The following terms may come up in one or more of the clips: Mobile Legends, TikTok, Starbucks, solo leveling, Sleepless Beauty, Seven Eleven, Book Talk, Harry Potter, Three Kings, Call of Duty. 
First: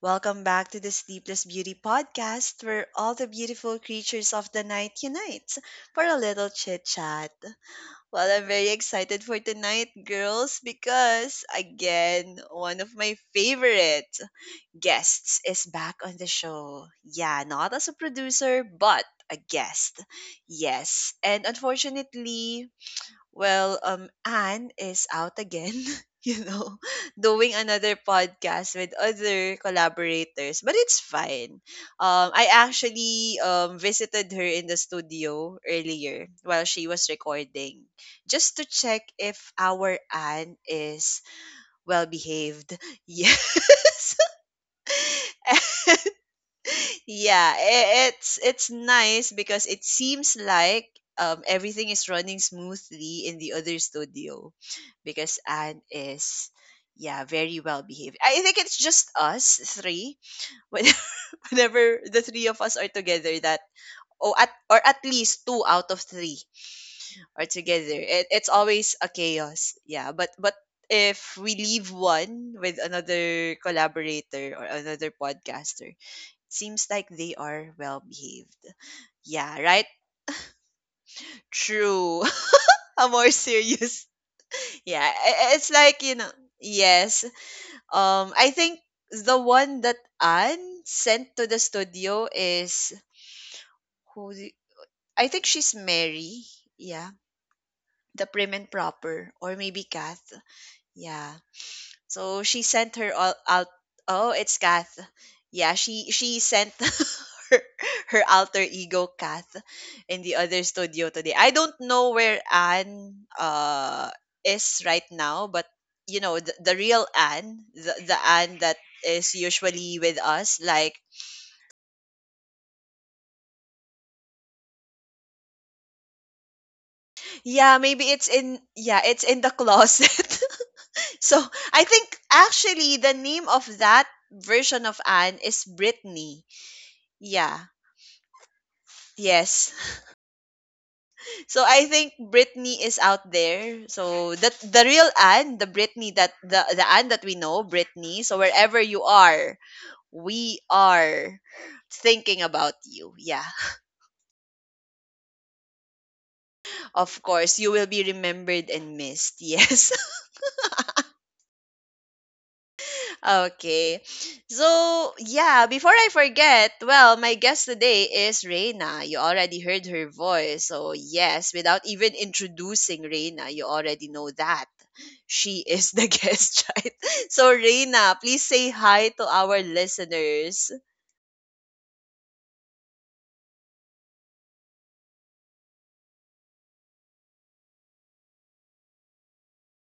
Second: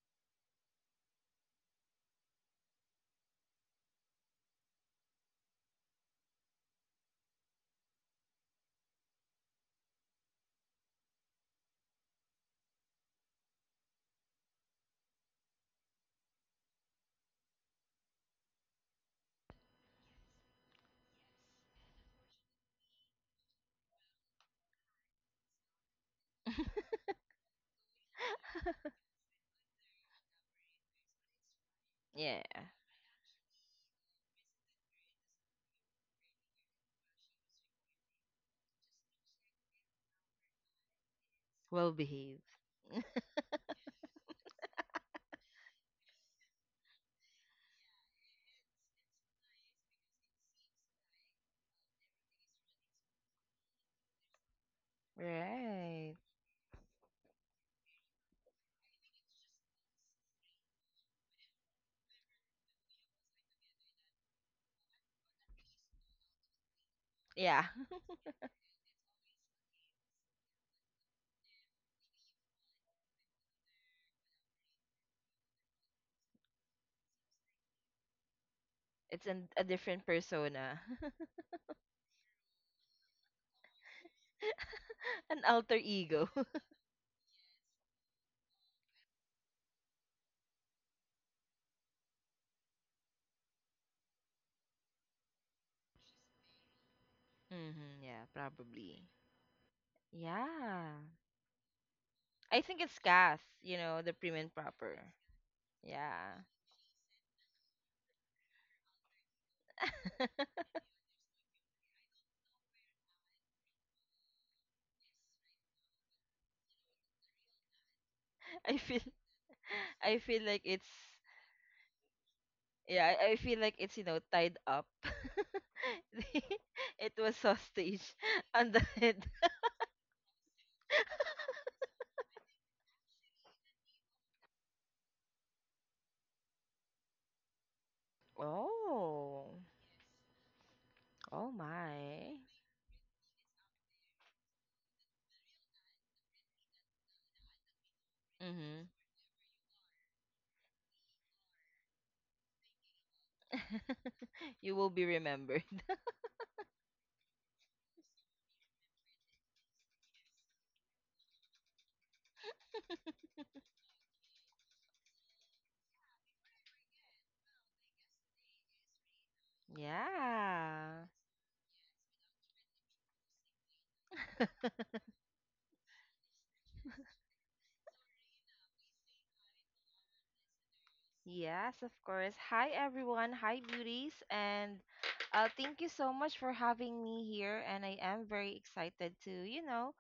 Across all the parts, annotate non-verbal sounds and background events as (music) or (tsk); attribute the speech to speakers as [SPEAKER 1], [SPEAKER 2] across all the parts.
[SPEAKER 1] Welcome back to the Sleepless Beauty podcast, where all the beautiful creatures of the night unite for a little chit chat. Well, I'm very excited for tonight, girls, because again, one of my favorite guests is back on the show. Yeah, not as a producer, but a guest. Yes, and unfortunately, well, Anne is out again, (laughs) you know, (laughs) doing another podcast with other collaborators, but it's fine.
[SPEAKER 2] Yeah.
[SPEAKER 1] I actually visited her in the studio earlier while she was recording, just to check if our Anne is
[SPEAKER 2] Well
[SPEAKER 1] well
[SPEAKER 2] behaved.
[SPEAKER 1] behaved. (laughs) Yes. (laughs) Yeah, it's nice because it seems like everything is running smoothly in the other studio because
[SPEAKER 2] Right.
[SPEAKER 1] Anne is yeah very well behaved. I think it's just us three. (laughs) when- whenever the three of us are together, that oh, at or at least two out of three are
[SPEAKER 2] Yeah.
[SPEAKER 1] together, it's always a chaos. Yeah, but if we leave one with another collaborator or another podcaster, seems like they are well behaved.
[SPEAKER 2] It's an,
[SPEAKER 1] Yeah,
[SPEAKER 2] a
[SPEAKER 1] right?
[SPEAKER 2] different persona.
[SPEAKER 1] True. (laughs) A more serious. (laughs) Yeah,
[SPEAKER 2] (laughs) An
[SPEAKER 1] it's
[SPEAKER 2] alter
[SPEAKER 1] like, you
[SPEAKER 2] ego.
[SPEAKER 1] know, yes. I think the one that Anne sent to the studio is who the- I think she's Mary. Yeah.
[SPEAKER 2] (laughs) Hmm, yeah,
[SPEAKER 1] The prim and
[SPEAKER 2] probably.
[SPEAKER 1] proper, or maybe Kath.
[SPEAKER 2] Yeah.
[SPEAKER 1] Yeah. So
[SPEAKER 2] I
[SPEAKER 1] she
[SPEAKER 2] think
[SPEAKER 1] sent
[SPEAKER 2] it's
[SPEAKER 1] her all
[SPEAKER 2] gas,
[SPEAKER 1] out.
[SPEAKER 2] you know, the
[SPEAKER 1] Oh,
[SPEAKER 2] prim and
[SPEAKER 1] it's
[SPEAKER 2] proper.
[SPEAKER 1] Kath. Yeah, she
[SPEAKER 2] Yeah.
[SPEAKER 1] she sent (laughs) her, her alter ego Kath in the other studio today. I don't know where Anne is right now, but you know the real Anne, the
[SPEAKER 2] (laughs)
[SPEAKER 1] Anne
[SPEAKER 2] I
[SPEAKER 1] that
[SPEAKER 2] feel
[SPEAKER 1] is
[SPEAKER 2] (laughs)
[SPEAKER 1] usually
[SPEAKER 2] I
[SPEAKER 1] with
[SPEAKER 2] feel like
[SPEAKER 1] us.
[SPEAKER 2] it's,
[SPEAKER 1] Like
[SPEAKER 2] yeah, I feel like it's, you know, tied up. (laughs) The- it was
[SPEAKER 1] yeah, maybe
[SPEAKER 2] hostage
[SPEAKER 1] it's
[SPEAKER 2] (laughs)
[SPEAKER 1] in
[SPEAKER 2] on the
[SPEAKER 1] yeah
[SPEAKER 2] head.
[SPEAKER 1] it's in the closet. (laughs) So I think actually the name of that version of Anne is Brittany. Yeah.
[SPEAKER 2] Oh.
[SPEAKER 1] Yes.
[SPEAKER 2] Oh
[SPEAKER 1] So I think
[SPEAKER 2] my.
[SPEAKER 1] Britney is out there. So that the real Anne, the Britney that the Anne that we know, Britney. So wherever
[SPEAKER 2] Mhm.
[SPEAKER 1] you are, we are thinking about you. Yeah.
[SPEAKER 2] You will be remembered. (laughs)
[SPEAKER 1] Of course, you will be remembered and missed. Yes. (laughs) Okay. So, yeah, before I forget, well, my guest today is Reina. You already heard her voice. So,
[SPEAKER 2] Yeah.
[SPEAKER 1] yes, without even introducing Reina, you already know that she is the (laughs) guest child. So Reina, please say hi to our listeners.
[SPEAKER 2] Yes, of course. Hi, everyone. Hi, beauties. And thank you so much for having me here. And I am very excited to, you know,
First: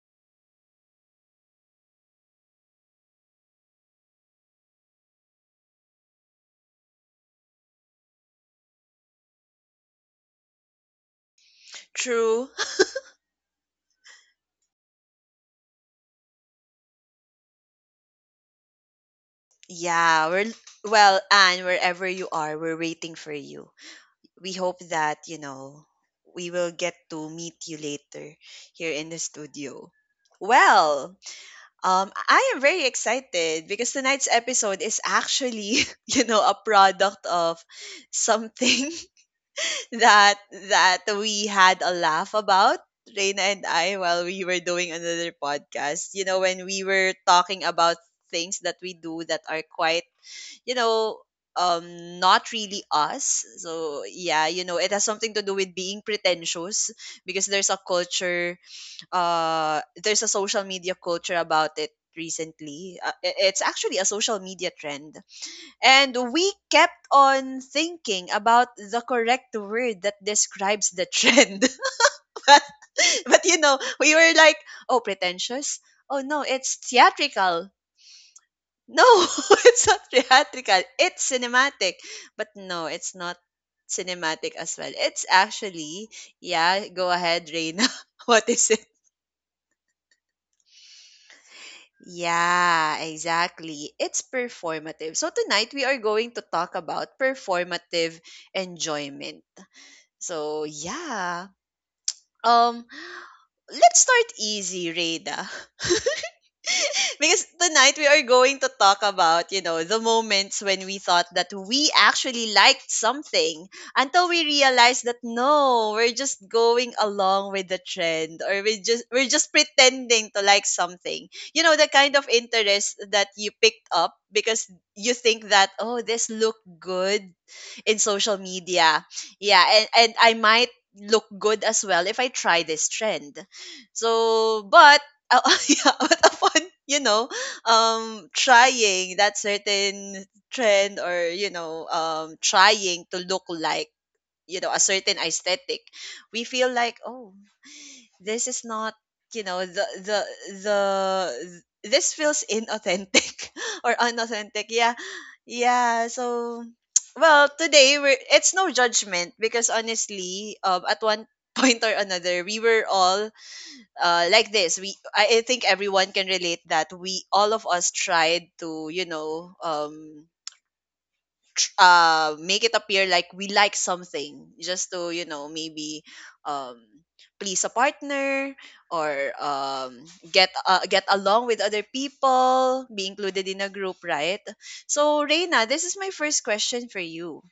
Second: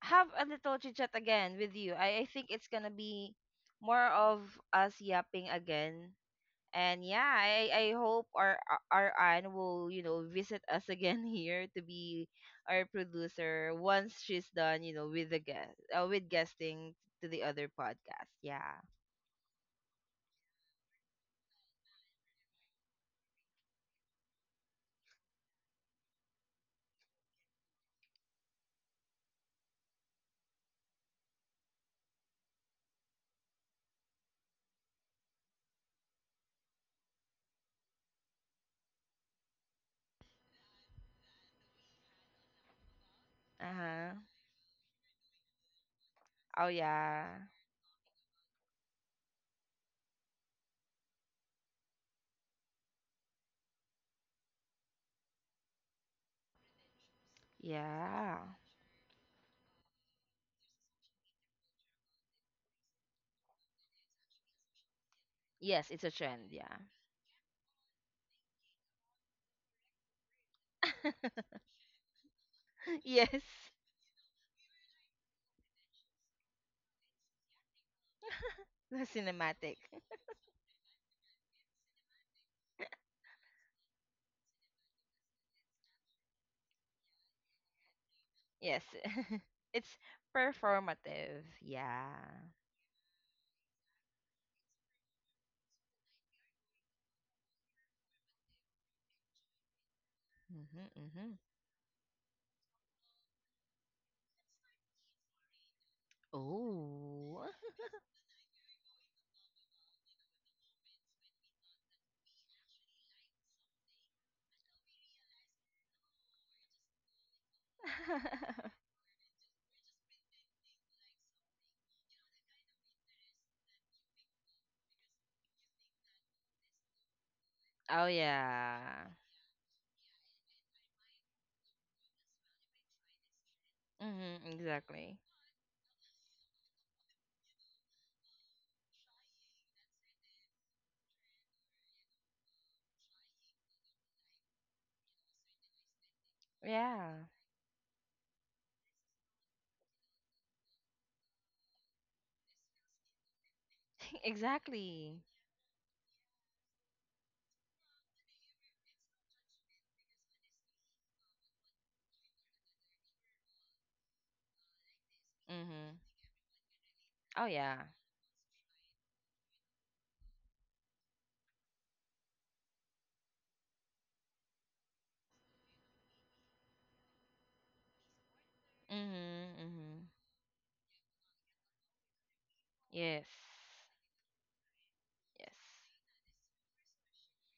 [SPEAKER 2] have a little chit chat again with you. I think it's gonna be more of us yapping again. And yeah, I hope our Anne will, you know, visit us (laughs) again here to be
[SPEAKER 1] True.
[SPEAKER 2] our producer once she's done, you know, with the guest with guesting to the other podcast. Yeah.
[SPEAKER 1] Yeah, we're well, Anne, wherever you are, we're waiting for you. We hope that, you know, we will get to meet you later here in the studio. Well, I am very excited because tonight's episode is actually, (laughs) you know, a product of something that we had a laugh about, Reina and I,
[SPEAKER 2] Uh-huh.
[SPEAKER 1] while we were doing another podcast. You know, when
[SPEAKER 2] Oh
[SPEAKER 1] we were
[SPEAKER 2] yeah.
[SPEAKER 1] talking about things that we do that are quite, you know, not really us. So yeah, you know, it has something to do with being pretentious because there's a
[SPEAKER 2] Yeah.
[SPEAKER 1] culture there's a social media culture about it recently. It's actually a social media trend,
[SPEAKER 2] Yes, it's a
[SPEAKER 1] and
[SPEAKER 2] trend,
[SPEAKER 1] we
[SPEAKER 2] yeah.
[SPEAKER 1] kept on thinking about the correct word that describes the trend. (laughs) but,
[SPEAKER 2] (laughs) Yes. (laughs)
[SPEAKER 1] but you know, we were like, oh, pretentious. Oh, no, it's theatrical.
[SPEAKER 2] The
[SPEAKER 1] No, (laughs)
[SPEAKER 2] cinematic.
[SPEAKER 1] it's not theatrical. It's cinematic. But no, it's not cinematic as well. It's actually, yeah, go ahead, Reina. (laughs) What
[SPEAKER 2] (laughs)
[SPEAKER 1] is
[SPEAKER 2] Yes.
[SPEAKER 1] it?
[SPEAKER 2] It's performative. Yeah.
[SPEAKER 1] Yeah, exactly. It's performative. So tonight we are going to talk about performative enjoyment. So
[SPEAKER 2] Mhm, mhm.
[SPEAKER 1] yeah. Um let's start easy, Rada,
[SPEAKER 2] Ooh.
[SPEAKER 1] because tonight we are going to talk about, you know, the moments when we thought that we actually liked something, until we realized that no, we're just going along with the trend, or
[SPEAKER 2] (laughs)
[SPEAKER 1] we're just pretending to like something. You know, the kind of interest that you picked up because you think that oh, this looked good in
[SPEAKER 2] Oh
[SPEAKER 1] social
[SPEAKER 2] yeah.
[SPEAKER 1] media. Yeah, and I might look good as well if I try this trend.
[SPEAKER 2] Mhm,
[SPEAKER 1] So, but
[SPEAKER 2] exactly.
[SPEAKER 1] out (laughs) yeah, out upon, you know, trying that certain trend, or you know, trying to look like, you know, a certain aesthetic, we feel like
[SPEAKER 2] Yeah.
[SPEAKER 1] oh, this is not, you know, the this feels inauthentic (laughs) or
[SPEAKER 2] (laughs)
[SPEAKER 1] unauthentic, yeah,
[SPEAKER 2] Exactly.
[SPEAKER 1] yeah. So (tsk) well today we're it's no judgment because honestly, at one (laughs) point or another, we were all like this. We I think
[SPEAKER 2] Mhm.
[SPEAKER 1] everyone can relate that we
[SPEAKER 2] Oh
[SPEAKER 1] all of
[SPEAKER 2] yeah.
[SPEAKER 1] us tried to, you know, (tsk) make it appear like we like something just to, you know, maybe um please a partner, or
[SPEAKER 2] Mhm,
[SPEAKER 1] um
[SPEAKER 2] mhm.
[SPEAKER 1] get along with other people, be
[SPEAKER 2] Yes.
[SPEAKER 1] included in a group, right? So
[SPEAKER 2] Yes.
[SPEAKER 1] Reina, this is my first question for you.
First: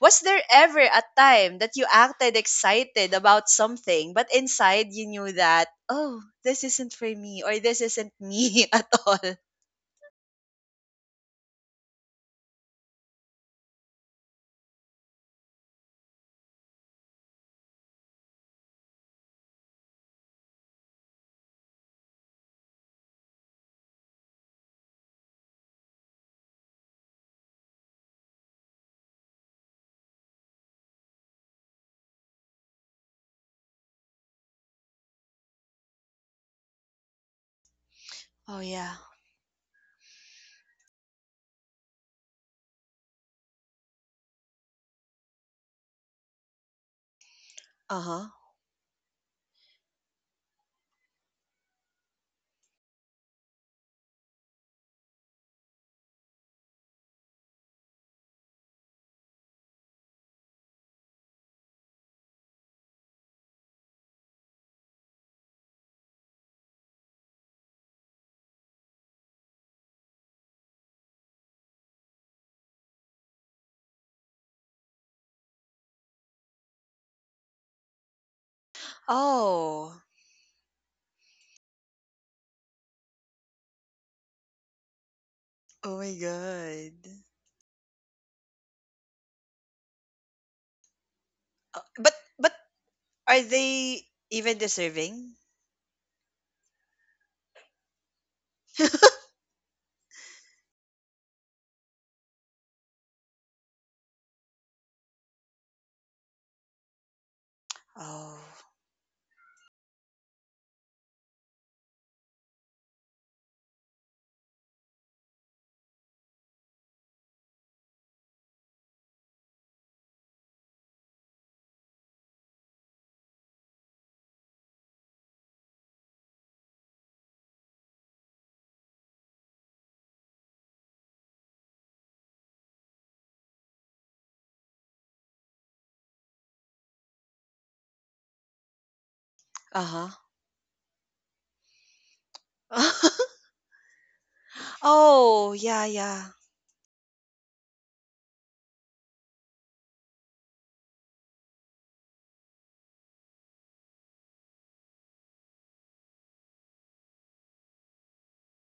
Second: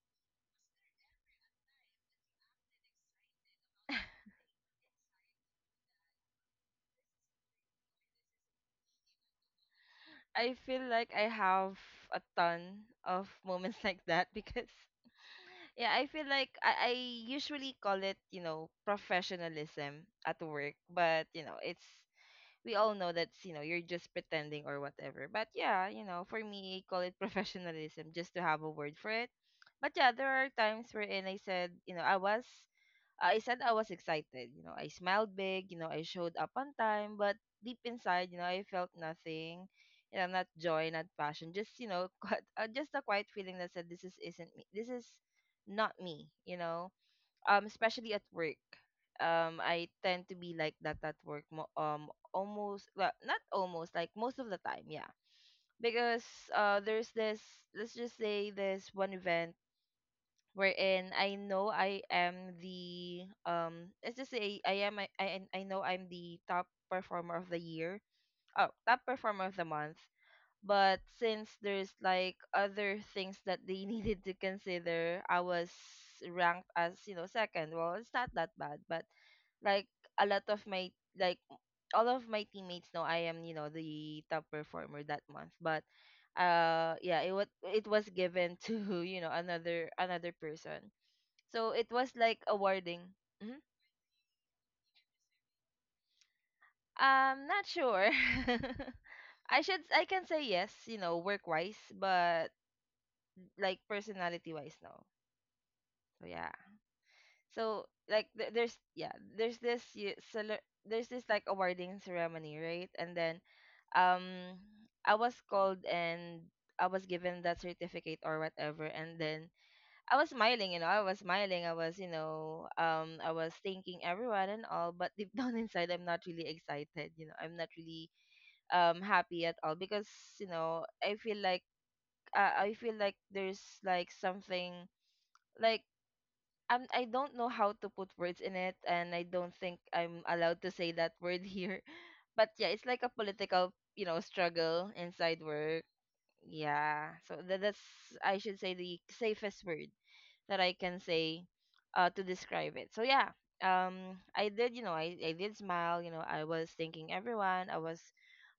[SPEAKER 1] Was there ever a time that you acted excited about something, but inside you knew that, oh, this isn't for me, or this isn't me (laughs) at all?
[SPEAKER 2] I feel like I have a ton of (laughs) moments like that, because (laughs) yeah, I feel like I usually call it, you know, professionalism at work. But you know, it's, we all know that's, you know, you're just pretending or whatever. But yeah, you know, for me, call it (laughs) professionalism just to have a word for it. But yeah, there are times wherein I said, you know, I said I was excited. You know, I smiled big, you know, I showed up on time, but deep inside, you know,
[SPEAKER 1] Oh,
[SPEAKER 2] I felt
[SPEAKER 1] yeah.
[SPEAKER 2] nothing. You know, not joy, not passion, just, you know, (laughs) just a quiet feeling that said, this is isn't me, this is not me, you know.
[SPEAKER 1] Uh
[SPEAKER 2] Especially
[SPEAKER 1] huh.
[SPEAKER 2] at work, I tend to be like that at work, almost, well, not almost, like most of the time, yeah. Because there's this, let's just say this one event wherein I know I am the, let's just say I am I know I'm the top performer of the year. Oh, top performer of the month. But since there's like other things that they (laughs) needed to consider, I was ranked as, you know, second. Well, it's not that bad, but like
[SPEAKER 1] Oh.
[SPEAKER 2] a lot of my, like all of my teammates know I am, you know, the top performer that month. But
[SPEAKER 1] Oh my god.
[SPEAKER 2] yeah, it was, it was given to, (laughs) you know, another person. So it was like
[SPEAKER 1] But
[SPEAKER 2] awarding.
[SPEAKER 1] are
[SPEAKER 2] Hmm.
[SPEAKER 1] they even deserving?
[SPEAKER 2] I'm not sure. (laughs) I should, I can say yes, you know, work wise, but like personality wise, no. So yeah. So like
[SPEAKER 1] Oh.
[SPEAKER 2] there's, yeah, there's this, you there's this like awarding ceremony, right? And then um I was called, and I was given that certificate or whatever. And then I was smiling, you know, I was smiling, I was, you know, I was thanking everyone and all, but deep (laughs) down inside, I'm not really excited, you know, I'm not really happy at all. Because you know I feel like, I feel like there's like something, like I don't know how to put words in it, and I don't think
[SPEAKER 1] Uh-huh.
[SPEAKER 2] I'm allowed to say that word here. (laughs) But yeah, it's like a
[SPEAKER 1] (laughs)
[SPEAKER 2] political, you know, struggle inside
[SPEAKER 1] Oh, yeah,
[SPEAKER 2] work.
[SPEAKER 1] yeah.
[SPEAKER 2] Yeah, so that's, I should say, the safest word that I can say to describe it. So yeah, I did, you know, I did smile. You know, I was thanking everyone. I was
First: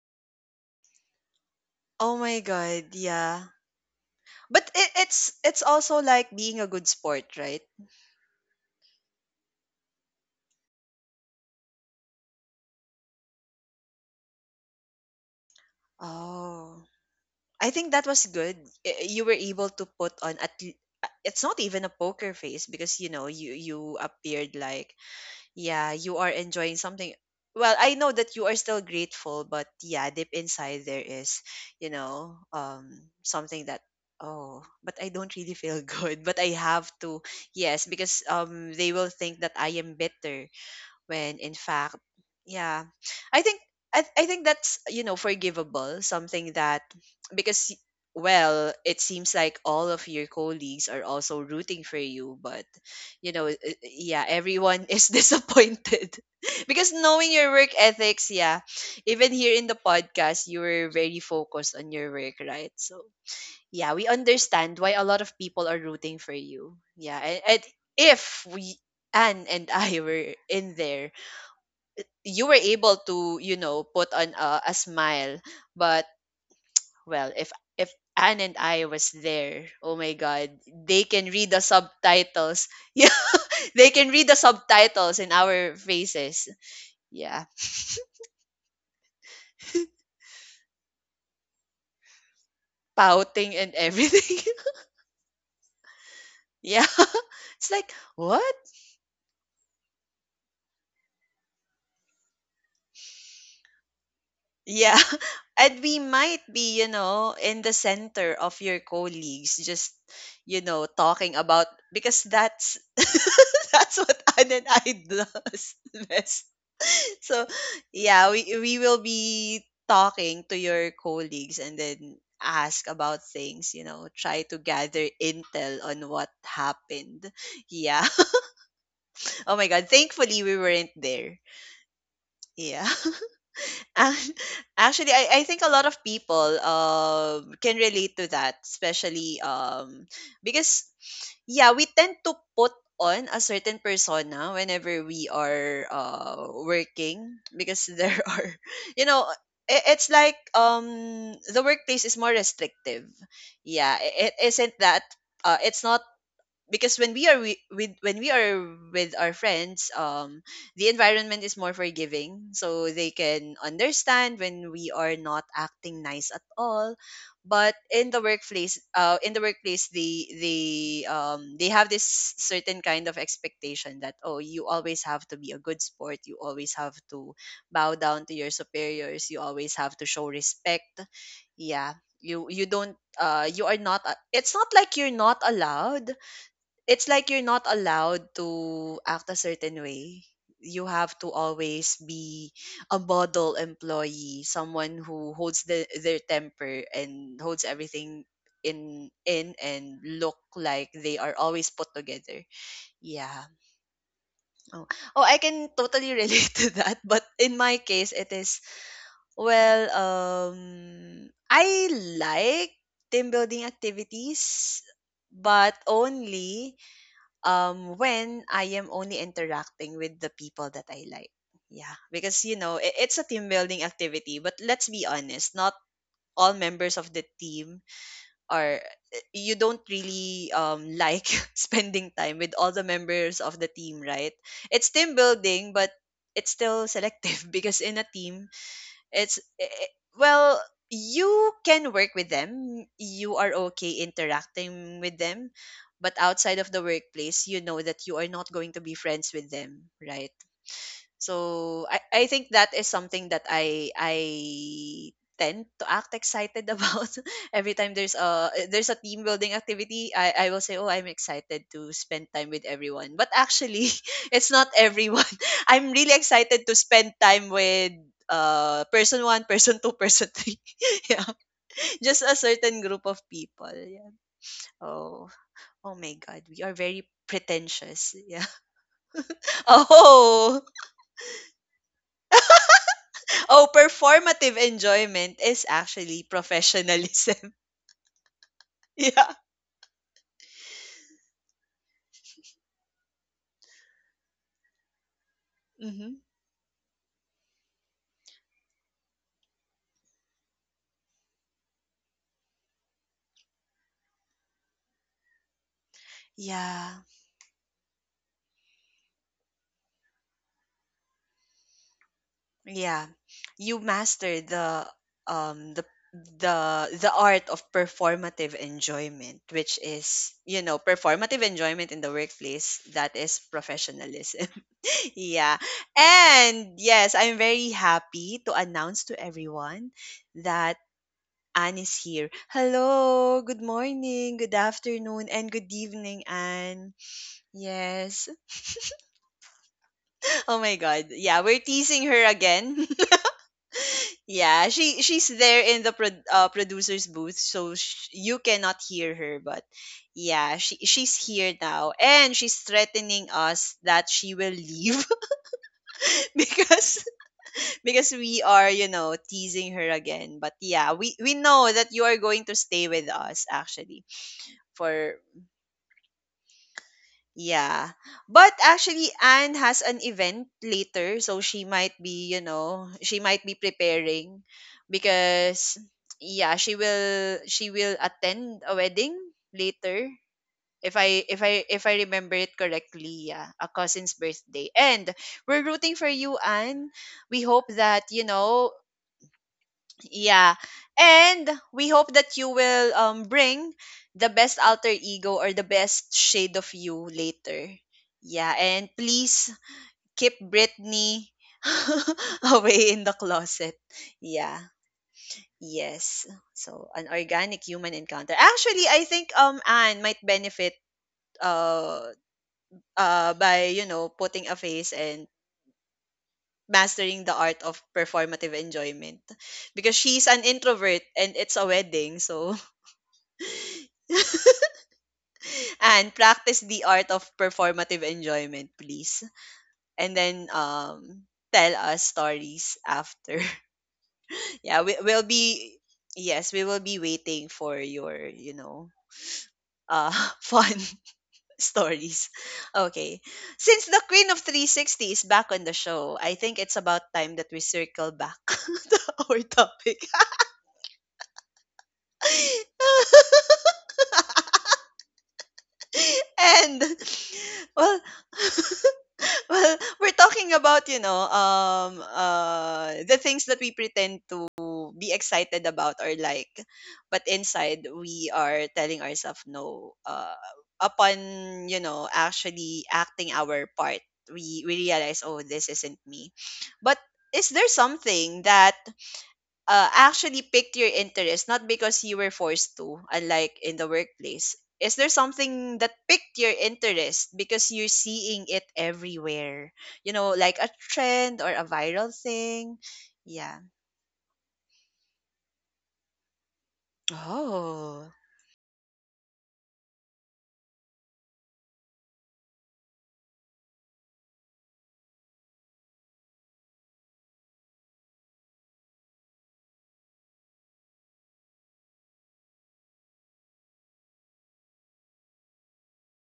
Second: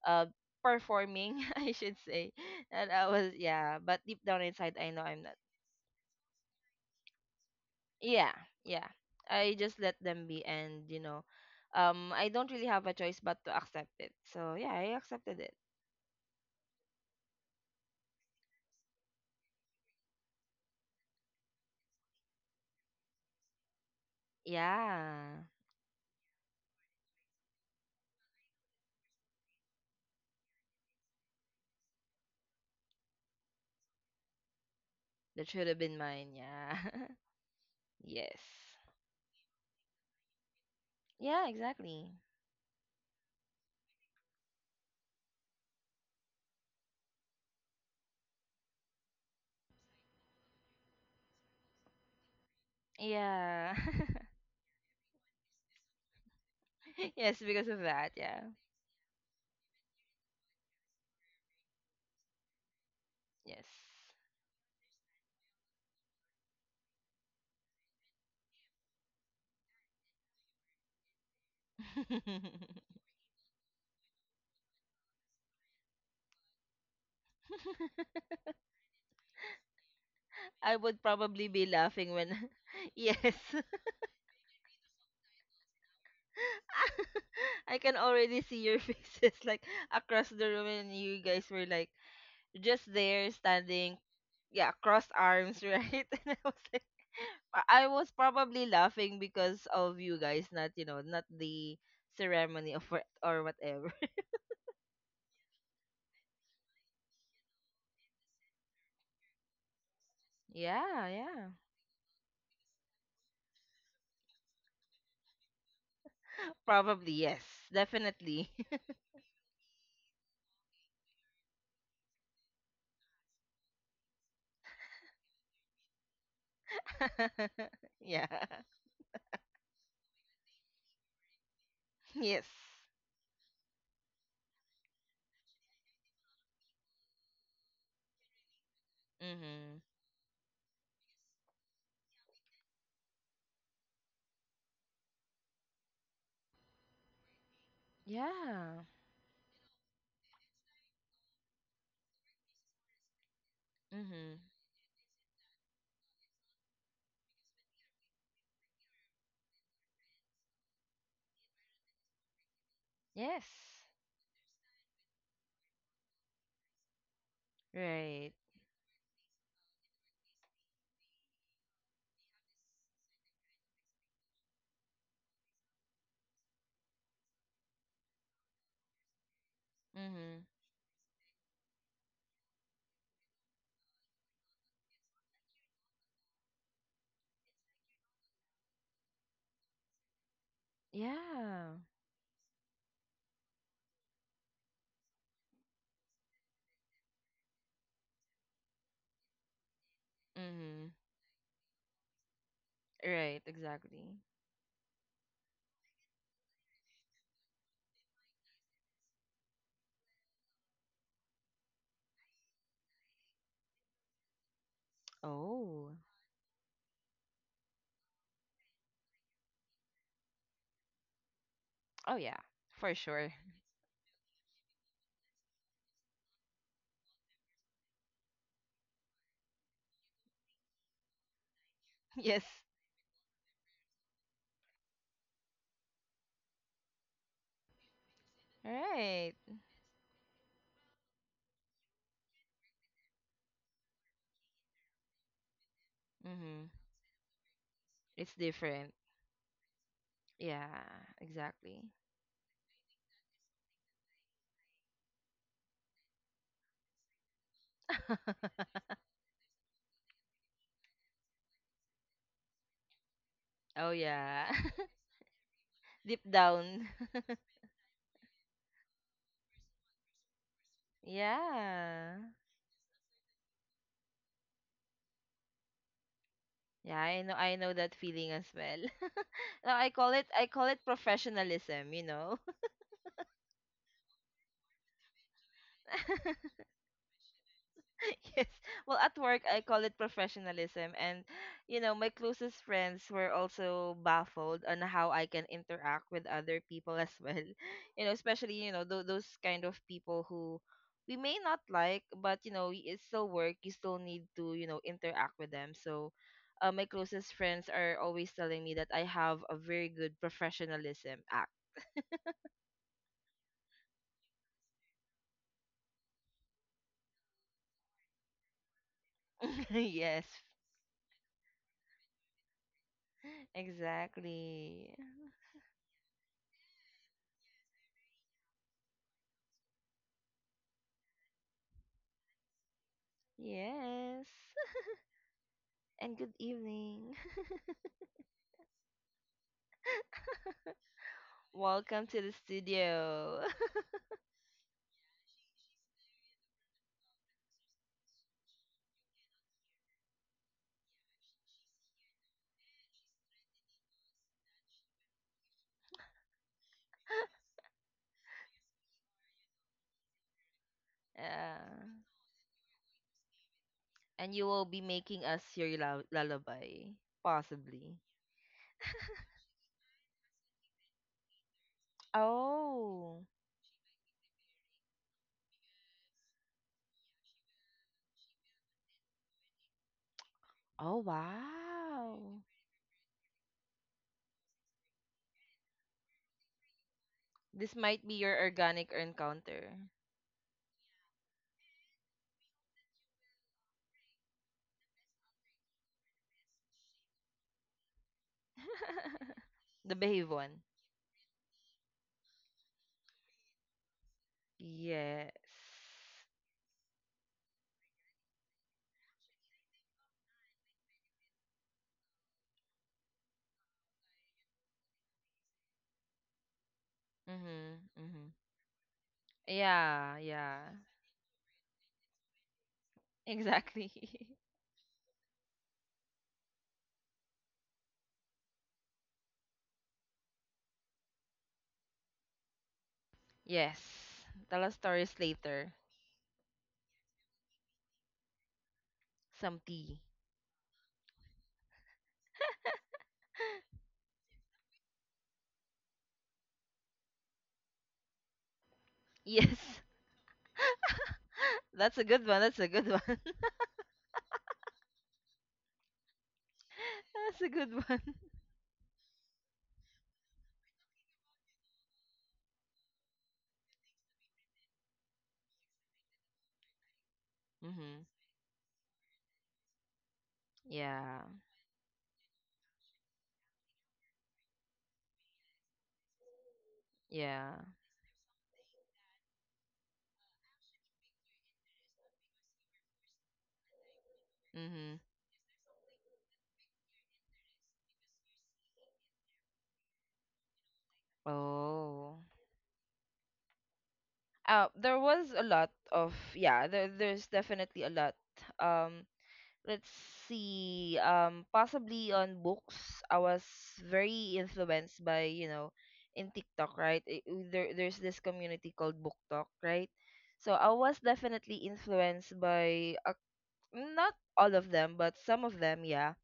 [SPEAKER 2] uh performing, (laughs) I should
[SPEAKER 1] Oh
[SPEAKER 2] say,
[SPEAKER 1] my
[SPEAKER 2] and
[SPEAKER 1] god,
[SPEAKER 2] I was,
[SPEAKER 1] yeah.
[SPEAKER 2] yeah. But deep down
[SPEAKER 1] But
[SPEAKER 2] inside, I
[SPEAKER 1] it,
[SPEAKER 2] know I'm
[SPEAKER 1] it's
[SPEAKER 2] not.
[SPEAKER 1] it's also like being a good sport, right?
[SPEAKER 2] Yeah, yeah. I just let them be. And you know, I don't really have a choice but to accept it. So yeah, I accepted it.
[SPEAKER 1] Oh. I think that was good. You were able to put on at it's not even a poker face because you know you appeared like
[SPEAKER 2] Yeah.
[SPEAKER 1] yeah you are enjoying something. Well, I know that you are still grateful, but yeah, deep inside there is, you know, something that oh but I don't
[SPEAKER 2] That
[SPEAKER 1] really
[SPEAKER 2] should have
[SPEAKER 1] feel
[SPEAKER 2] been
[SPEAKER 1] (laughs) good,
[SPEAKER 2] mine,
[SPEAKER 1] but I
[SPEAKER 2] yeah.
[SPEAKER 1] have to yes
[SPEAKER 2] (laughs)
[SPEAKER 1] because
[SPEAKER 2] Yes.
[SPEAKER 1] they will think that I am bitter when
[SPEAKER 2] Yeah,
[SPEAKER 1] in fact
[SPEAKER 2] exactly.
[SPEAKER 1] yeah i think I think that's, you know, forgivable, something that because well it seems like all of your colleagues are also rooting for you but you know
[SPEAKER 2] Yeah.
[SPEAKER 1] yeah everyone is (laughs) disappointed (laughs) because
[SPEAKER 2] (laughs)
[SPEAKER 1] knowing
[SPEAKER 2] Yes,
[SPEAKER 1] your
[SPEAKER 2] because
[SPEAKER 1] work
[SPEAKER 2] of that,
[SPEAKER 1] ethics,
[SPEAKER 2] yeah.
[SPEAKER 1] yeah, even here in the podcast you were very focused on your work, right? So
[SPEAKER 2] Yes.
[SPEAKER 1] yeah, we understand why a lot of people are rooting for you, yeah, and if we Anne and I (laughs) were in there, you were able
[SPEAKER 2] (laughs)
[SPEAKER 1] to, you know, put on a smile, but well if if Anne and I was there, oh my god,
[SPEAKER 2] I would
[SPEAKER 1] they can
[SPEAKER 2] probably
[SPEAKER 1] read the
[SPEAKER 2] be laughing when
[SPEAKER 1] subtitles. (laughs)
[SPEAKER 2] (laughs)
[SPEAKER 1] Yeah,
[SPEAKER 2] yes. (laughs)
[SPEAKER 1] they can read the subtitles in our faces. Yeah,
[SPEAKER 2] I can already see your (laughs) faces like across the room, and you guys were like just there
[SPEAKER 1] pouting and
[SPEAKER 2] standing,
[SPEAKER 1] everything.
[SPEAKER 2] yeah, crossed arms, (laughs) right? And I was
[SPEAKER 1] (laughs)
[SPEAKER 2] like,
[SPEAKER 1] Yeah, (laughs)
[SPEAKER 2] I
[SPEAKER 1] it's
[SPEAKER 2] I
[SPEAKER 1] like
[SPEAKER 2] was
[SPEAKER 1] what.
[SPEAKER 2] probably laughing because of you guys, not, you know, not the ceremony of what or whatever. (laughs)
[SPEAKER 1] Yeah. (laughs) And we might be, you know, in the center of your colleagues just, you know,
[SPEAKER 2] Yeah,
[SPEAKER 1] talking
[SPEAKER 2] yeah.
[SPEAKER 1] about because that's (laughs) that's what Anne and I does (laughs) best.
[SPEAKER 2] Probably yes,
[SPEAKER 1] So, yeah,
[SPEAKER 2] definitely.
[SPEAKER 1] we will be talking to your colleagues and then ask about things, you know, try to gather intel on what happened.
[SPEAKER 2] (laughs)
[SPEAKER 1] Yeah.
[SPEAKER 2] Yeah.
[SPEAKER 1] (laughs) Oh my god, thankfully we weren't there.
[SPEAKER 2] Yes.
[SPEAKER 1] Yeah. (laughs) Ac- Actually, I think a lot of people can relate to that, especially
[SPEAKER 2] Mhm.
[SPEAKER 1] because yeah, we tend to put on a certain persona whenever we are working because there (laughs) are,
[SPEAKER 2] Yeah.
[SPEAKER 1] you know, it's like the workplace is more restrictive. Yeah, I- it
[SPEAKER 2] Mhm.
[SPEAKER 1] isn't that it's not because when we are wi- with when we are with our friends, the environment is more forgiving, so they can
[SPEAKER 2] Yes.
[SPEAKER 1] understand when we are not acting nice at all, but
[SPEAKER 2] Right.
[SPEAKER 1] in the workplace they have this certain kind of expectation that oh you always have to be a good sport, you always have to bow down to your superiors, you always have to show
[SPEAKER 2] Mhm.
[SPEAKER 1] respect, yeah, you don't you are not it's not like you're not allowed, it's like you're not allowed to act a certain way. You have to
[SPEAKER 2] Yeah.
[SPEAKER 1] always be a model employee, someone who holds their temper and holds everything in, and look
[SPEAKER 2] Mhm.
[SPEAKER 1] like they are always put together.
[SPEAKER 2] Right,
[SPEAKER 1] Yeah.
[SPEAKER 2] exactly.
[SPEAKER 1] Oh, oh I can totally relate (laughs) to that, but in my case it is, well, I like team building activities, but
[SPEAKER 2] Oh.
[SPEAKER 1] only, when I am only interacting with the people that I like. Yeah,
[SPEAKER 2] Oh yeah,
[SPEAKER 1] because you know
[SPEAKER 2] for
[SPEAKER 1] it's
[SPEAKER 2] sure.
[SPEAKER 1] a team
[SPEAKER 2] (laughs)
[SPEAKER 1] building activity, but let's be honest, not all members of the team are, you don't really, like (laughs) spending
[SPEAKER 2] Yes.
[SPEAKER 1] time with all the members of the team, right? It's team building but it's still selective. (laughs) Because in a team
[SPEAKER 2] Right.
[SPEAKER 1] it's i- well, you can work with them. You are okay interacting with them, but outside
[SPEAKER 2] Mm-hmm.
[SPEAKER 1] of the workplace, you know that you are
[SPEAKER 2] It's
[SPEAKER 1] not going to
[SPEAKER 2] different.
[SPEAKER 1] be friends with them, right?
[SPEAKER 2] Yeah, exactly.
[SPEAKER 1] So I think that is something that I tend to act excited about. (laughs) Every time there's a team building activity, I will say oh I'm excited to spend time with everyone, but
[SPEAKER 2] Oh
[SPEAKER 1] actually, (laughs)
[SPEAKER 2] yeah.
[SPEAKER 1] it's not everyone (laughs) I'm
[SPEAKER 2] (laughs)
[SPEAKER 1] really
[SPEAKER 2] Deep
[SPEAKER 1] excited to
[SPEAKER 2] down. (laughs)
[SPEAKER 1] spend time with. Person one, person two, person three, (laughs) yeah,
[SPEAKER 2] Yeah.
[SPEAKER 1] (laughs) just a certain group of people, yeah. Oh, oh my god, we are
[SPEAKER 2] Yeah,
[SPEAKER 1] very
[SPEAKER 2] I know, I know that
[SPEAKER 1] pretentious,
[SPEAKER 2] feeling as
[SPEAKER 1] yeah.
[SPEAKER 2] well. (laughs) No,
[SPEAKER 1] (laughs)
[SPEAKER 2] I call it, I call
[SPEAKER 1] Oh.
[SPEAKER 2] it professionalism, you know.
[SPEAKER 1] Oh, performative enjoyment is actually professionalism.
[SPEAKER 2] (laughs) Yes. Well,
[SPEAKER 1] (laughs)
[SPEAKER 2] at
[SPEAKER 1] Yeah.
[SPEAKER 2] work, I call it professionalism. And, you know, my closest friends were also baffled on how I can interact
[SPEAKER 1] Hmm.
[SPEAKER 2] with other people as well. (laughs) You know, especially, you know, those kind of people who we may not like, but, you know, it's still work. You still need to, you know, interact with them. So, my
[SPEAKER 1] Yeah.
[SPEAKER 2] closest friends are always telling me that I have a very good professionalism act.
[SPEAKER 1] Yeah. You master the um the the the art of performative enjoyment,
[SPEAKER 2] (laughs)
[SPEAKER 1] which
[SPEAKER 2] Yes.
[SPEAKER 1] is, you know, performative enjoyment in the workplace, that is professionalism.
[SPEAKER 2] Exactly.
[SPEAKER 1] (laughs) yeah. And yes, I'm very happy to announce to everyone that Anne is here. Hello, good
[SPEAKER 2] Yes.
[SPEAKER 1] morning, good afternoon, and good
[SPEAKER 2] And
[SPEAKER 1] evening,
[SPEAKER 2] good
[SPEAKER 1] Anne.
[SPEAKER 2] evening.
[SPEAKER 1] Yes. (laughs) Oh my god. Yeah, we're
[SPEAKER 2] Welcome
[SPEAKER 1] teasing
[SPEAKER 2] to
[SPEAKER 1] her
[SPEAKER 2] the
[SPEAKER 1] again. (laughs)
[SPEAKER 2] studio.
[SPEAKER 1] yeah, she's there in the producer's booth so you cannot hear her but yeah, she's here now and she's threatening us that she will leave (laughs) because because we are, you know, teasing her again. But yeah,
[SPEAKER 2] (laughs)
[SPEAKER 1] we know that
[SPEAKER 2] Yeah.
[SPEAKER 1] you are going to stay with us actually
[SPEAKER 2] And you will be
[SPEAKER 1] for.
[SPEAKER 2] making us your lullaby,
[SPEAKER 1] Yeah.
[SPEAKER 2] possibly.
[SPEAKER 1] But actually Anne has an event later so she might be, you know, she
[SPEAKER 2] Oh.
[SPEAKER 1] might be preparing because yeah, she will attend a wedding later
[SPEAKER 2] Oh,
[SPEAKER 1] if I
[SPEAKER 2] wow.
[SPEAKER 1] remember it correctly, yeah, a cousin's birthday. And we're rooting for you Anne. We hope
[SPEAKER 2] This might
[SPEAKER 1] that,
[SPEAKER 2] be
[SPEAKER 1] you
[SPEAKER 2] your
[SPEAKER 1] know,
[SPEAKER 2] organic encounter.
[SPEAKER 1] yeah. And we hope that you will bring the best alter ego or the best shade of you later. Yeah, and
[SPEAKER 2] (laughs)
[SPEAKER 1] please
[SPEAKER 2] The behave
[SPEAKER 1] keep
[SPEAKER 2] one.
[SPEAKER 1] Britney (laughs) away in the closet. Yeah.
[SPEAKER 2] Yes.
[SPEAKER 1] Yes. So an organic human encounter. Actually, I think Anne might benefit uh by, you know, putting a face and mastering the art
[SPEAKER 2] Mhm.
[SPEAKER 1] of
[SPEAKER 2] Mhm.
[SPEAKER 1] performative enjoyment because
[SPEAKER 2] Yeah,
[SPEAKER 1] she's an
[SPEAKER 2] yeah.
[SPEAKER 1] introvert and it's a wedding so.
[SPEAKER 2] Exactly. (laughs)
[SPEAKER 1] And practice the art of performative enjoyment, please. And then tell us stories after.
[SPEAKER 2] Yes. Tell
[SPEAKER 1] (laughs)
[SPEAKER 2] us
[SPEAKER 1] yeah, we
[SPEAKER 2] stories
[SPEAKER 1] will
[SPEAKER 2] later.
[SPEAKER 1] be yes, we will be waiting for your, you know,
[SPEAKER 2] Some tea.
[SPEAKER 1] uh (laughs) fun (laughs) stories. Okay. Since the Queen of 360 is back on the show, I think it's about time that we circle back (laughs) to our
[SPEAKER 2] Yes. (laughs)
[SPEAKER 1] topic.
[SPEAKER 2] That's a good one. That's a good
[SPEAKER 1] (laughs)
[SPEAKER 2] one.
[SPEAKER 1] and
[SPEAKER 2] (laughs) That's a good one.
[SPEAKER 1] well
[SPEAKER 2] (laughs)
[SPEAKER 1] (laughs) (laughs) well, we're talking about, you know, the things that we pretend to be excited about or like, but inside
[SPEAKER 2] Mhm.
[SPEAKER 1] we are telling ourselves no.
[SPEAKER 2] Yeah.
[SPEAKER 1] Upon, you know, actually acting our part, we realize, oh, this isn't me. But is
[SPEAKER 2] Yeah.
[SPEAKER 1] there something that actually picked your interest, not because you were forced to, unlike in the workplace. Is
[SPEAKER 2] Mm-hmm.
[SPEAKER 1] there something that picked your interest because you're seeing it everywhere? You know, like a trend or a viral
[SPEAKER 2] Oh.
[SPEAKER 1] thing? Yeah.
[SPEAKER 2] There was a lot of, yeah, there there's definitely a
[SPEAKER 1] Oh.
[SPEAKER 2] lot. Um, let's see. Possibly on books, I was very influenced by, you know, in TikTok, right? There there's this community called Book Talk, right? So I was definitely influenced by, not all of them, but some of them, yeah.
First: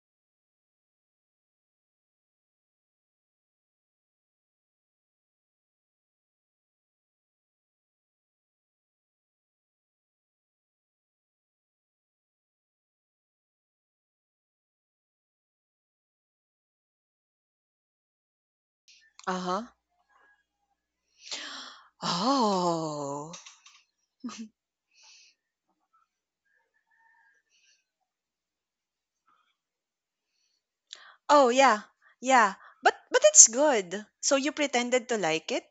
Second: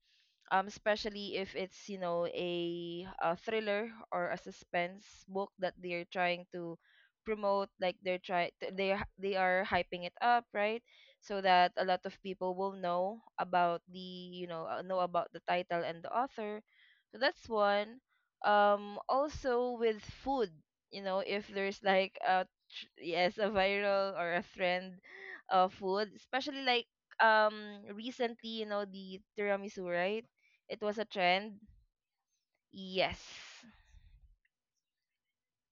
[SPEAKER 2] Especially if it's, you know, a thriller or a suspense book that they're trying to promote, like they're they are, they are hyping it up, right? So that a lot of people will know about the, you know, know about the title and the author. So that's one.
[SPEAKER 1] Uh huh.
[SPEAKER 2] Also with food, you know, if there's like a
[SPEAKER 1] Oh.
[SPEAKER 2] yes, a viral or a trend of food, especially like recently, you know, the tiramisu, right? It was a
[SPEAKER 1] Oh,
[SPEAKER 2] trend.
[SPEAKER 1] yeah. Yeah. But it's
[SPEAKER 2] Yes.
[SPEAKER 1] good. So you pretended to like it?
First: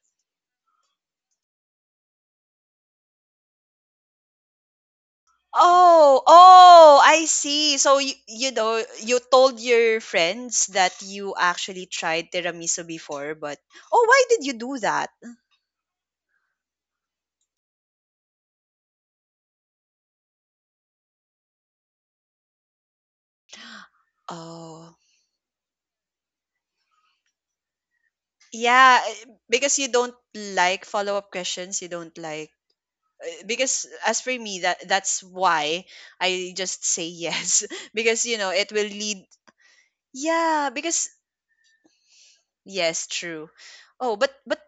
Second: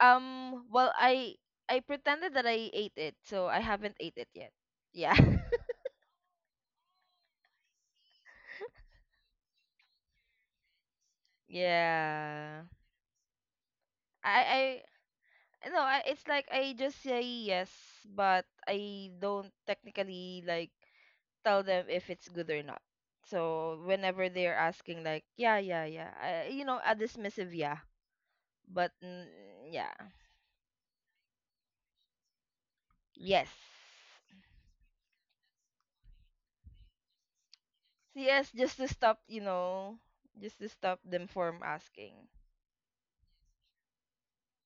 [SPEAKER 2] Well, I pretended that I ate it, so I haven't ate it yet. Yeah. (laughs)
[SPEAKER 1] Oh, oh, I see. So you know, you told your friends that you actually tried
[SPEAKER 2] Yeah.
[SPEAKER 1] tiramisu before, but oh, why
[SPEAKER 2] I
[SPEAKER 1] did you do
[SPEAKER 2] I
[SPEAKER 1] that?
[SPEAKER 2] no. I, it's like I just say yes, but I don't technically like tell them if it's good or not. So whenever they're
[SPEAKER 1] Oh.
[SPEAKER 2] asking, like, yeah, yeah, yeah, I, you know, a dismissive yeah, but
[SPEAKER 1] Yeah,
[SPEAKER 2] mm,
[SPEAKER 1] eh, because you
[SPEAKER 2] yeah,
[SPEAKER 1] don't like follow-up questions, you don't like
[SPEAKER 2] yes,
[SPEAKER 1] because as for me that's why I just say yes (laughs) because you know,
[SPEAKER 2] yes,
[SPEAKER 1] it
[SPEAKER 2] just
[SPEAKER 1] will
[SPEAKER 2] to stop,
[SPEAKER 1] lead.
[SPEAKER 2] you know, just to
[SPEAKER 1] Yeah,
[SPEAKER 2] stop
[SPEAKER 1] because
[SPEAKER 2] them from asking.
[SPEAKER 1] yes, true. Oh, but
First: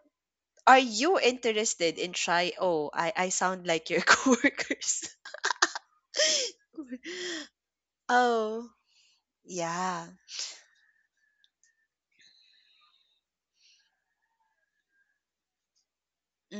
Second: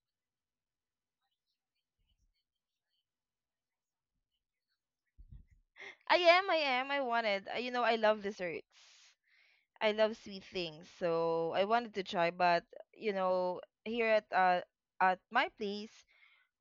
[SPEAKER 1] are you interested in try. Oh, I sound like your (laughs) coworkers.
[SPEAKER 2] I am, I am. I wanted. You know, I love desserts.
[SPEAKER 1] Oh.
[SPEAKER 2] I
[SPEAKER 1] Yeah.
[SPEAKER 2] love sweet things. So I wanted to try, but you know, here at my place,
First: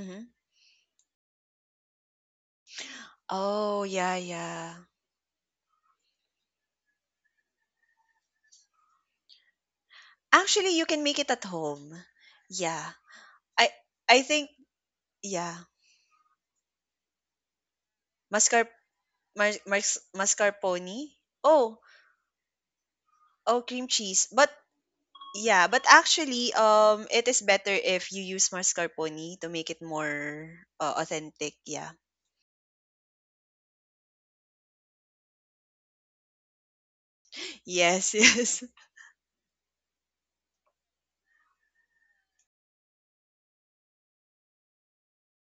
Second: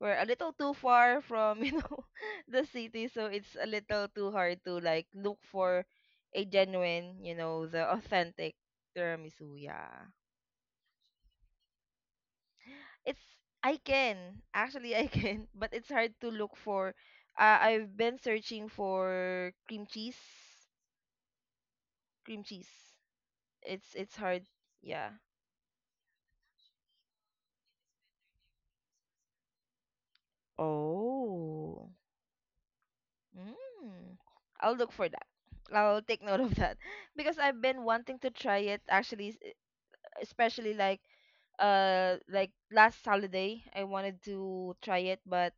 [SPEAKER 2] we're a little too far from, (laughs) you know, the city, so it's a
[SPEAKER 1] Oh,
[SPEAKER 2] little
[SPEAKER 1] yeah,
[SPEAKER 2] too hard
[SPEAKER 1] yeah.
[SPEAKER 2] to like look for a genuine, you know, the authentic tiramisu. Yeah.
[SPEAKER 1] Actually, you can make it at home. Yeah.
[SPEAKER 2] It's,
[SPEAKER 1] I
[SPEAKER 2] I
[SPEAKER 1] I
[SPEAKER 2] can.
[SPEAKER 1] think
[SPEAKER 2] Actually, I can, (laughs)
[SPEAKER 1] yeah.
[SPEAKER 2] but it's hard to look for. I've been
[SPEAKER 1] Mascar
[SPEAKER 2] searching for cream cheese.
[SPEAKER 1] Mascarpone. Oh,
[SPEAKER 2] Cream cheese.
[SPEAKER 1] oh cream
[SPEAKER 2] It's
[SPEAKER 1] cheese.
[SPEAKER 2] hard.
[SPEAKER 1] But
[SPEAKER 2] Yeah.
[SPEAKER 1] yeah, but actually it is better if you use mascarpone to make it more authentic,
[SPEAKER 2] Oh.
[SPEAKER 1] yeah.
[SPEAKER 2] Mm. I'll look for that. I'll take note of that, (laughs) because I've been
[SPEAKER 1] Yes,
[SPEAKER 2] wanting to try
[SPEAKER 1] (laughs) yes.
[SPEAKER 2] it actually, especially like last holiday I wanted to try it, but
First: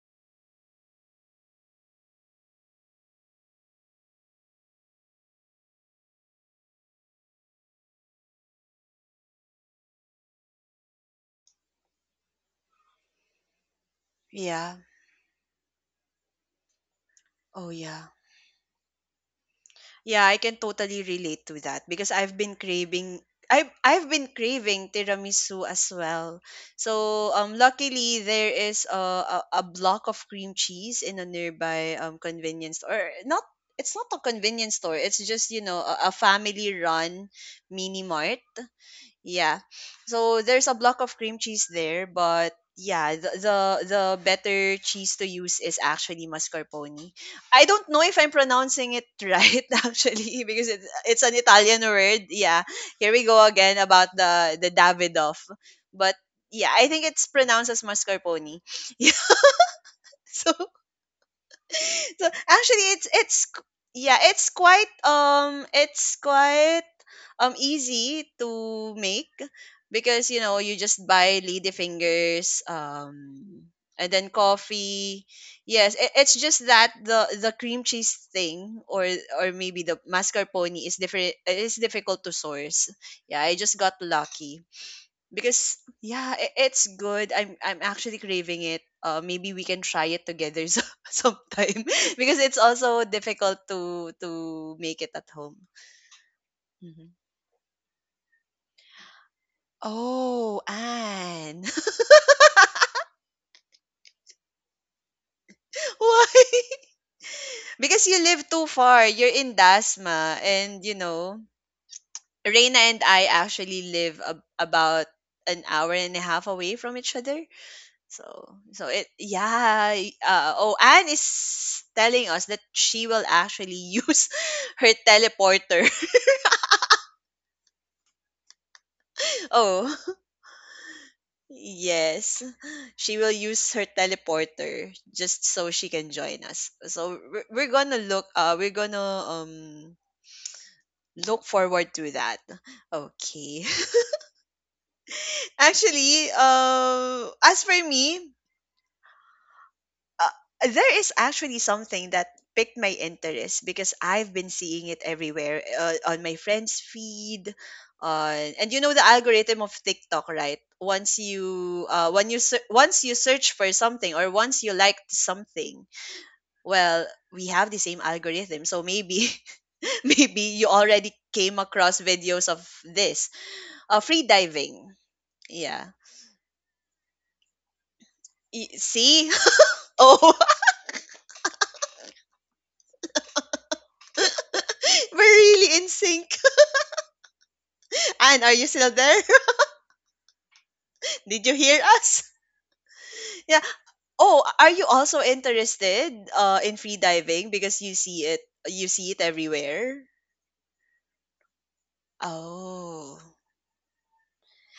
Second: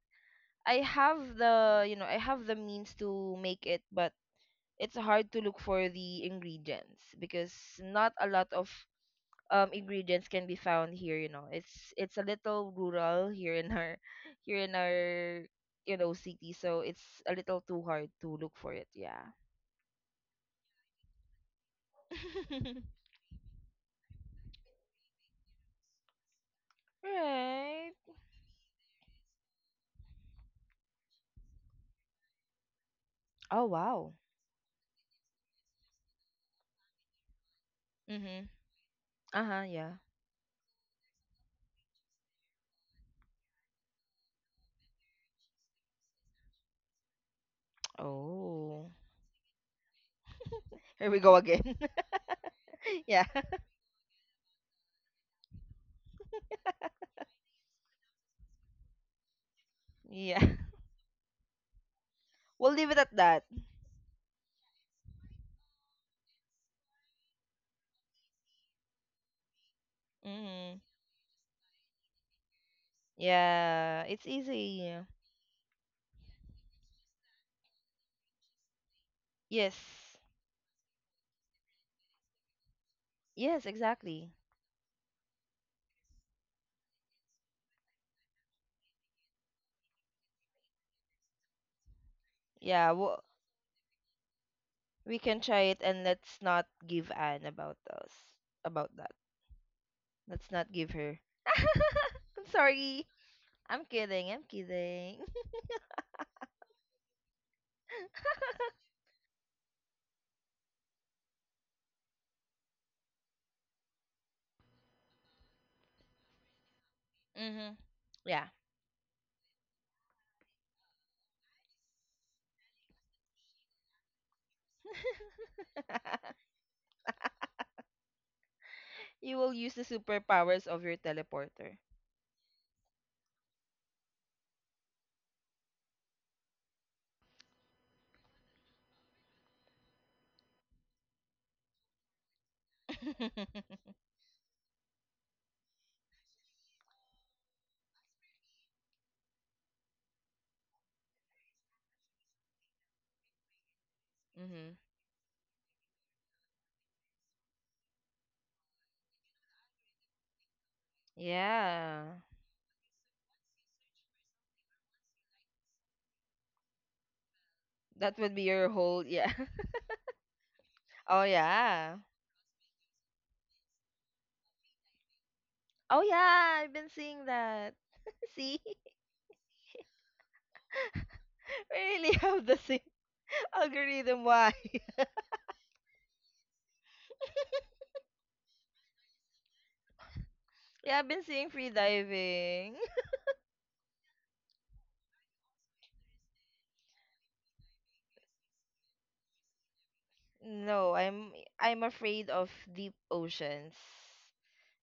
[SPEAKER 2] I have the, you know, I have the means to make it, but it's hard to look for the ingredients, because not a lot of ingredients can be found here. You know, it's a little rural here in our (laughs) here in
[SPEAKER 1] Yeah.
[SPEAKER 2] our, you know, city, so it's a little
[SPEAKER 1] Oh,
[SPEAKER 2] too
[SPEAKER 1] yeah.
[SPEAKER 2] hard to look for it, yeah.
[SPEAKER 1] Yeah, I can totally relate to that because I've been
[SPEAKER 2] (laughs)
[SPEAKER 1] craving I've been craving tiramisu as well. So
[SPEAKER 2] Right.
[SPEAKER 1] luckily there is a block of cream cheese in a nearby convenience store. Or not,
[SPEAKER 2] Oh,
[SPEAKER 1] it's not
[SPEAKER 2] wow.
[SPEAKER 1] a convenience store. It's just, you know, a family run mini mart.
[SPEAKER 2] Mm-hmm.
[SPEAKER 1] Yeah.
[SPEAKER 2] Uh-huh, yeah.
[SPEAKER 1] So there's a block of cream cheese there, but yeah, the better cheese to use is actually mascarpone. I don't know if I'm
[SPEAKER 2] Oh,
[SPEAKER 1] pronouncing it (laughs) right actually because it's
[SPEAKER 2] here we
[SPEAKER 1] it's an
[SPEAKER 2] go again.
[SPEAKER 1] Italian word. Yeah.
[SPEAKER 2] (laughs)
[SPEAKER 1] Here we
[SPEAKER 2] Yeah.
[SPEAKER 1] go
[SPEAKER 2] (laughs)
[SPEAKER 1] again about the Davidoff. But yeah, I think it's pronounced as mascarpone. (laughs) Yeah.
[SPEAKER 2] Yeah,
[SPEAKER 1] So so
[SPEAKER 2] we'll
[SPEAKER 1] actually
[SPEAKER 2] leave it
[SPEAKER 1] it's
[SPEAKER 2] at
[SPEAKER 1] it's
[SPEAKER 2] that.
[SPEAKER 1] yeah it's quite easy to make because you know you
[SPEAKER 2] Mm-hmm.
[SPEAKER 1] just buy lady fingers
[SPEAKER 2] Yeah,
[SPEAKER 1] and
[SPEAKER 2] it's
[SPEAKER 1] then
[SPEAKER 2] easy.
[SPEAKER 1] coffee yes it, it's just that the cream cheese thing or maybe the
[SPEAKER 2] Yes.
[SPEAKER 1] mascarpone is different is difficult to source yeah I
[SPEAKER 2] Yes,
[SPEAKER 1] just got
[SPEAKER 2] exactly.
[SPEAKER 1] lucky because yeah it's good I'm actually craving it maybe we can try it together so, (laughs) sometime (laughs) because it's
[SPEAKER 2] Yeah,
[SPEAKER 1] also
[SPEAKER 2] well,
[SPEAKER 1] difficult to make
[SPEAKER 2] we
[SPEAKER 1] it at
[SPEAKER 2] can try
[SPEAKER 1] home.
[SPEAKER 2] it, and let's not give
[SPEAKER 1] Mhm.
[SPEAKER 2] an about us about that. Let's
[SPEAKER 1] Oh
[SPEAKER 2] not give her.
[SPEAKER 1] Anne. (laughs)
[SPEAKER 2] I'm sorry. I'm kidding. I'm kidding.
[SPEAKER 1] Why (laughs) because you
[SPEAKER 2] (laughs)
[SPEAKER 1] live too far you're in Dasma and you know Reina and I actually live about an hour and a half away from each other.
[SPEAKER 2] Mm-hmm.
[SPEAKER 1] So
[SPEAKER 2] Yeah.
[SPEAKER 1] so it yeah oh Anne is telling us that she will actually (laughs) use her teleporter.
[SPEAKER 2] (laughs) You
[SPEAKER 1] (laughs)
[SPEAKER 2] will use the
[SPEAKER 1] Oh
[SPEAKER 2] superpowers of your teleporter.
[SPEAKER 1] yes, she will use her teleporter just so she can join us. So we're gonna look forward to that.
[SPEAKER 2] (laughs)
[SPEAKER 1] Okay. (laughs) Actually, as for me. uh, there is actually something that picked my interest because I've been
[SPEAKER 2] Mm-hmm.
[SPEAKER 1] seeing it everywhere on my friends' feed. On and you know the algorithm of TikTok, right? Once you
[SPEAKER 2] Yeah.
[SPEAKER 1] when you once you search for something or once you like something, well, we have the same
[SPEAKER 2] That would be
[SPEAKER 1] algorithm,
[SPEAKER 2] your
[SPEAKER 1] so
[SPEAKER 2] whole,
[SPEAKER 1] maybe
[SPEAKER 2] yeah. (laughs)
[SPEAKER 1] (laughs) maybe you already
[SPEAKER 2] Oh
[SPEAKER 1] came
[SPEAKER 2] yeah.
[SPEAKER 1] across videos of this free diving. Yeah,
[SPEAKER 2] Oh yeah, I've been seeing that. (laughs) See? (laughs)
[SPEAKER 1] See, (laughs) oh,
[SPEAKER 2] We really have the same (laughs) algorithm why.
[SPEAKER 1] (laughs) we're really in sync. (laughs) And are you still there?
[SPEAKER 2] (laughs) Yeah, I've been
[SPEAKER 1] Did
[SPEAKER 2] seeing
[SPEAKER 1] you
[SPEAKER 2] free
[SPEAKER 1] hear us? (laughs)
[SPEAKER 2] diving.
[SPEAKER 1] Yeah. Oh, are you also interested in free diving because you see it everywhere?
[SPEAKER 2] (laughs) No, I'm afraid of deep
[SPEAKER 1] Oh.
[SPEAKER 2] oceans.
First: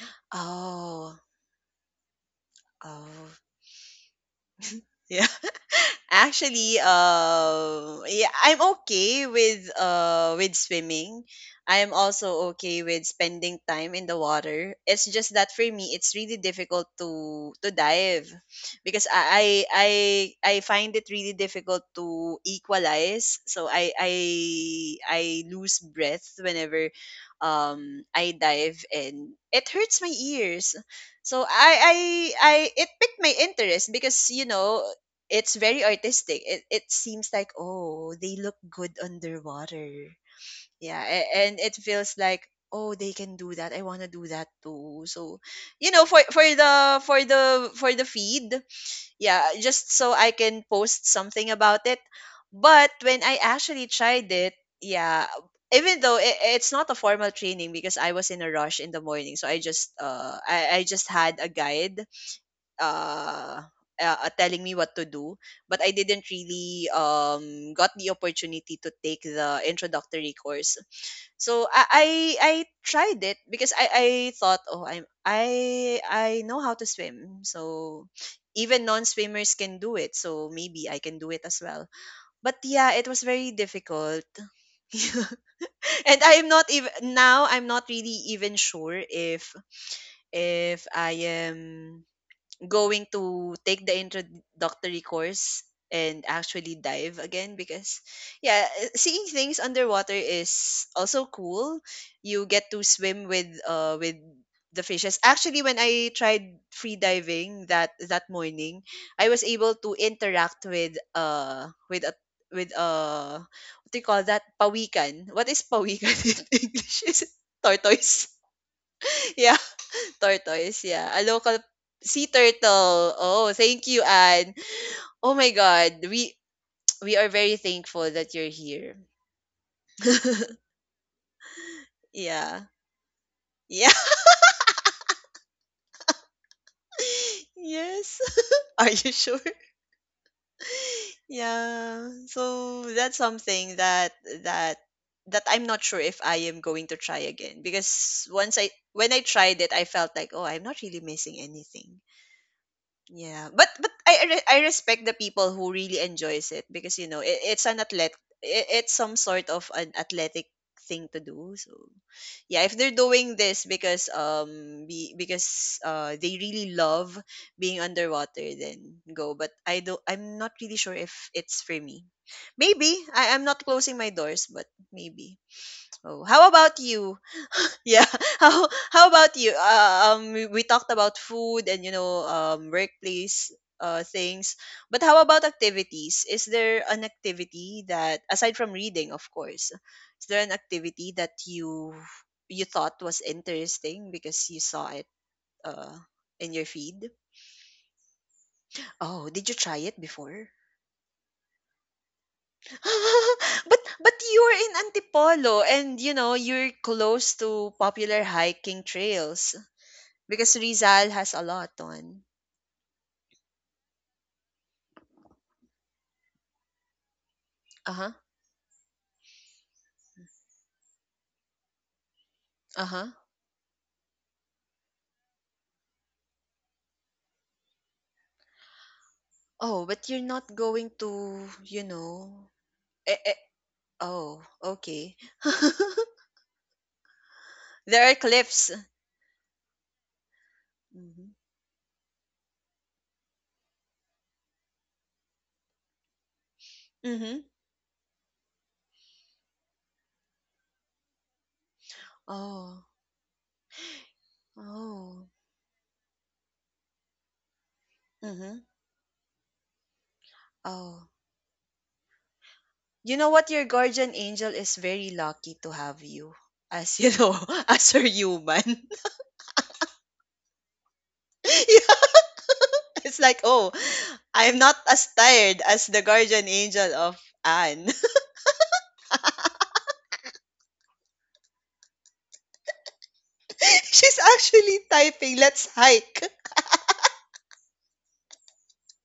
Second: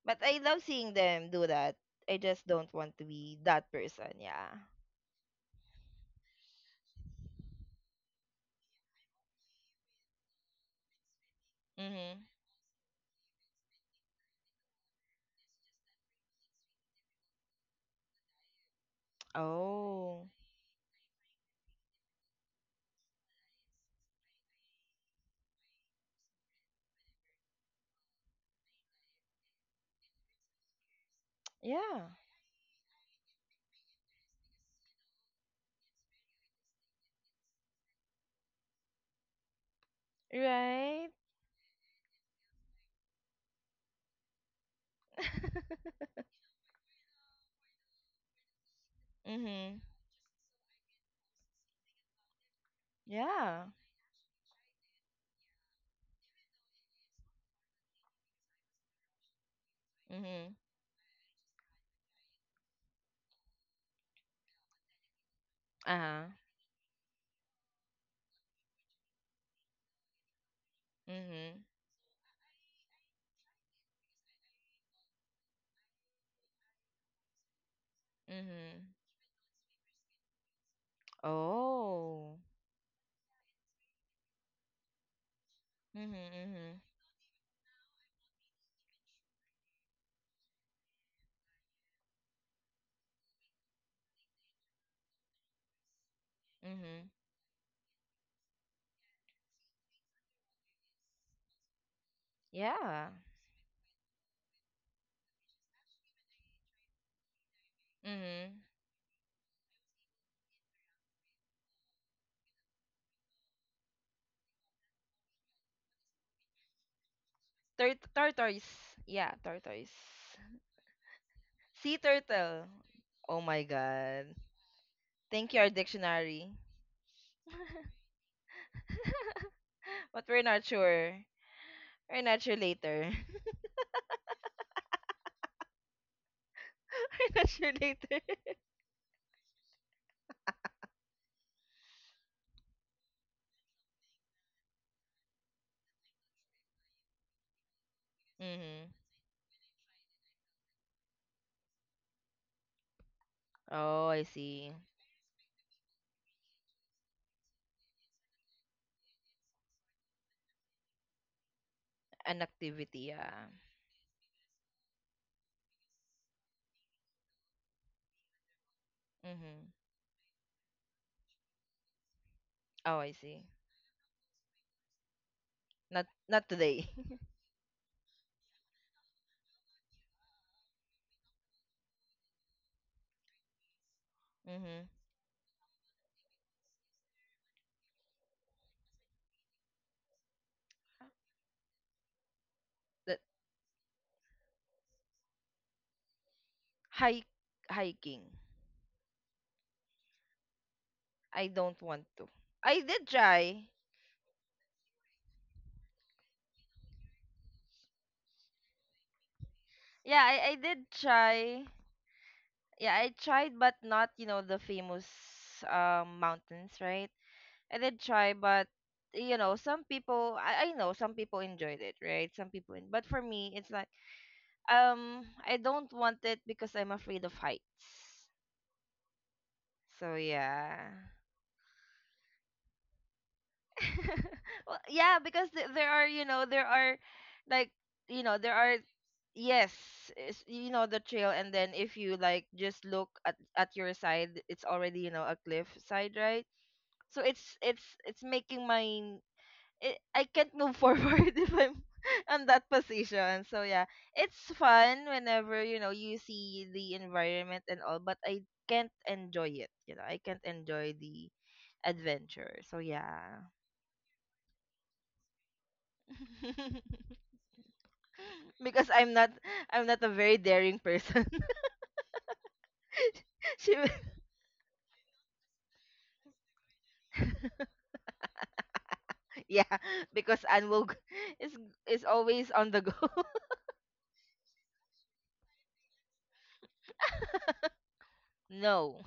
[SPEAKER 2] But I love seeing
[SPEAKER 1] Oh.
[SPEAKER 2] them do that. I just don't want to
[SPEAKER 1] Oh.
[SPEAKER 2] be that person. Yeah.
[SPEAKER 1] Yeah. (laughs) Actually, yeah, I'm okay with swimming. I'm
[SPEAKER 2] Mhm.
[SPEAKER 1] also okay with spending time in the water. It's just that for me, it's really difficult to dive because
[SPEAKER 2] Oh.
[SPEAKER 1] I find it really difficult to equalize. So I lose breath whenever I dive and it hurts my ears. So
[SPEAKER 2] Yeah.
[SPEAKER 1] I it piqued my interest because you know it's very artistic. It seems like, oh, they look good underwater. Yeah,
[SPEAKER 2] Right.
[SPEAKER 1] and it feels like, oh, they can do that. I want to do that too. So, you know, for the feed, yeah,
[SPEAKER 2] Mhm.
[SPEAKER 1] just so I can post something about it. But when I
[SPEAKER 2] Yeah.
[SPEAKER 1] actually tried it, yeah, even though it's not a formal training because I was in a rush in the morning, so I just
[SPEAKER 2] Mhm.
[SPEAKER 1] I just had a guide uh, telling me what to do, but
[SPEAKER 2] Uh
[SPEAKER 1] I
[SPEAKER 2] huh.
[SPEAKER 1] didn't really got the opportunity to take the introductory course.
[SPEAKER 2] Mhm.
[SPEAKER 1] So I tried it because I thought oh I know how to swim so even
[SPEAKER 2] Mhm.
[SPEAKER 1] non swimmers can do it so maybe I can do it as well.
[SPEAKER 2] Oh.
[SPEAKER 1] But yeah, it was very difficult, (laughs)
[SPEAKER 2] Mhm.
[SPEAKER 1] and I'm not
[SPEAKER 2] Mhm.
[SPEAKER 1] even now I'm not really even sure if I am going to take the introductory course and actually
[SPEAKER 2] Mhm.
[SPEAKER 1] dive again because yeah seeing things underwater is also cool you get to
[SPEAKER 2] Yeah.
[SPEAKER 1] swim with the fishes actually when I tried free diving that
[SPEAKER 2] Mhm.
[SPEAKER 1] morning I was able to interact with a with what do you call that pawikan what is pawikan (laughs) in English is it tortoise.
[SPEAKER 2] Tortoise. Yeah.
[SPEAKER 1] (laughs) Yeah.
[SPEAKER 2] Tortoise.
[SPEAKER 1] Tortoise, yeah. A local
[SPEAKER 2] Sea
[SPEAKER 1] sea
[SPEAKER 2] turtle.
[SPEAKER 1] turtle.
[SPEAKER 2] Oh
[SPEAKER 1] Oh,
[SPEAKER 2] my
[SPEAKER 1] thank you,
[SPEAKER 2] god.
[SPEAKER 1] Anne. Oh my
[SPEAKER 2] Thank you, our
[SPEAKER 1] God, we
[SPEAKER 2] dictionary.
[SPEAKER 1] (tsk) we are very thankful that you're here.
[SPEAKER 2] (laughs) But we're not
[SPEAKER 1] (laughs)
[SPEAKER 2] sure. We're not sure
[SPEAKER 1] yeah,
[SPEAKER 2] later.
[SPEAKER 1] yeah,
[SPEAKER 2] (laughs) We're not
[SPEAKER 1] (laughs)
[SPEAKER 2] sure
[SPEAKER 1] yes.
[SPEAKER 2] later.
[SPEAKER 1] (laughs) Are you sure? Yeah. So that's something that that I'm not sure if I am going to try again because once I
[SPEAKER 2] Mhm.
[SPEAKER 1] when I tried it, I felt like oh, I'm not really missing anything. Yeah, but
[SPEAKER 2] Oh, I
[SPEAKER 1] I
[SPEAKER 2] see.
[SPEAKER 1] respect the people who really enjoys it because you know it's an athlete it's some sort of an athletic thing to do. So
[SPEAKER 2] An
[SPEAKER 1] yeah, if they're
[SPEAKER 2] activity,
[SPEAKER 1] doing
[SPEAKER 2] yeah.
[SPEAKER 1] this because because they really love being underwater, then go. But
[SPEAKER 2] Mhm.
[SPEAKER 1] I don't I'm not really sure if it's for me. Maybe
[SPEAKER 2] Oh, I
[SPEAKER 1] I'm
[SPEAKER 2] see.
[SPEAKER 1] not closing my doors, but maybe.
[SPEAKER 2] Not
[SPEAKER 1] Oh, how
[SPEAKER 2] not
[SPEAKER 1] about
[SPEAKER 2] today.
[SPEAKER 1] you?
[SPEAKER 2] (laughs)
[SPEAKER 1] Yeah. (laughs) How about you? We talked about food and you know, workplace things.
[SPEAKER 2] mhm.
[SPEAKER 1] But how about activities? Is there an activity that, aside from reading, of course, is there an activity that you thought
[SPEAKER 2] That
[SPEAKER 1] was interesting because you saw it uh in your feed?
[SPEAKER 2] Hike hiking.
[SPEAKER 1] Oh, did you try it before?
[SPEAKER 2] I don't want to. I did
[SPEAKER 1] (laughs)
[SPEAKER 2] try.
[SPEAKER 1] But you're in Antipolo and you know you're close to popular hiking trails.
[SPEAKER 2] Yeah, I
[SPEAKER 1] Because
[SPEAKER 2] did
[SPEAKER 1] Rizal has a
[SPEAKER 2] try.
[SPEAKER 1] lot on.
[SPEAKER 2] Yeah, I tried but not, you know, the famous mountains, right? I did
[SPEAKER 1] Uh-huh.
[SPEAKER 2] try but you know, some people I know some people enjoyed it, right? Some people but
[SPEAKER 1] Uh-huh.
[SPEAKER 2] for me it's like I don't want it because I'm afraid of heights.
[SPEAKER 1] Oh, but
[SPEAKER 2] So
[SPEAKER 1] you're not
[SPEAKER 2] yeah.
[SPEAKER 1] going to, you know. Eh, eh. Oh,
[SPEAKER 2] (laughs)
[SPEAKER 1] okay.
[SPEAKER 2] Yeah, because there are,
[SPEAKER 1] (laughs)
[SPEAKER 2] you know, there are like,
[SPEAKER 1] there are
[SPEAKER 2] you know, there
[SPEAKER 1] cliffs.
[SPEAKER 2] are yes, it's, you know, the trail
[SPEAKER 1] Mhm.
[SPEAKER 2] and then if you like just look at your side, it's already, you know, a cliff side, right? So
[SPEAKER 1] Mhm.
[SPEAKER 2] it's making I can't move forward (laughs) if I'm (laughs) on that
[SPEAKER 1] Oh.
[SPEAKER 2] position. So yeah, it's fun
[SPEAKER 1] Oh.
[SPEAKER 2] whenever you know you see the environment and all, but I
[SPEAKER 1] Mhm.
[SPEAKER 2] can't enjoy it. You know, I can't enjoy
[SPEAKER 1] Oh.
[SPEAKER 2] the adventure. So
[SPEAKER 1] You know
[SPEAKER 2] yeah.
[SPEAKER 1] what? Your guardian angel is very lucky to have you as,
[SPEAKER 2] (laughs)
[SPEAKER 1] you know, (laughs) as her
[SPEAKER 2] because
[SPEAKER 1] human.
[SPEAKER 2] I'm
[SPEAKER 1] (laughs)
[SPEAKER 2] not I'm not a very daring person.
[SPEAKER 1] yeah, it's like,
[SPEAKER 2] (laughs)
[SPEAKER 1] "Oh,
[SPEAKER 2] she will-
[SPEAKER 1] I'm not as tired as the guardian angel of Anne."
[SPEAKER 2] (laughs) yeah, because Anne will g- is is always on the go. (laughs)
[SPEAKER 1] (laughs) She's actually typing, "Let's hike."
[SPEAKER 2] no.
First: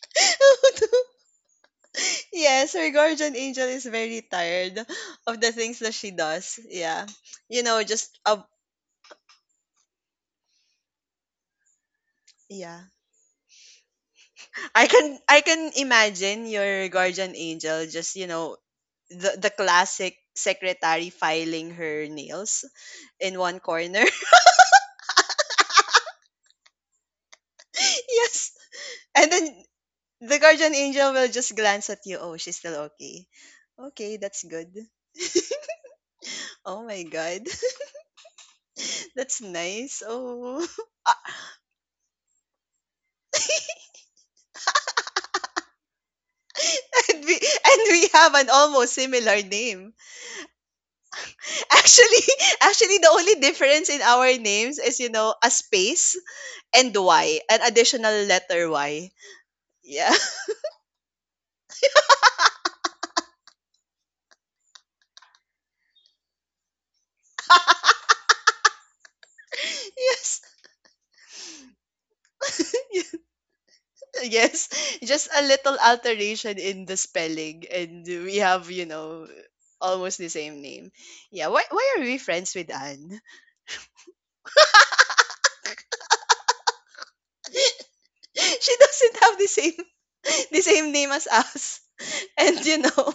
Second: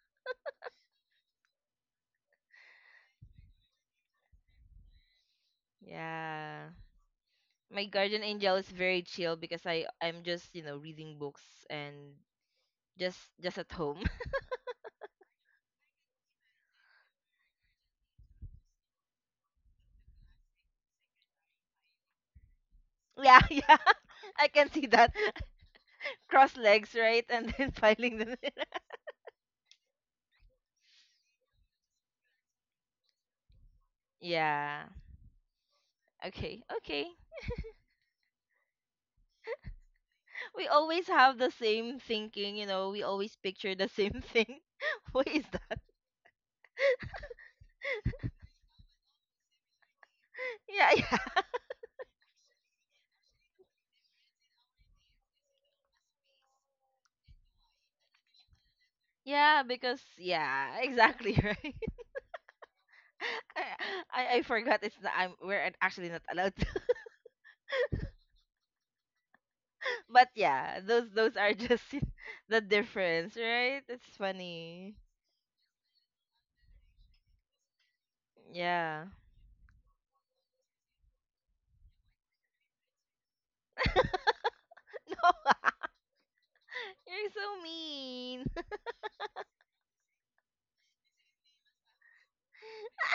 [SPEAKER 1] (laughs) yes, her guardian angel is very tired of the things that she does.
[SPEAKER 2] Yeah.
[SPEAKER 1] Yeah. You know,
[SPEAKER 2] My
[SPEAKER 1] just
[SPEAKER 2] guardian angel is very chill because I'm just, you know, reading books and
[SPEAKER 1] yeah.
[SPEAKER 2] just at home. (laughs)
[SPEAKER 1] I can imagine your guardian angel just, the classic secretary filing her nails in
[SPEAKER 2] Yeah,
[SPEAKER 1] one
[SPEAKER 2] yeah.
[SPEAKER 1] corner.
[SPEAKER 2] (laughs) I can see that. (laughs) Cross legs, right? And then (laughs)
[SPEAKER 1] (laughs)
[SPEAKER 2] filing the
[SPEAKER 1] Yes. And then the guardian angel will just glance at you. Oh, she's still okay. Okay,
[SPEAKER 2] (laughs)
[SPEAKER 1] that's good.
[SPEAKER 2] Yeah.
[SPEAKER 1] (laughs)
[SPEAKER 2] Okay.
[SPEAKER 1] Oh my
[SPEAKER 2] Okay.
[SPEAKER 1] god. (laughs) That's nice. Oh.
[SPEAKER 2] We always
[SPEAKER 1] (laughs)
[SPEAKER 2] have the same thinking, you know, we always picture the same thing. (laughs) What is that?
[SPEAKER 1] (laughs) And we have an almost similar name.
[SPEAKER 2] (laughs) Yeah, yeah.
[SPEAKER 1] Actually, (laughs) actually the only difference in our names is a space and Y, an additional letter Y.
[SPEAKER 2] Yeah, because
[SPEAKER 1] Yeah. (laughs)
[SPEAKER 2] yeah, exactly, (laughs) right? I I forgot it's not, actually not allowed to. (laughs) But
[SPEAKER 1] Yes.
[SPEAKER 2] yeah, those are just (laughs) the
[SPEAKER 1] (laughs)
[SPEAKER 2] difference, right? It's
[SPEAKER 1] Yes.
[SPEAKER 2] funny.
[SPEAKER 1] Just a little alteration in the spelling and we have,
[SPEAKER 2] Yeah.
[SPEAKER 1] almost the same name. Yeah. Why are we friends with Anne?
[SPEAKER 2] (laughs) You're so
[SPEAKER 1] (laughs)
[SPEAKER 2] mean.
[SPEAKER 1] She doesn't have the same (laughs) the same name as us. (laughs) And you know,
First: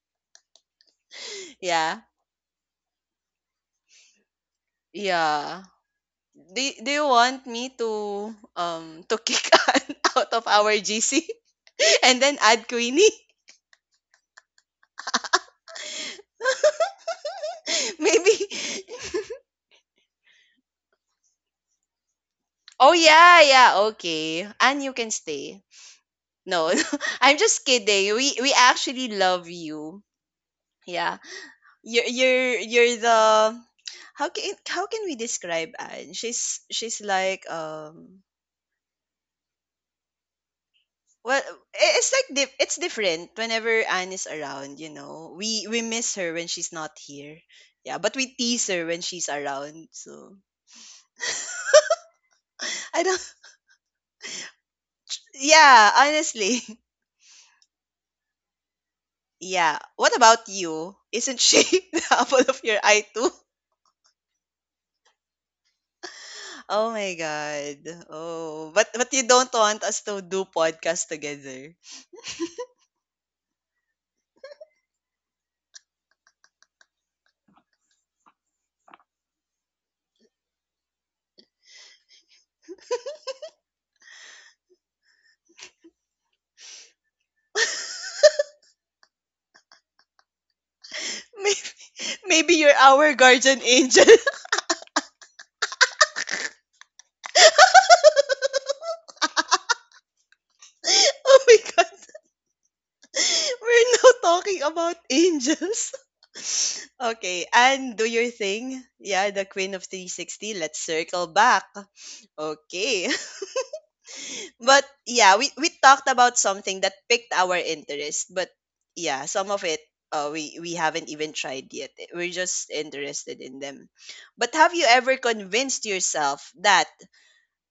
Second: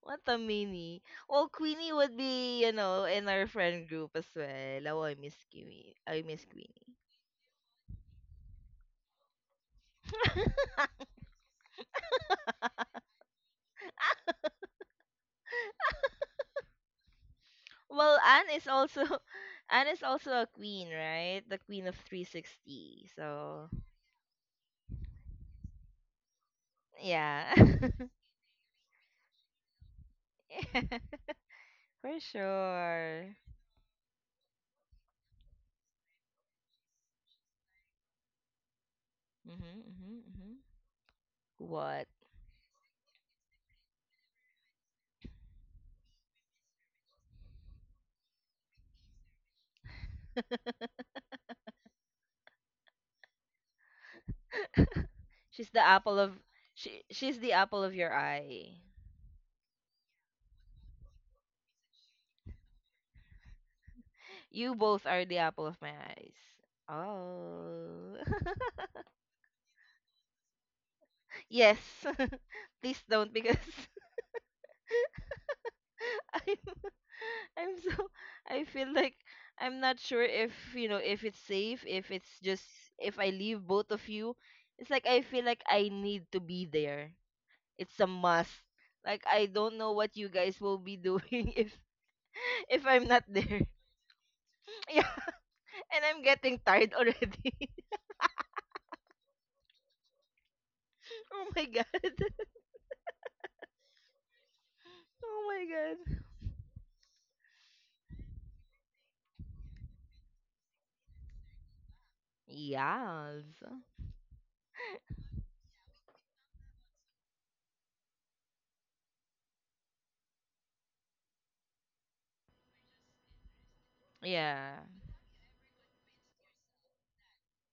[SPEAKER 2] What a mini. Well,
[SPEAKER 1] (laughs)
[SPEAKER 2] Queenie
[SPEAKER 1] yeah.
[SPEAKER 2] would be, you know, in our friend group as well. Oh, I miss
[SPEAKER 1] Yeah.
[SPEAKER 2] Queenie. I miss
[SPEAKER 1] Do
[SPEAKER 2] Queenie.
[SPEAKER 1] you want me to kick (laughs) Ann out of our GC (laughs) and then add Queenie? (laughs)
[SPEAKER 2] Well,
[SPEAKER 1] Maybe.
[SPEAKER 2] Anne is also (laughs) Anne is also a queen, right? The queen of
[SPEAKER 1] Oh
[SPEAKER 2] 360.
[SPEAKER 1] yeah,
[SPEAKER 2] So,
[SPEAKER 1] yeah. Okay, and you can stay. No, (laughs) no, I'm
[SPEAKER 2] yeah.
[SPEAKER 1] just
[SPEAKER 2] (laughs)
[SPEAKER 1] kidding. We actually love you.
[SPEAKER 2] yeah.
[SPEAKER 1] Yeah, you're
[SPEAKER 2] For
[SPEAKER 1] you're you're the
[SPEAKER 2] sure.
[SPEAKER 1] how can we describe Anne? She's like.
[SPEAKER 2] Mhm, mhm, mhm.
[SPEAKER 1] Well, i-
[SPEAKER 2] What?
[SPEAKER 1] it's like dif- it's different whenever Anne is around. We miss her when she's not here. Yeah, but we tease her when she's around. So, I don't. (laughs)
[SPEAKER 2] She's the
[SPEAKER 1] Yeah,
[SPEAKER 2] apple of
[SPEAKER 1] honestly. (laughs)
[SPEAKER 2] she she's the apple of your eye.
[SPEAKER 1] Yeah. What about you? Isn't she (laughs) the apple of your eye too?
[SPEAKER 2] You both are the apple of my eyes.
[SPEAKER 1] Oh my god.
[SPEAKER 2] Oh.
[SPEAKER 1] Oh, but you don't want us to do podcast
[SPEAKER 2] (laughs)
[SPEAKER 1] together.
[SPEAKER 2] yes. (laughs) Please don't because (laughs) I'm I'm so (laughs) I feel like I'm not sure if you know if it's safe, if it's just if I leave both of you. It's like I feel like I need to be there. It's a must. Like I don't know what you guys will be
[SPEAKER 1] (laughs)
[SPEAKER 2] doing (laughs)
[SPEAKER 1] Maybe, maybe you're
[SPEAKER 2] if I'm
[SPEAKER 1] our
[SPEAKER 2] not
[SPEAKER 1] guardian
[SPEAKER 2] there.
[SPEAKER 1] angel.
[SPEAKER 2] (laughs) yeah. And I'm getting tired already. (laughs)
[SPEAKER 1] (laughs) Oh
[SPEAKER 2] oh
[SPEAKER 1] my
[SPEAKER 2] my god.
[SPEAKER 1] god.
[SPEAKER 2] (laughs)
[SPEAKER 1] (laughs) We're now talking about
[SPEAKER 2] Oh my
[SPEAKER 1] angels.
[SPEAKER 2] god.
[SPEAKER 1] (laughs) Okay, and do your thing. Yeah, the queen of 360. Let's circle back. Okay. (laughs)
[SPEAKER 2] Yes.
[SPEAKER 1] But yeah, we talked about something that picked our interest, but yeah, some of it, we haven't even tried yet. We're just interested in them. But have
[SPEAKER 2] Yeah.
[SPEAKER 1] you ever convinced yourself that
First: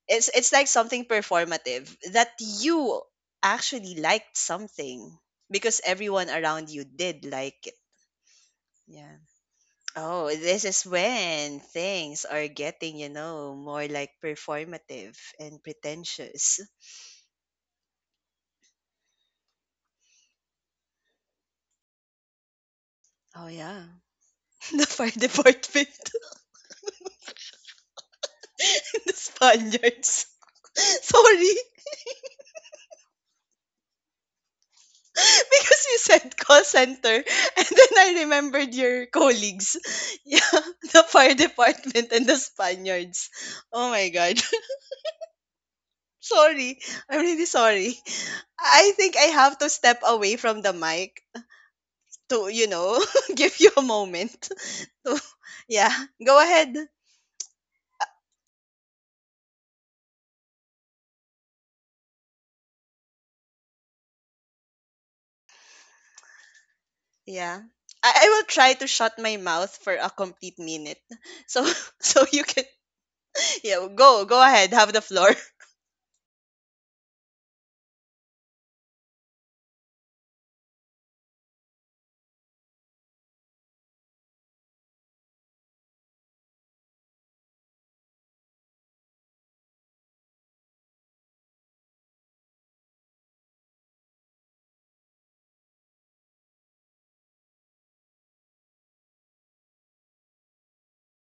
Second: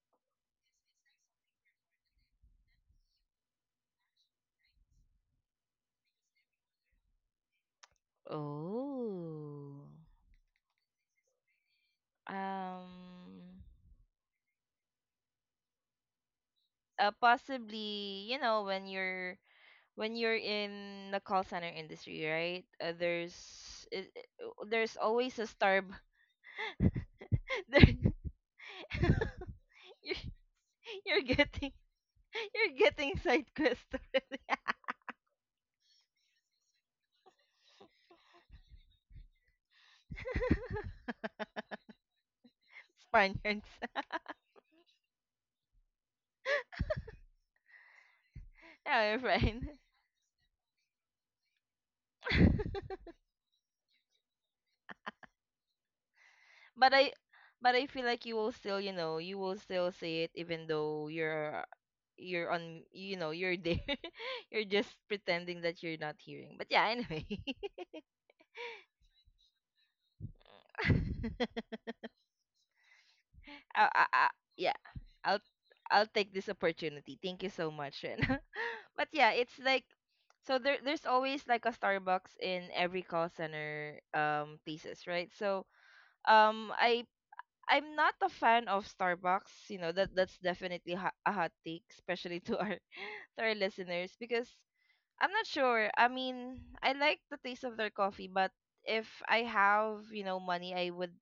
[SPEAKER 1] it's like something performative, that you actually liked something because everyone around you did like it? Yeah.
[SPEAKER 2] Oh.
[SPEAKER 1] Oh, this is when things are getting, you know,
[SPEAKER 2] Um
[SPEAKER 1] more like performative and pretentious.
[SPEAKER 2] possibly, you know, when you're in the call center industry, right?
[SPEAKER 1] Oh yeah.
[SPEAKER 2] It-
[SPEAKER 1] (laughs) The
[SPEAKER 2] there's
[SPEAKER 1] fire
[SPEAKER 2] always a star.
[SPEAKER 1] department,
[SPEAKER 2] (laughs) There-
[SPEAKER 1] (laughs) and the
[SPEAKER 2] (laughs) you're,
[SPEAKER 1] Spaniards. (laughs)
[SPEAKER 2] you're
[SPEAKER 1] Sorry.
[SPEAKER 2] getting (laughs) you're getting side quest already.
[SPEAKER 1] (laughs) Because you said call center and then I remembered your colleagues. (laughs) Yeah, the fire department and the
[SPEAKER 2] (laughs)
[SPEAKER 1] Spaniards.
[SPEAKER 2] Spaniards.
[SPEAKER 1] Oh
[SPEAKER 2] (laughs)
[SPEAKER 1] my god. (laughs) Sorry. I'm really sorry. I
[SPEAKER 2] Yeah,
[SPEAKER 1] think
[SPEAKER 2] you're
[SPEAKER 1] I have to
[SPEAKER 2] fine.
[SPEAKER 1] step away from the mic to,
[SPEAKER 2] (laughs)
[SPEAKER 1] (laughs) give you a moment. (laughs) So, yeah, go ahead.
[SPEAKER 2] but I but I feel like you will still, you know, you will still say it even though you're on you know, you're there. (laughs) You're just pretending that you're not hearing. But yeah, anyway.
[SPEAKER 1] Yeah. I will try to shut my mouth for a complete minute.
[SPEAKER 2] (laughs)
[SPEAKER 1] So (laughs) so you can, yeah, go, go ahead,
[SPEAKER 2] Yeah,
[SPEAKER 1] have the floor.
[SPEAKER 2] I'll
[SPEAKER 1] (laughs)
[SPEAKER 2] I'll take this opportunity. Thank you so much, Ren. (laughs) But yeah, it's like so there's always like a Starbucks in every call center thesis, right? So um I I'm not a fan of Starbucks. You know that that's definitely a hot take, especially to our (laughs) to our listeners because I'm not sure. I mean, I like the taste of their coffee, but if I have you know money, I would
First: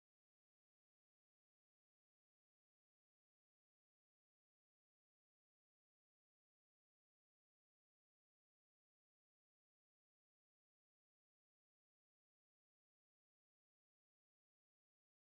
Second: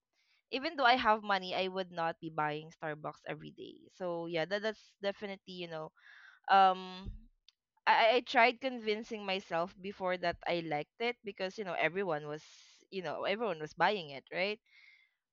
[SPEAKER 2] even though I have money, I would not be buying Starbucks every day. So yeah, that that's definitely you know um I tried convincing myself before that I liked it because you know everyone was buying it, right?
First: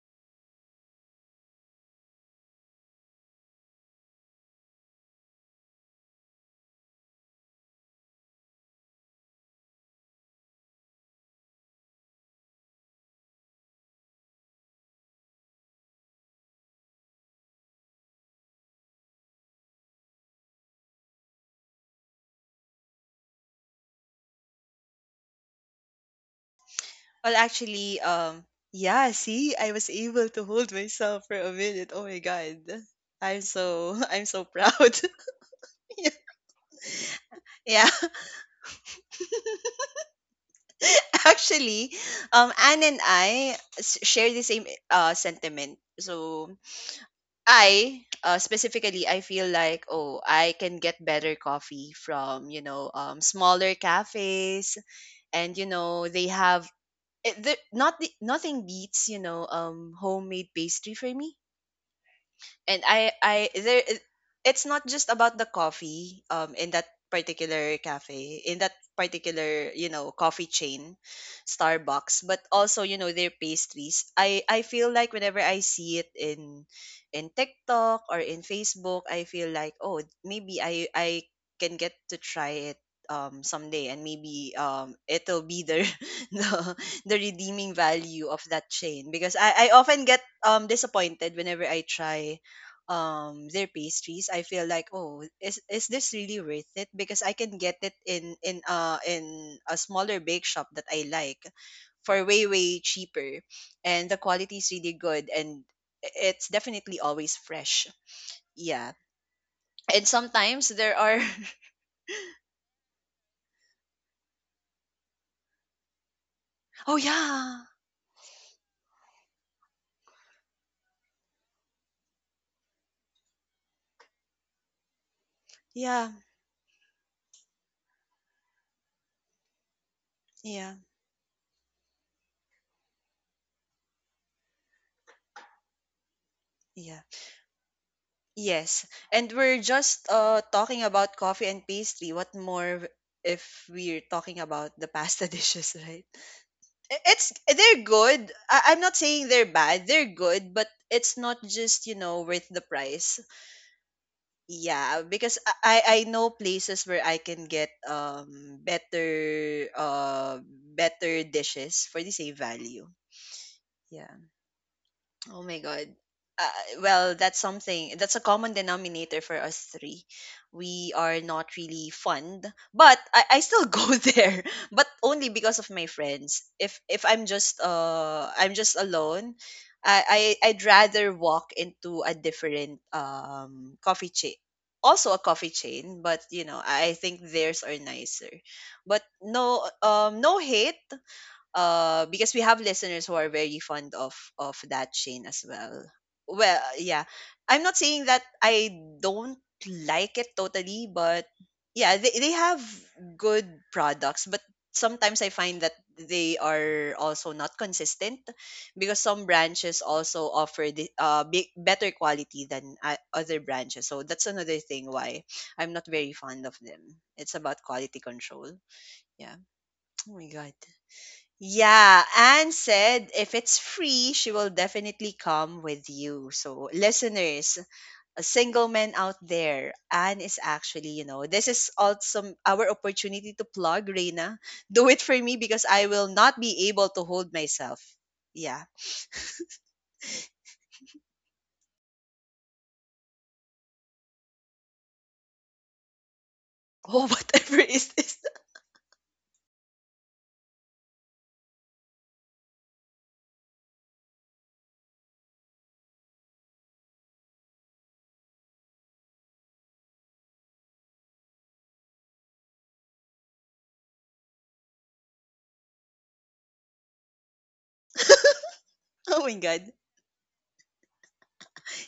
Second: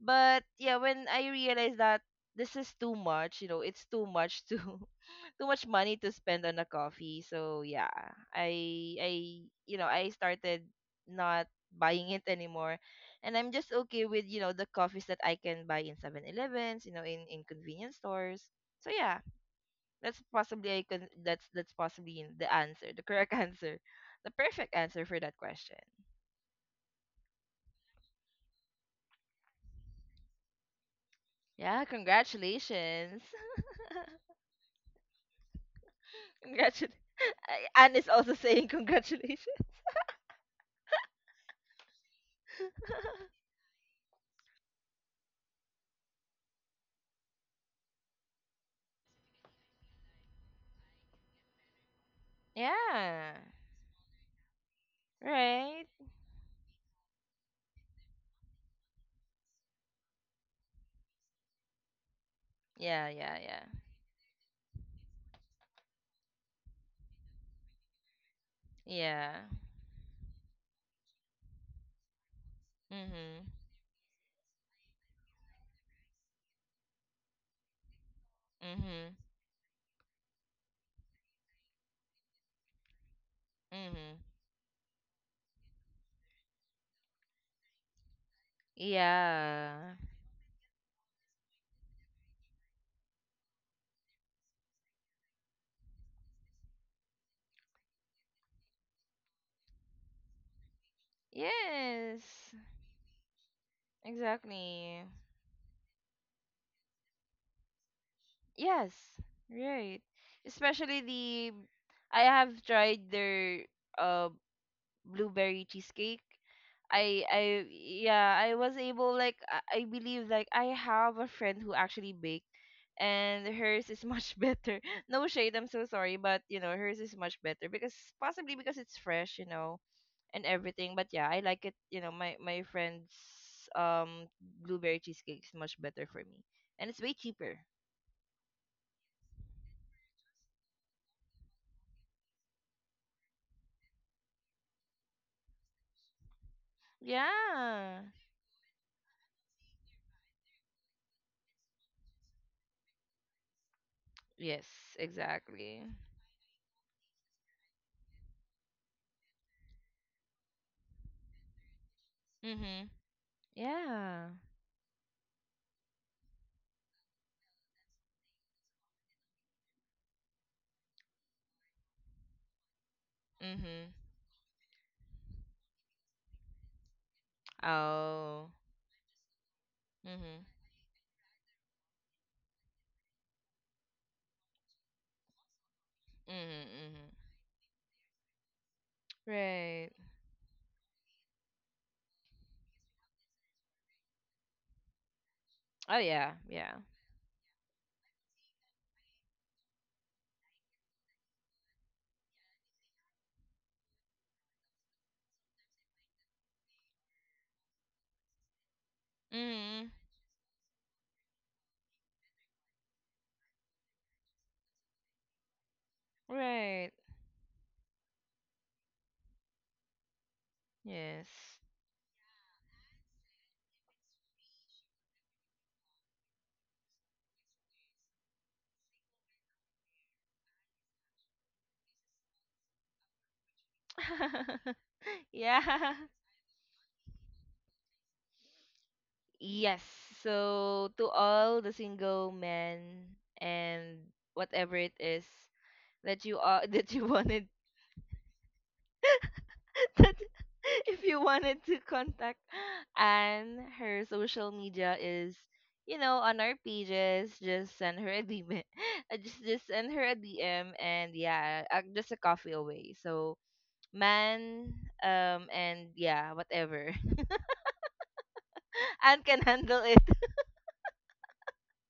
[SPEAKER 2] But yeah, when I realized that this is too much, you know, it's too much to (laughs) too much money to spend on a coffee. So yeah, I you know, I started not buying it anymore, and I'm just okay with you know the coffees that I can buy in Seven Elevens, you know, in convenience stores. So yeah, that's possibly the answer, the correct (laughs) answer, the perfect answer for that question.
[SPEAKER 1] Well, actually, yeah, see, I was able to hold myself for a
[SPEAKER 2] Yeah,
[SPEAKER 1] minute. Oh my God.
[SPEAKER 2] congratulations.
[SPEAKER 1] I'm so (laughs) I'm so proud. (laughs) Yeah.
[SPEAKER 2] Congratulations. (laughs)
[SPEAKER 1] Yeah.
[SPEAKER 2] Anne is
[SPEAKER 1] (laughs)
[SPEAKER 2] also saying congratulations.
[SPEAKER 1] Actually, Anne and I share the same sentiment. So I specifically I feel like, oh, I can get better coffee from
[SPEAKER 2] (laughs) yeah.
[SPEAKER 1] smaller cafes, and
[SPEAKER 2] Right?
[SPEAKER 1] they have it, the, not the, nothing beats homemade pastry for me. and
[SPEAKER 2] Yeah,
[SPEAKER 1] I
[SPEAKER 2] yeah,
[SPEAKER 1] I
[SPEAKER 2] yeah.
[SPEAKER 1] there is- it's not just about the coffee in that particular cafe, in that
[SPEAKER 2] Yeah.
[SPEAKER 1] particular, coffee chain, Starbucks, but also, their
[SPEAKER 2] Mhm.
[SPEAKER 1] pastries. I feel like whenever I see it in, TikTok or in Facebook,
[SPEAKER 2] Mhm.
[SPEAKER 1] I feel like, oh, maybe I can get to try it someday, and
[SPEAKER 2] Mhm.
[SPEAKER 1] maybe it'll be the (laughs) the, the redeeming value of that chain, because I
[SPEAKER 2] Yeah.
[SPEAKER 1] often get disappointed whenever I try their pastries. I feel like, oh, is this really worth it? Because I can get it in in a smaller bake shop that I like for way
[SPEAKER 2] Yes.
[SPEAKER 1] way cheaper, and the quality is really
[SPEAKER 2] Exactly.
[SPEAKER 1] good, and it's definitely always fresh. Yeah.
[SPEAKER 2] Yes. Right.
[SPEAKER 1] And sometimes there
[SPEAKER 2] Especially
[SPEAKER 1] are.
[SPEAKER 2] the
[SPEAKER 1] (laughs)
[SPEAKER 2] I have tried their uh blueberry cheesecake.
[SPEAKER 1] Oh yeah,
[SPEAKER 2] I yeah, I was able like I believe like I have a friend who actually baked and hers is much (laughs) better. No shade, I'm so
[SPEAKER 1] yeah,
[SPEAKER 2] sorry, but you know, hers is much better because possibly because it's fresh, you know, and
[SPEAKER 1] yeah,
[SPEAKER 2] everything. But yeah, I like it, you know, my friend's um blueberry cheesecake is much better for me. And
[SPEAKER 1] yeah.
[SPEAKER 2] it's way cheaper.
[SPEAKER 1] Yes. And we're just, talking about coffee and pastry. What more if we're talking about the pasta (laughs) dishes, right? I- it's They're
[SPEAKER 2] Yeah.
[SPEAKER 1] good. I'm not saying they're bad. They're good, but it's not just, worth the price.
[SPEAKER 2] Yes,
[SPEAKER 1] Yeah, because I I
[SPEAKER 2] exactly.
[SPEAKER 1] I know places where I can get better, better dishes for the same value.
[SPEAKER 2] Mhm.
[SPEAKER 1] Yeah.
[SPEAKER 2] Yeah.
[SPEAKER 1] Oh my God. Well, that's something. That's a common denominator for us three. We are not really fond, but I still (laughs) go
[SPEAKER 2] Mhm.
[SPEAKER 1] there, but only because of my friends. If I'm just,
[SPEAKER 2] Oh.
[SPEAKER 1] I'm just alone, I,
[SPEAKER 2] Mhm.
[SPEAKER 1] I I'd rather walk into a different coffee chain. Also a coffee chain, but,
[SPEAKER 2] Mhm.
[SPEAKER 1] I
[SPEAKER 2] Mhm.
[SPEAKER 1] think theirs are nicer. But no,
[SPEAKER 2] Right.
[SPEAKER 1] no hate, because we have listeners who are very fond of that chain as well.
[SPEAKER 2] Oh yeah.
[SPEAKER 1] Well,
[SPEAKER 2] Yeah.
[SPEAKER 1] yeah. I'm not saying that I don't like it totally, but yeah, they have good products, but sometimes I find that they are also not consistent, because some branches
[SPEAKER 2] Mhm.
[SPEAKER 1] also offer better quality than, other branches. So that's another thing why I'm not very fond of them.
[SPEAKER 2] Right.
[SPEAKER 1] It's about quality control. Yeah. (tsk) Oh my god.
[SPEAKER 2] Yes.
[SPEAKER 1] Yeah, Anne said if it's free, she will definitely come with you. So, listeners, a single man out there, Anne is actually, this is also our opportunity to plug Reina.
[SPEAKER 2] (laughs)
[SPEAKER 1] Do it for me because I
[SPEAKER 2] yeah.
[SPEAKER 1] will not be able to hold myself. Yeah.
[SPEAKER 2] Yes. So to all the single men and whatever it is that you are (laughs) that you
[SPEAKER 1] Oh, (laughs)
[SPEAKER 2] wanted
[SPEAKER 1] whatever is this? (laughs)
[SPEAKER 2] (laughs) that if you wanted to contact Anne, her social media is, you know, on our pages. Just send her a DM. (laughs) Just send her a DM, and yeah, just a coffee away. So man, and yeah, whatever. (laughs) Anne
[SPEAKER 1] Oh my
[SPEAKER 2] can
[SPEAKER 1] God.
[SPEAKER 2] handle it.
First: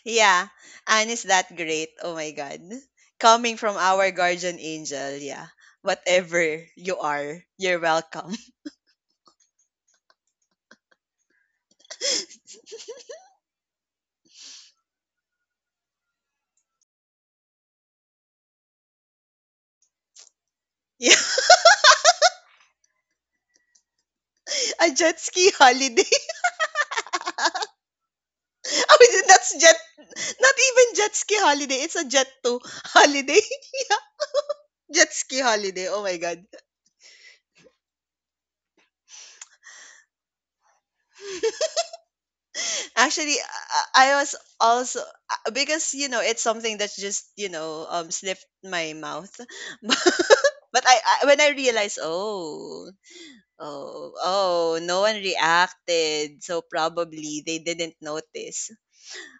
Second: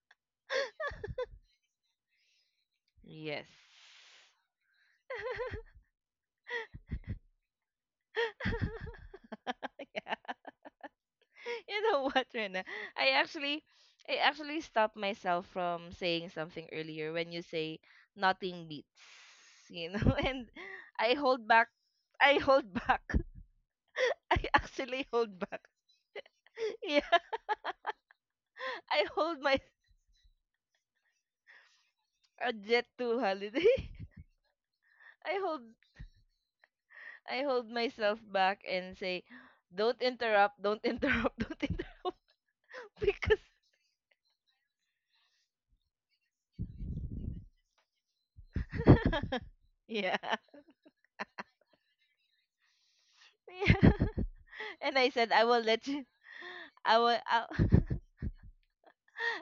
[SPEAKER 1] Yeah, Anne is that great. Oh my God.
[SPEAKER 2] Yes.
[SPEAKER 1] Coming from our guardian angel, yeah. Whatever you are, you're welcome. (laughs)
[SPEAKER 2] (laughs) (laughs) You know what, Rena? I actually I actually stopped myself from saying something earlier when you say nothing beats, you know, (laughs) and I
[SPEAKER 1] Yeah.
[SPEAKER 2] hold back I hold back. (laughs) I
[SPEAKER 1] A
[SPEAKER 2] actually
[SPEAKER 1] jet
[SPEAKER 2] hold
[SPEAKER 1] ski
[SPEAKER 2] back.
[SPEAKER 1] holiday.
[SPEAKER 2] (laughs) Yeah.
[SPEAKER 1] (laughs) I
[SPEAKER 2] I
[SPEAKER 1] mean,
[SPEAKER 2] hold
[SPEAKER 1] that's
[SPEAKER 2] my
[SPEAKER 1] jet, not even jet ski holiday. It's a jet
[SPEAKER 2] (laughs) a
[SPEAKER 1] to
[SPEAKER 2] jet to
[SPEAKER 1] holiday.
[SPEAKER 2] holiday.
[SPEAKER 1] (laughs) Yeah, jet
[SPEAKER 2] (laughs)
[SPEAKER 1] ski
[SPEAKER 2] I hold
[SPEAKER 1] holiday. Oh my God.
[SPEAKER 2] I hold myself back and say don't interrupt, (laughs) don't interrupt
[SPEAKER 1] Actually,
[SPEAKER 2] because
[SPEAKER 1] I was also, because, you know, it's something that's just, slipped my mouth.
[SPEAKER 2] (laughs)
[SPEAKER 1] (laughs)
[SPEAKER 2] yeah. (laughs)
[SPEAKER 1] But when I realized, oh,
[SPEAKER 2] Yeah.
[SPEAKER 1] oh,
[SPEAKER 2] (laughs)
[SPEAKER 1] oh,
[SPEAKER 2] And
[SPEAKER 1] no
[SPEAKER 2] I
[SPEAKER 1] one
[SPEAKER 2] said I will let you
[SPEAKER 1] reacted. So probably
[SPEAKER 2] I'll
[SPEAKER 1] they didn't
[SPEAKER 2] (laughs)
[SPEAKER 1] notice.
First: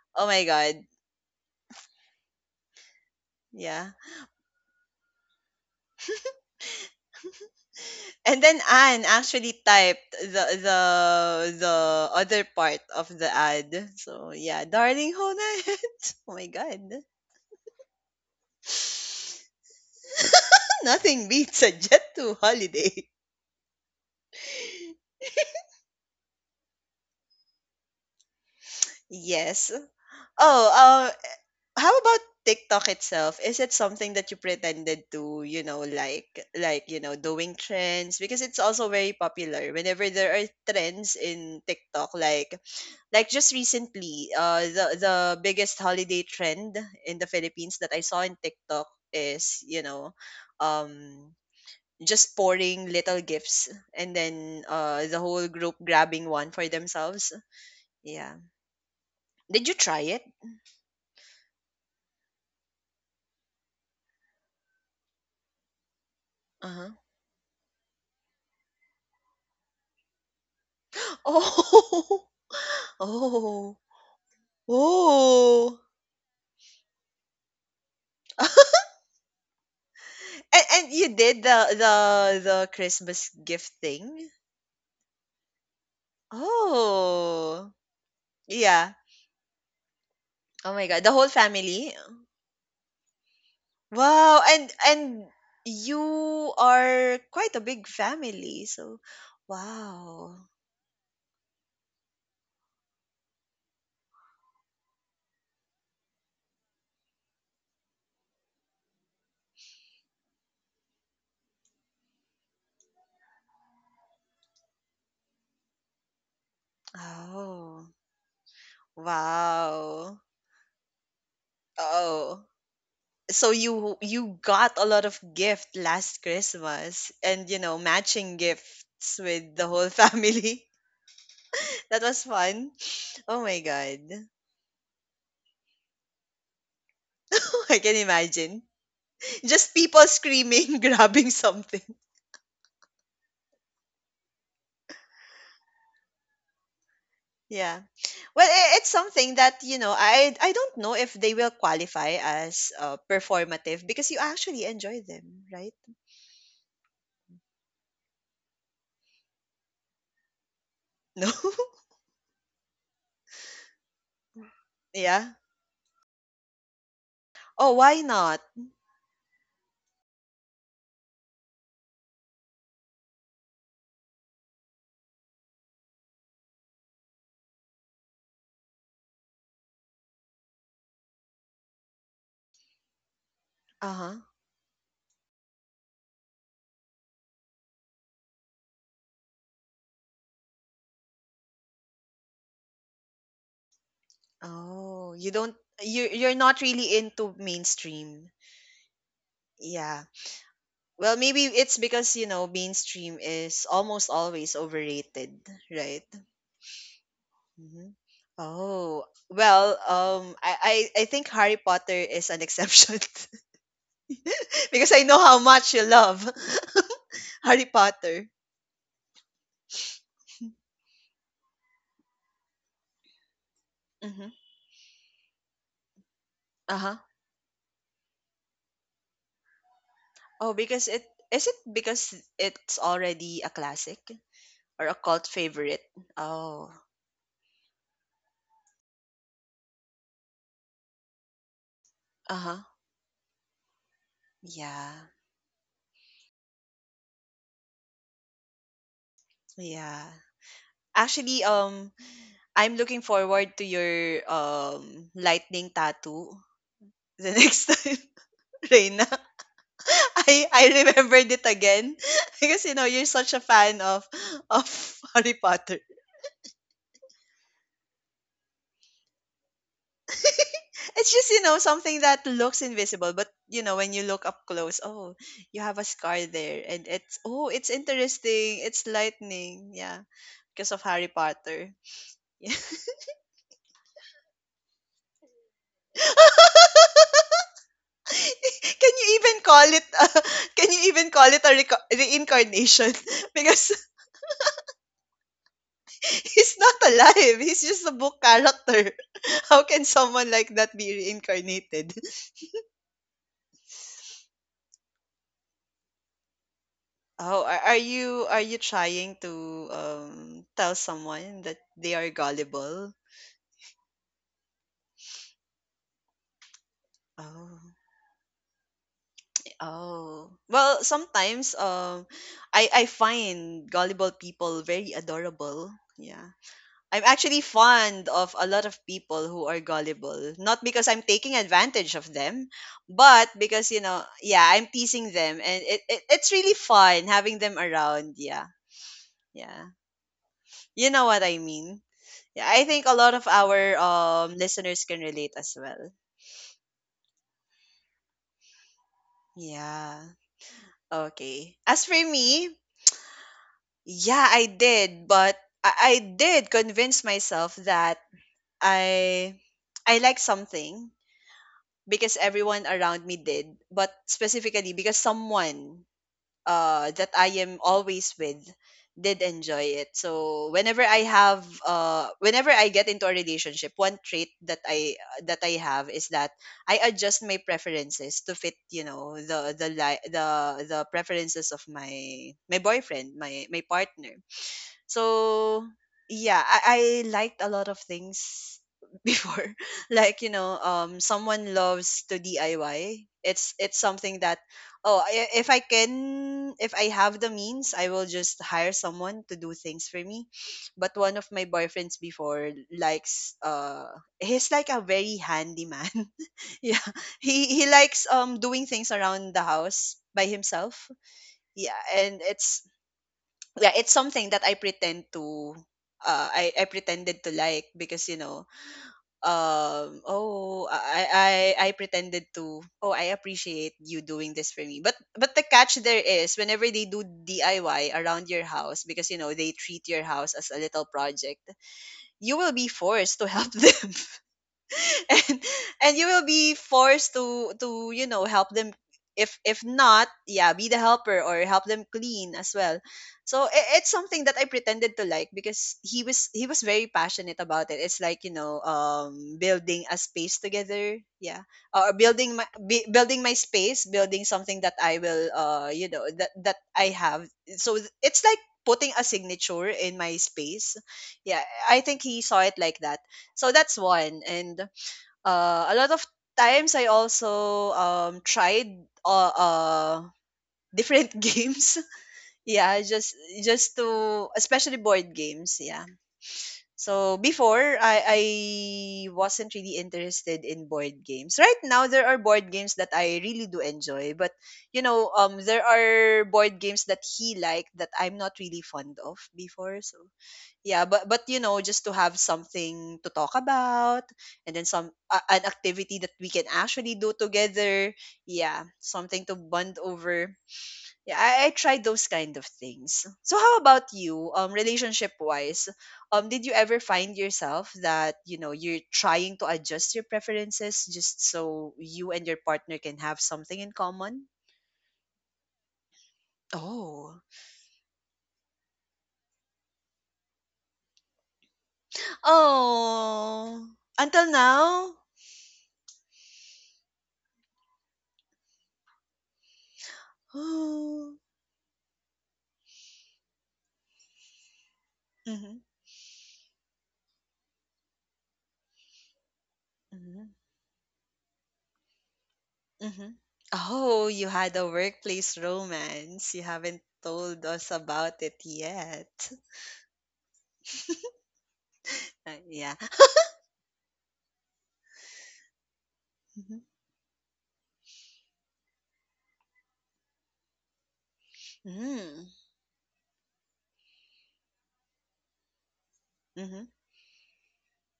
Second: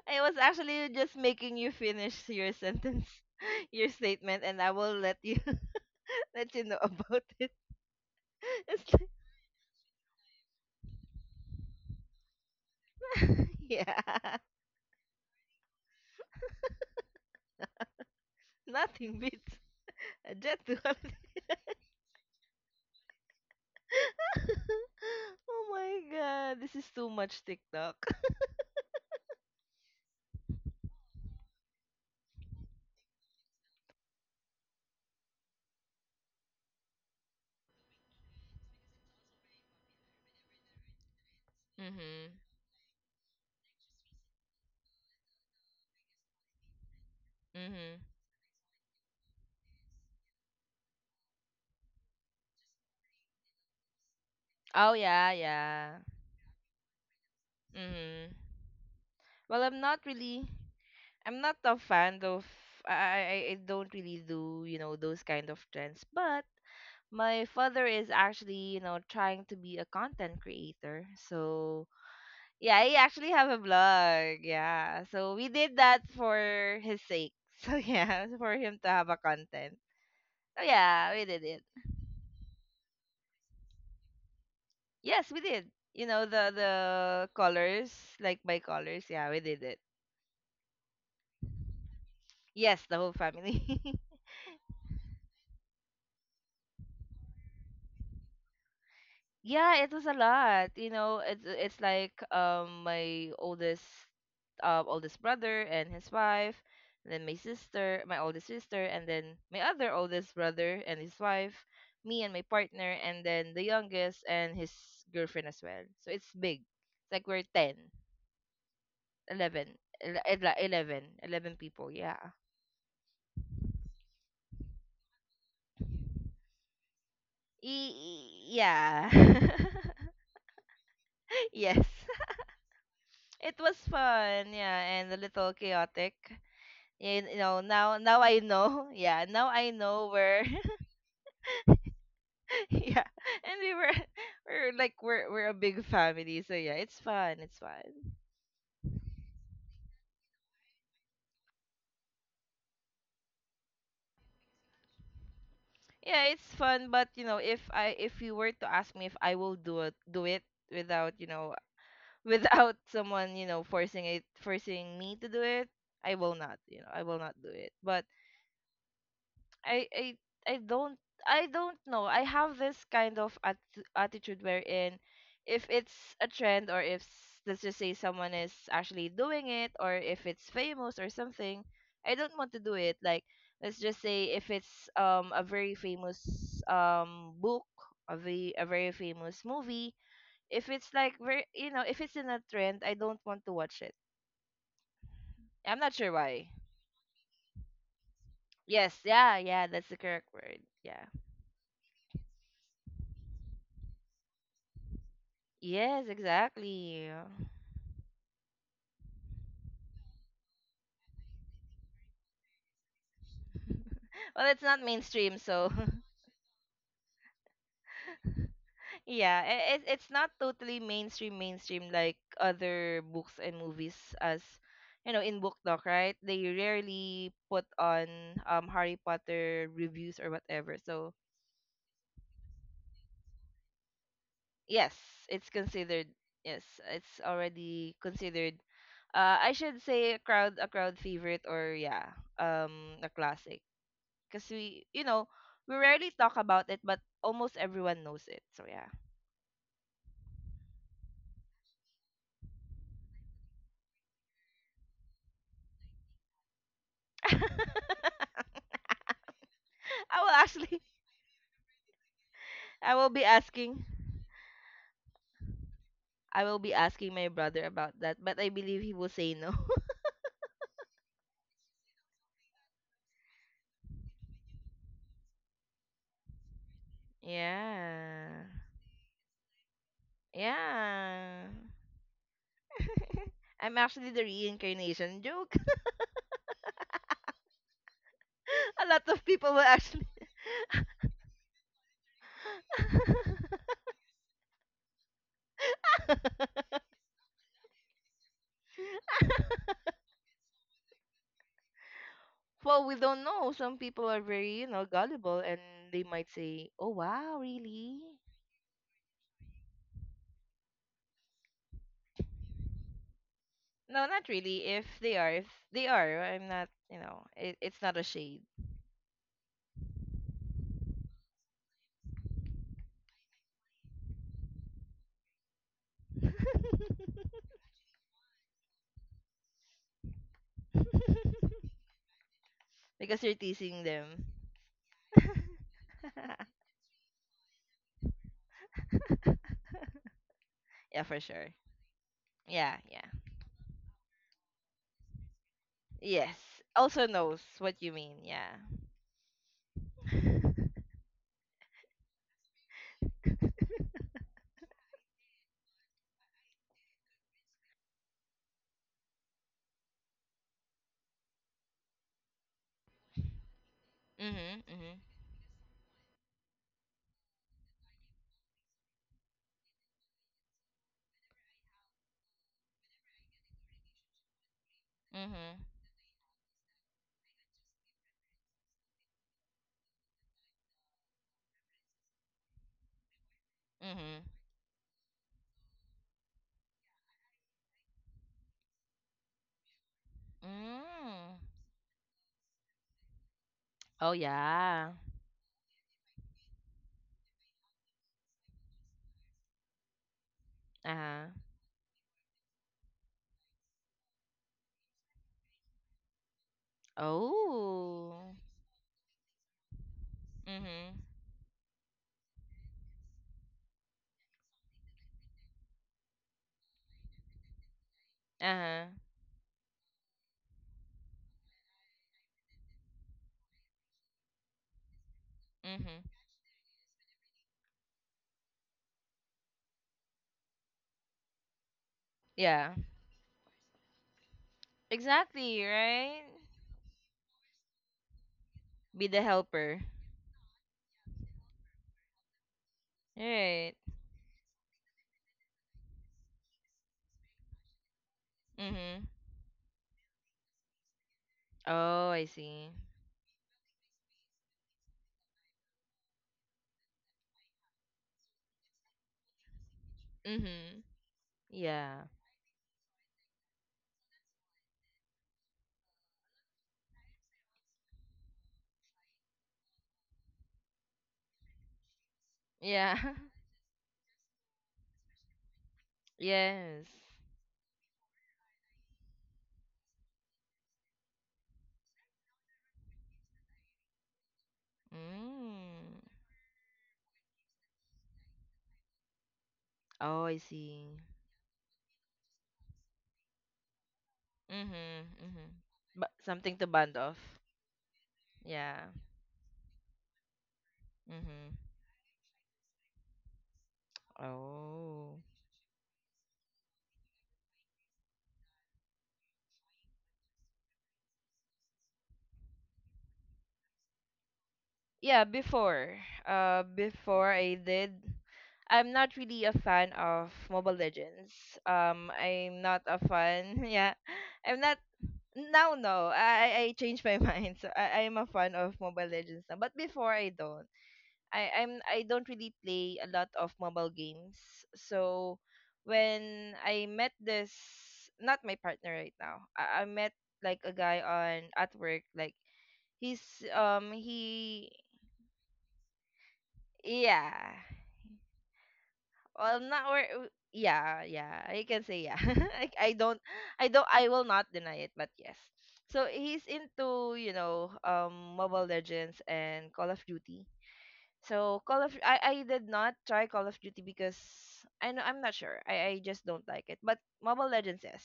[SPEAKER 2] I
[SPEAKER 1] Oh
[SPEAKER 2] was
[SPEAKER 1] my God.
[SPEAKER 2] actually just making you finish your sentence, (laughs) your
[SPEAKER 1] Yeah.
[SPEAKER 2] statement, and I will let you (laughs) let you know about it. (laughs)
[SPEAKER 1] And then
[SPEAKER 2] It's
[SPEAKER 1] Anne
[SPEAKER 2] like,
[SPEAKER 1] actually typed the the other part of the
[SPEAKER 2] (laughs)
[SPEAKER 1] ad. So
[SPEAKER 2] yeah,
[SPEAKER 1] yeah, darling Honan. (laughs) Oh my god.
[SPEAKER 2] (laughs) nothing beats a jet to
[SPEAKER 1] (laughs)
[SPEAKER 2] holiday.
[SPEAKER 1] Nothing beats a jet to holiday.
[SPEAKER 2] (laughs)
[SPEAKER 1] (laughs)
[SPEAKER 2] Oh my god, this is too much TikTok.
[SPEAKER 1] Yes. Oh, how about TikTok itself? Is it something that you pretended to, you know, like, doing trends? Because it's also very popular. Whenever there are trends in
[SPEAKER 2] (laughs)
[SPEAKER 1] TikTok,
[SPEAKER 2] mhm.
[SPEAKER 1] like, just recently, the biggest holiday trend in the Philippines that I
[SPEAKER 2] Mhm.
[SPEAKER 1] saw in TikTok is, um, just pouring little gifts, and then,
[SPEAKER 2] Oh
[SPEAKER 1] the
[SPEAKER 2] yeah,
[SPEAKER 1] whole group
[SPEAKER 2] yeah.
[SPEAKER 1] grabbing one for themselves. Yeah.
[SPEAKER 2] Mhm. Well,
[SPEAKER 1] Did you
[SPEAKER 2] I'm not
[SPEAKER 1] try it?
[SPEAKER 2] really. I'm not a fan of. I don't really do you know those kind of trends, but
[SPEAKER 1] Uh-huh. (laughs)
[SPEAKER 2] my father is actually you know trying to be a content creator. So
[SPEAKER 1] Oh,
[SPEAKER 2] yeah, I
[SPEAKER 1] (laughs)
[SPEAKER 2] actually have a
[SPEAKER 1] oh,
[SPEAKER 2] blog. Yeah, so we did
[SPEAKER 1] oh.
[SPEAKER 2] that for his sake (laughs) so yeah, for
[SPEAKER 1] (laughs)
[SPEAKER 2] him to have a content.
[SPEAKER 1] And,
[SPEAKER 2] So
[SPEAKER 1] and you
[SPEAKER 2] yeah, we
[SPEAKER 1] did
[SPEAKER 2] did it.
[SPEAKER 1] the the Christmas gift thing?
[SPEAKER 2] Yes, we did, you know, the
[SPEAKER 1] Oh,
[SPEAKER 2] colors, like by
[SPEAKER 1] yeah.
[SPEAKER 2] colors. Yeah, we did it.
[SPEAKER 1] Oh my God, the whole family.
[SPEAKER 2] Yes, the whole family. (laughs)
[SPEAKER 1] Wow, and you are quite a big family, so
[SPEAKER 2] Yeah, it was a
[SPEAKER 1] wow.
[SPEAKER 2] lot. You know, it's like my oldest oldest brother and his wife, and then my sister, my oldest sister, and then my other oldest brother and his wife, me and my partner, and then the youngest and his girlfriend as well. So it's big. It's like we're eleven,
[SPEAKER 1] Oh,
[SPEAKER 2] 11,
[SPEAKER 1] wow.
[SPEAKER 2] ele- ele- 11, eleven people. Yeah.
[SPEAKER 1] Oh. So you got a lot of gift last Christmas, and, matching
[SPEAKER 2] Yeah.
[SPEAKER 1] gifts with the whole
[SPEAKER 2] (laughs)
[SPEAKER 1] family. (laughs)
[SPEAKER 2] Yes.
[SPEAKER 1] That was
[SPEAKER 2] (laughs)
[SPEAKER 1] fun. Oh
[SPEAKER 2] It
[SPEAKER 1] my
[SPEAKER 2] was
[SPEAKER 1] God.
[SPEAKER 2] fun, yeah, and a little chaotic. You know,
[SPEAKER 1] (laughs) I can
[SPEAKER 2] now I
[SPEAKER 1] imagine.
[SPEAKER 2] know (laughs) yeah, now I
[SPEAKER 1] Just people
[SPEAKER 2] know where
[SPEAKER 1] screaming, (laughs) grabbing something.
[SPEAKER 2] (laughs) yeah. And we were (laughs) we're like we're a big family, so yeah, it's fun, it's
[SPEAKER 1] Yeah.
[SPEAKER 2] fun.
[SPEAKER 1] Well, I- it's something that you know. I don't know if they will qualify as, performative, because you actually enjoy them, right? (laughs)
[SPEAKER 2] Yeah, it's fun, but you know, if I if you were to ask me if I will do it without you
[SPEAKER 1] No.
[SPEAKER 2] know (laughs) without someone, you know, forcing me to
[SPEAKER 1] Yeah.
[SPEAKER 2] do it, I will not, you know, I will not do it.
[SPEAKER 1] Oh, why
[SPEAKER 2] But
[SPEAKER 1] not?
[SPEAKER 2] I I I don't I don't know. I have this kind of attitude wherein if it's a trend or if let's just say someone is actually doing it, or if it's famous or something, I don't want to do it. Like let's
[SPEAKER 1] Uh
[SPEAKER 2] just
[SPEAKER 1] huh.
[SPEAKER 2] say if it's a very famous book, a very famous movie, if it's like very you know, if it's in a trend, I don't want to watch it.
[SPEAKER 1] Oh, you don't.
[SPEAKER 2] I'm not
[SPEAKER 1] You
[SPEAKER 2] sure
[SPEAKER 1] you're
[SPEAKER 2] why.
[SPEAKER 1] not really into mainstream.
[SPEAKER 2] Yes, yeah, yeah, that's the
[SPEAKER 1] Yeah.
[SPEAKER 2] correct word. Yeah.
[SPEAKER 1] Well, maybe it's because, mainstream is almost always overrated, right?
[SPEAKER 2] Yes, exactly. (laughs)
[SPEAKER 1] Hmm. Oh well, I think Harry Potter is an exception,
[SPEAKER 2] Well, it's
[SPEAKER 1] (laughs)
[SPEAKER 2] not
[SPEAKER 1] because I know
[SPEAKER 2] mainstream,
[SPEAKER 1] how
[SPEAKER 2] so
[SPEAKER 1] much you
[SPEAKER 2] (laughs)
[SPEAKER 1] love. (laughs) Harry Potter.
[SPEAKER 2] yeah, it, it's not totally mainstream like other books and movies
[SPEAKER 1] Mm-hmm.
[SPEAKER 2] as you know in book talk, right? They
[SPEAKER 1] Uh-huh.
[SPEAKER 2] rarely put on Harry Potter reviews or
[SPEAKER 1] Oh,
[SPEAKER 2] whatever.
[SPEAKER 1] because it
[SPEAKER 2] So
[SPEAKER 1] Is it because it's already a classic or
[SPEAKER 2] yes,
[SPEAKER 1] a cult
[SPEAKER 2] it's
[SPEAKER 1] favorite?
[SPEAKER 2] considered. Yes,
[SPEAKER 1] Oh.
[SPEAKER 2] it's already considered. I should say a crowd favorite, or yeah,
[SPEAKER 1] Uh-huh.
[SPEAKER 2] a classic. Because we
[SPEAKER 1] Yeah.
[SPEAKER 2] you know we rarely talk about it but almost everyone knows it, so yeah.
[SPEAKER 1] Yeah. Actually, I'm looking forward to your lightning tattoo the (laughs) next
[SPEAKER 2] (laughs)
[SPEAKER 1] time, Reina.
[SPEAKER 2] i will
[SPEAKER 1] I
[SPEAKER 2] actually
[SPEAKER 1] remembered it again (laughs) because,
[SPEAKER 2] I
[SPEAKER 1] you're
[SPEAKER 2] will be
[SPEAKER 1] such a fan
[SPEAKER 2] asking
[SPEAKER 1] of (laughs) Harry Potter.
[SPEAKER 2] my brother about that, but I believe he will say no.
[SPEAKER 1] (laughs) It's just, something that looks invisible, but, when you look up close, oh, you have a scar there, and it's,
[SPEAKER 2] (laughs)
[SPEAKER 1] oh, it's
[SPEAKER 2] Yeah,
[SPEAKER 1] interesting. It's lightning. Yeah. Because of Harry
[SPEAKER 2] yeah.
[SPEAKER 1] Potter.
[SPEAKER 2] I'm actually the reincarnation joke.
[SPEAKER 1] (laughs)
[SPEAKER 2] (laughs) A
[SPEAKER 1] can
[SPEAKER 2] lot
[SPEAKER 1] you
[SPEAKER 2] of
[SPEAKER 1] even
[SPEAKER 2] people will
[SPEAKER 1] call it
[SPEAKER 2] actually
[SPEAKER 1] uh, can you even call it a reincarnation, (laughs) because
[SPEAKER 2] (laughs)
[SPEAKER 1] he's not alive, he's just a book character. How can someone like that be reincarnated?
[SPEAKER 2] well, we don't know, some people are very you know gullible, and they might say, "Oh wow,
[SPEAKER 1] Oh, are are
[SPEAKER 2] really?"
[SPEAKER 1] you are you trying to tell someone that they are gullible?
[SPEAKER 2] No, not really. If they are, I'm not. You know, it,
[SPEAKER 1] Oh.
[SPEAKER 2] it's not a shade
[SPEAKER 1] Oh. Well, sometimes, I find gullible people very adorable. Yeah. I'm actually fond of a lot of people who are gullible, not because I'm taking
[SPEAKER 2] (laughs)
[SPEAKER 1] advantage of them,
[SPEAKER 2] because
[SPEAKER 1] but
[SPEAKER 2] you're
[SPEAKER 1] because,
[SPEAKER 2] teasing them.
[SPEAKER 1] yeah, I'm teasing them and it's
[SPEAKER 2] (laughs)
[SPEAKER 1] really fun having them around, yeah. Yeah. You
[SPEAKER 2] Yeah,
[SPEAKER 1] know
[SPEAKER 2] for
[SPEAKER 1] what I
[SPEAKER 2] sure.
[SPEAKER 1] mean? Yeah, I
[SPEAKER 2] Yeah,
[SPEAKER 1] think a
[SPEAKER 2] yeah.
[SPEAKER 1] lot of our listeners can relate as well.
[SPEAKER 2] Yes. Also knows what you mean. Yeah.
[SPEAKER 1] Yeah. Okay. As for me, yeah, I did, but I did convince myself that I I like something because everyone around me did, but
[SPEAKER 2] Mhm.
[SPEAKER 1] specifically because
[SPEAKER 2] Mhm.
[SPEAKER 1] someone, that I am always with did enjoy it. So whenever I have whenever I get into a relationship, one trait that I
[SPEAKER 2] Mhm.
[SPEAKER 1] have is that I adjust my preferences to fit, the the preferences of my boyfriend, my partner.
[SPEAKER 2] Mhm.
[SPEAKER 1] So yeah, I liked a lot of things (laughs) before. Like,
[SPEAKER 2] Mm.
[SPEAKER 1] someone loves to DIY. It's
[SPEAKER 2] Oh
[SPEAKER 1] something that
[SPEAKER 2] yeah.
[SPEAKER 1] if I can if I have the means, I will just hire someone to do things for me.
[SPEAKER 2] Uh
[SPEAKER 1] But one
[SPEAKER 2] huh.
[SPEAKER 1] of my boyfriends before likes he's like a very handy man. (laughs) Yeah. He likes
[SPEAKER 2] Oh.
[SPEAKER 1] doing things around the house by himself,
[SPEAKER 2] Mhm.
[SPEAKER 1] yeah, and it's, yeah, it's something that I pretended to like because
[SPEAKER 2] Uh huh.
[SPEAKER 1] oh I pretended to, oh, I appreciate you doing this for me, but the catch
[SPEAKER 2] Mhm.
[SPEAKER 1] there is whenever they do DIY around your house, because you know they treat your house as a little project, you will be
[SPEAKER 2] Yeah.
[SPEAKER 1] forced to help (laughs) them. (laughs) And
[SPEAKER 2] Exactly.
[SPEAKER 1] you
[SPEAKER 2] Right.
[SPEAKER 1] will be forced to you know help them,
[SPEAKER 2] Be the
[SPEAKER 1] if
[SPEAKER 2] helper.
[SPEAKER 1] not, yeah, be the helper or help them clean as well. So
[SPEAKER 2] Right.
[SPEAKER 1] it's something that I pretended to like because he was very passionate about it. It's like, you know,
[SPEAKER 2] Mhm.
[SPEAKER 1] um, building a space together, yeah, or
[SPEAKER 2] Oh, I see.
[SPEAKER 1] building my space, building something that I will, uh, you know, that I have. So it's like putting a signature in my space,
[SPEAKER 2] Mhm.
[SPEAKER 1] yeah. I
[SPEAKER 2] Yeah.
[SPEAKER 1] think he saw it like that. So that's one, and a lot of times I also, tried different (laughs) games. Yeah,
[SPEAKER 2] Yeah. (laughs)
[SPEAKER 1] just to, especially board games. Yeah.
[SPEAKER 2] Yes.
[SPEAKER 1] So before, I wasn't really interested in board games. Right now there are board games that I really do enjoy, but, there
[SPEAKER 2] Mm.
[SPEAKER 1] are board games that he liked that I'm not really fond of before. So
[SPEAKER 2] Oh, I
[SPEAKER 1] yeah,
[SPEAKER 2] see.
[SPEAKER 1] but you know, just to have something to talk about, and then
[SPEAKER 2] Mm-hmm.
[SPEAKER 1] some
[SPEAKER 2] Mm-hmm.
[SPEAKER 1] an activity
[SPEAKER 2] But
[SPEAKER 1] that we can
[SPEAKER 2] something to bond
[SPEAKER 1] actually
[SPEAKER 2] off.
[SPEAKER 1] do together. Yeah,
[SPEAKER 2] Yeah.
[SPEAKER 1] something to bond over. Yeah, I
[SPEAKER 2] Mm-hmm.
[SPEAKER 1] tried those kind of things. So how about you?
[SPEAKER 2] Oh.
[SPEAKER 1] Relationship wise, did you ever find yourself that you know you're trying to adjust your preferences just so you and your partner can have something in common?
[SPEAKER 2] Yeah, before.
[SPEAKER 1] Oh,
[SPEAKER 2] Before I did, I'm not really a fan of Mobile Legends. I'm not a fan. (laughs)
[SPEAKER 1] oh,
[SPEAKER 2] Yeah.
[SPEAKER 1] until
[SPEAKER 2] I'm not
[SPEAKER 1] now.
[SPEAKER 2] now, no. I changed my (laughs) mind. So I'm a fan of Mobile Legends now. But before I
[SPEAKER 1] (gasps)
[SPEAKER 2] don't.
[SPEAKER 1] Hmm.
[SPEAKER 2] I don't really play a lot of mobile games. So when I met this, not my partner right now. I met like a guy on at work like
[SPEAKER 1] Mhm.
[SPEAKER 2] he's,
[SPEAKER 1] Oh, you had
[SPEAKER 2] he.
[SPEAKER 1] a workplace romance. You haven't
[SPEAKER 2] Yeah.
[SPEAKER 1] told us about it yet. (laughs)
[SPEAKER 2] Well, not where. Yeah, yeah. I can say yeah. (laughs) I,
[SPEAKER 1] Yeah.
[SPEAKER 2] I don't, I don't, I will not deny it, but yes. So he's
[SPEAKER 1] Mhm.
[SPEAKER 2] into, you know, Mobile Legends and Call of Duty. So Call of, I
[SPEAKER 1] Mm.
[SPEAKER 2] I did not try Call of Duty because I know, I'm not sure. I just don't like
[SPEAKER 1] Mhm.
[SPEAKER 2] it. But Mobile Legends is.